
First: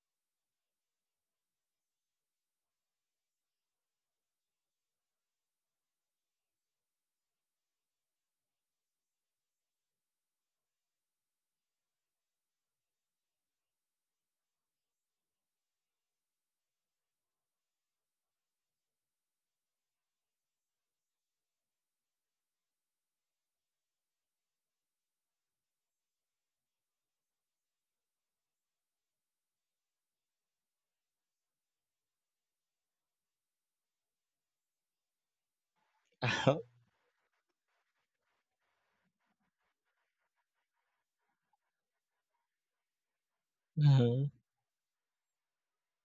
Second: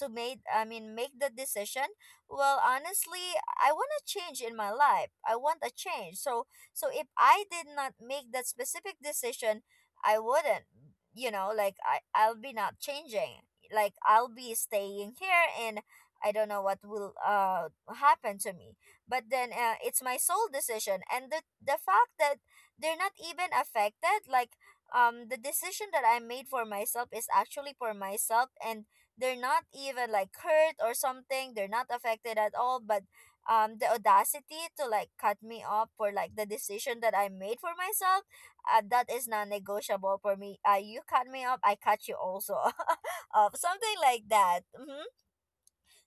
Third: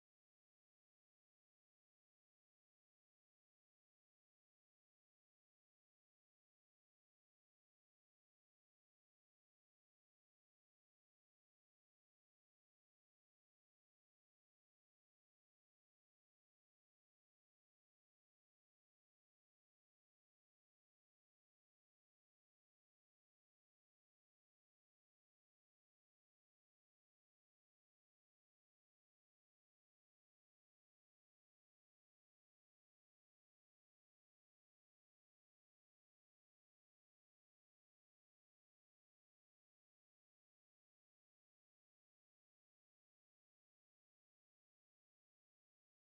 Speaker 1: to make, I mean, make the decision. Well, honestly, I want to change in my life, I want a change. So so if I did not make that specific decision, I wouldn't, you know, like I'll be not changing, like I'll be staying here in, I don't know what will happen to me. But then it's my sole decision, and the fact that they're not even affected, like the decision that I made for myself is actually for myself, and they're not even like hurt or something. They're not affected at all, but the audacity to like cut me off for like the decision that I made for myself, that is non-negotiable for me. You cut me off, I cut you also up. Something like
Speaker 2: Mm-hmm.
Speaker 1: that.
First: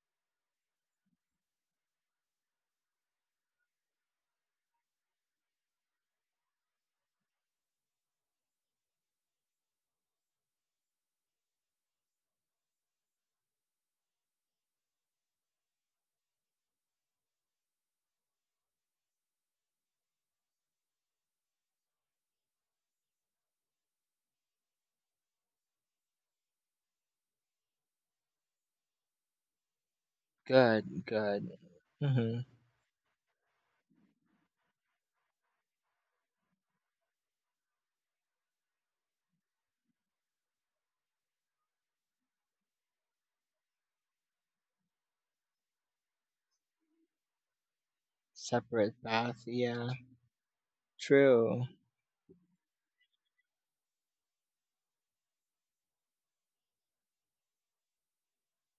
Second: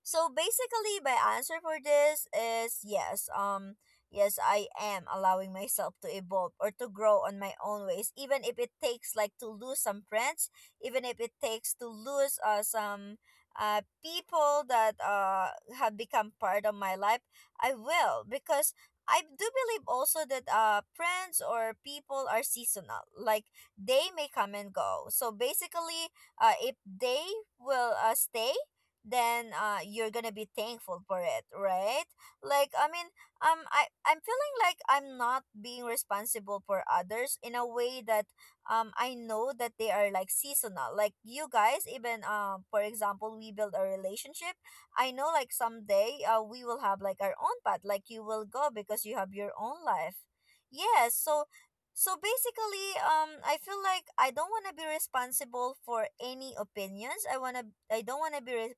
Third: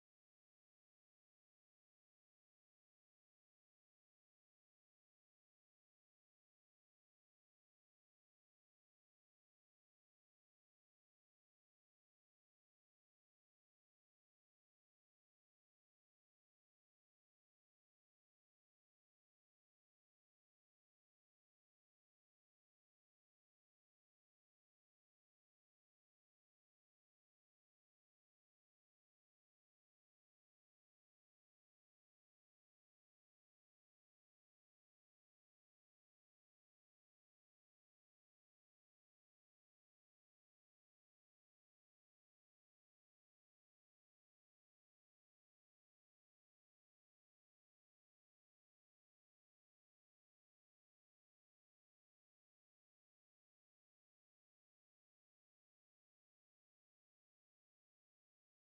Speaker 1: So basically my answer for this is yes. Yes, I am allowing myself to evolve or to grow on my own ways, even if it takes like to lose some friends, even if it takes to lose some people that have become part of my life. I will, because I do believe also that friends or people are seasonal. Like they may come and go. So basically, if they will stay, then you're gonna be
Speaker 2: Good,
Speaker 1: thankful for it,
Speaker 2: good.
Speaker 1: right?
Speaker 2: Mm-hmm.
Speaker 1: Like, I mean, I'm feeling like I'm not being responsible for others in a way that I know that they are like seasonal, like you guys, even for example, we build a relationship, I know like someday we will have like our own path, like you will go
Speaker 2: Separate
Speaker 1: because you have
Speaker 2: path.
Speaker 1: your own
Speaker 2: Yeah,
Speaker 1: life. Yes, so
Speaker 2: true.
Speaker 1: so basically, I feel like I don't want to be responsible for any opinions. I want to, I don't want to be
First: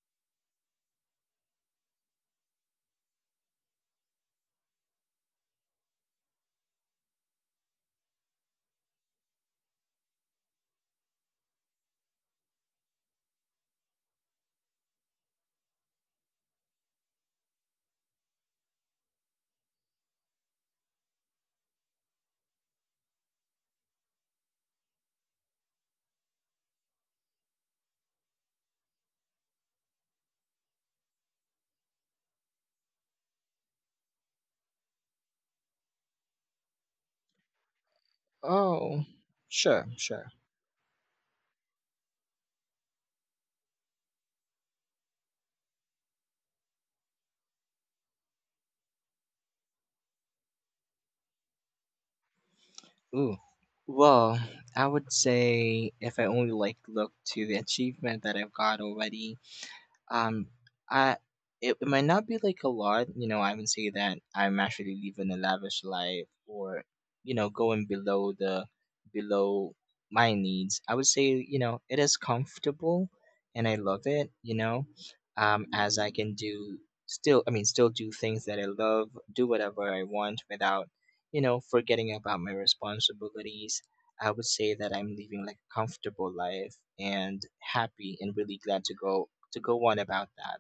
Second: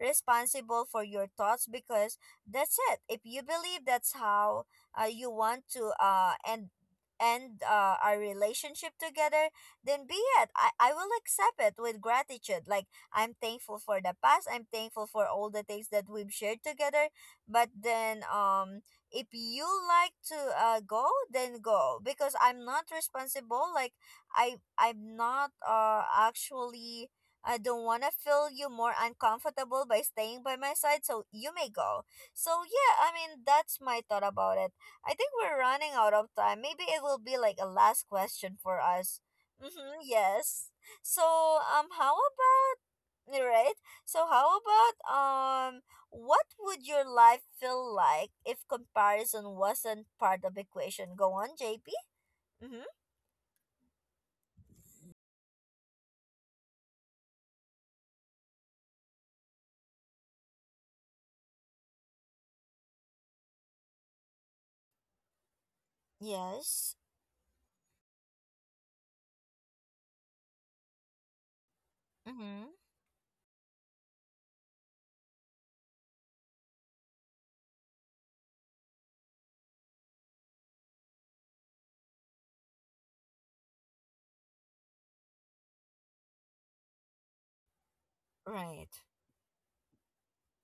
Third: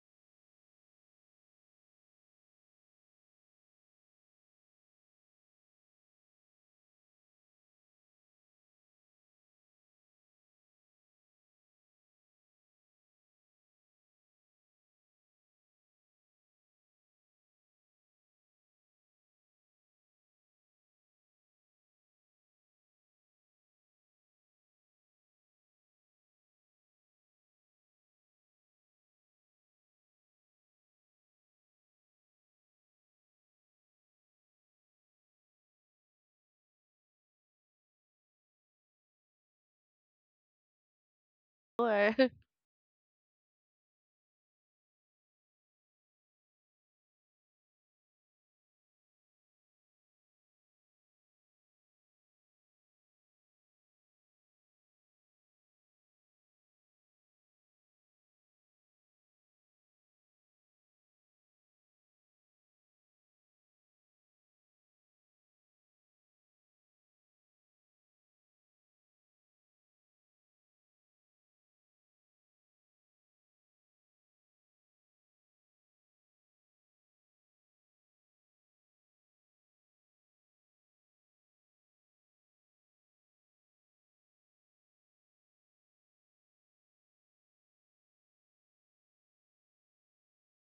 Speaker 1: responsible for your thoughts, because that's it. If you believe that's how you want to end our relationship together, then be it. I will accept it with gratitude. Like, I'm thankful for the past. I'm thankful for all the things that we've shared together. But then if you like to go, then go, because I'm not responsible. Like I'm not actually, I don't want to feel you more uncomfortable by staying by my side, so you may go. So, yeah, I mean, that's my thought about it. I think we're running out of time. Maybe it will be like a last question for
Speaker 2: Oh,
Speaker 1: us.
Speaker 2: sure,
Speaker 1: Mm-hmm,
Speaker 2: sure.
Speaker 1: yes. So, how
Speaker 3: Sure.
Speaker 1: about, right? So, how about, what would your life feel like if comparison wasn't part of equation? Go on, JP. Mm-hmm.
Speaker 2: Ooh. Well, I would say if I only like look to the achievement that I've got already, um, I it it might not be like a lot, you know. I would say that I'm actually living a lavish life, or
Speaker 1: Yes.
Speaker 2: you know, going below the below my needs. I would say, you know, it is
Speaker 1: Mm-hmm.
Speaker 2: comfortable, and I love it. You know, as I can do still, I mean, still do things that I love, do whatever I want without, you know, forgetting about my responsibilities. I would say that I'm living like a comfortable life, and happy and really glad
Speaker 1: Right.
Speaker 2: to go on about that.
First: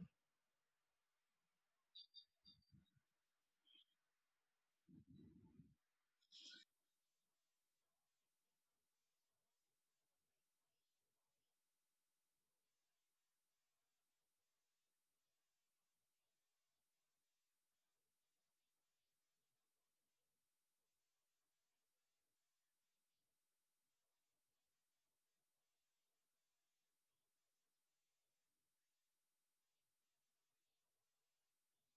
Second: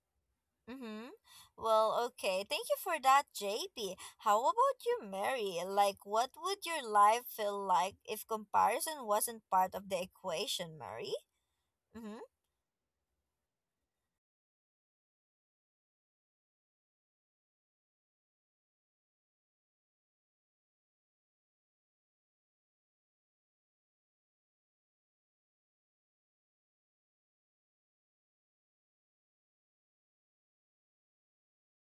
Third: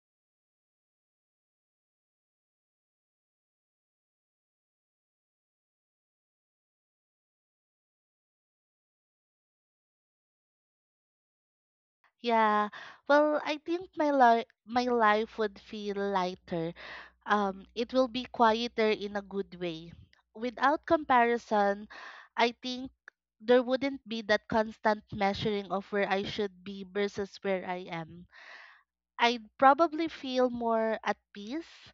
Speaker 1: Mm-hmm. Well, okay. Thank you for that, JP. How about you, Mary? Like, what would your life feel like if comparison wasn't part of the equation, Mary? Mm-hmm.
Speaker 3: Yeah. Well, I think my life would feel lighter. It will be quieter in a good way. Without comparison, I think there wouldn't be that constant measuring of where I should be versus where I am. I'd probably feel more at peace.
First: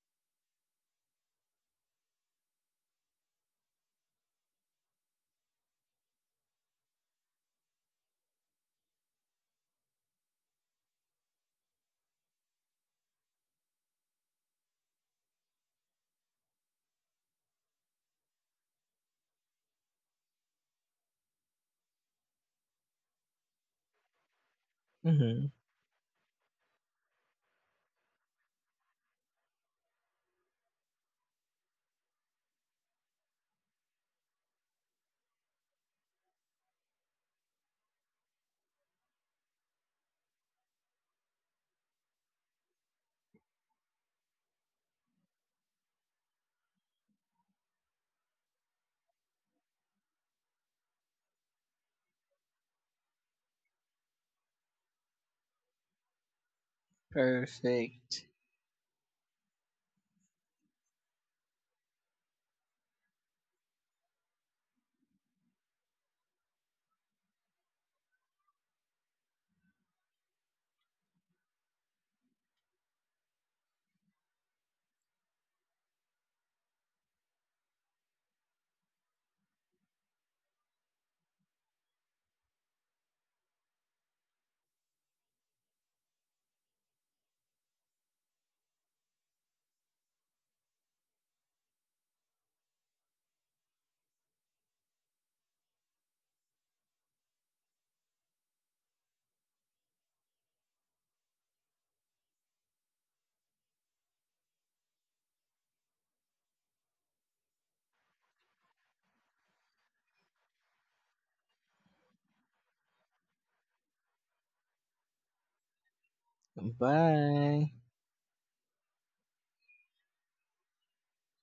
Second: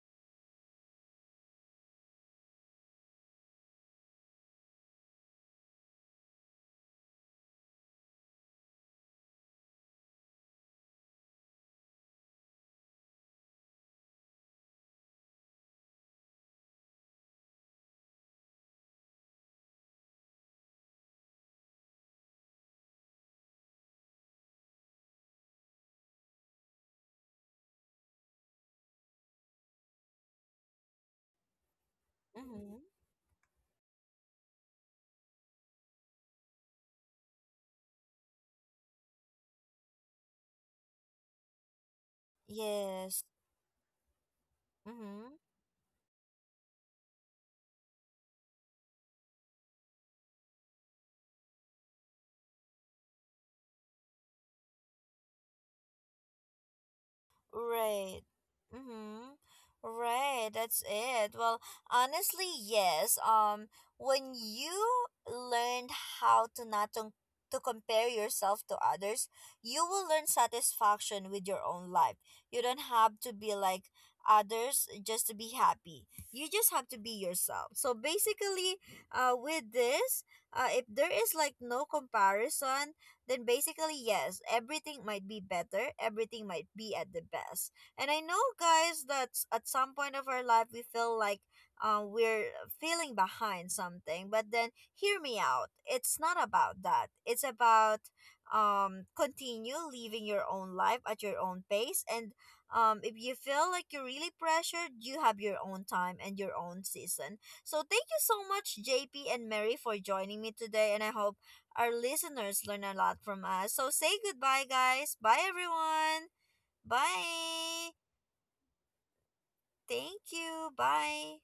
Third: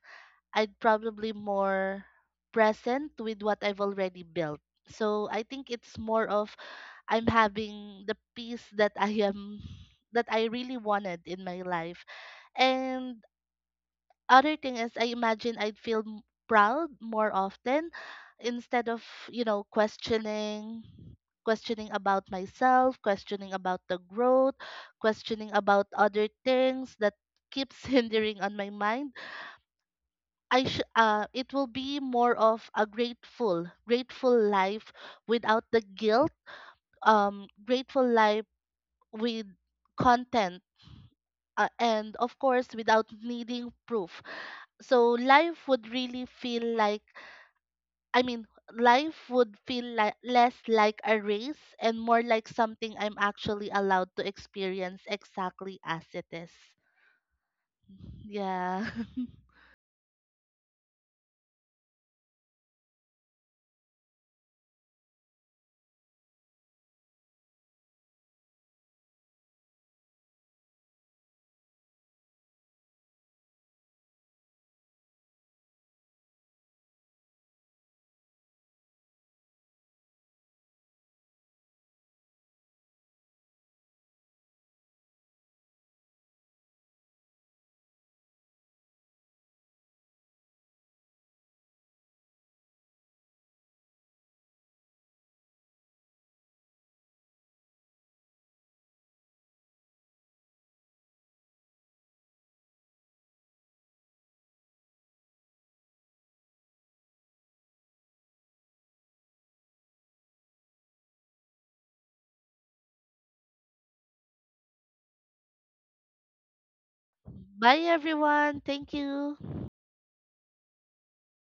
Speaker 3: I'd probably more present with what I've already built. So I think it's more of I'm having the peace that I am that I really wanted in my life. And other thing is I imagine proud more often instead of, you know, questioning about myself, questioning about the growth,
Speaker 2: Mm-hmm.
Speaker 3: questioning about other things that keeps hindering on my mind. It will be more of
Speaker 1: Mm-hmm.
Speaker 3: a grateful, grateful life without the guilt, um grateful life with content, and of course without
Speaker 1: Yes.
Speaker 3: needing proof. So
Speaker 1: Mm-hmm.
Speaker 3: life would really feel like, i mean life would feel like less like a race and more like something I'm actually allowed to experience exactly as it is.
Speaker 1: Right.
Speaker 2: Perfect.
Speaker 3: Yeah.
Speaker 1: Mm-hmm. Right, that's it. Well, honestly, yes. When you learned how to not to, to compare yourself to others, you will learn satisfaction with your own life. You don't have to be like others just to be happy. You just have to be yourself. So basically, with this, if there is like no comparison, then basically, yes, everything might be better, everything might be at the best. And I know, guys, that at some point of our life, we feel like we're feeling behind something, but then hear me out. It's not about that, it's about continue living your own life at your own pace. And if you feel like you're really pressured, you have your own time and your own season. So thank you so much, JP and Mary, for joining me today, and I hope our listeners learn a lot from us. So say goodbye, guys. Bye, everyone.
Speaker 2: Bye.
Speaker 3: Bye,
Speaker 1: Bye.
Speaker 3: everyone, thank you.
Speaker 1: Thank you. Bye.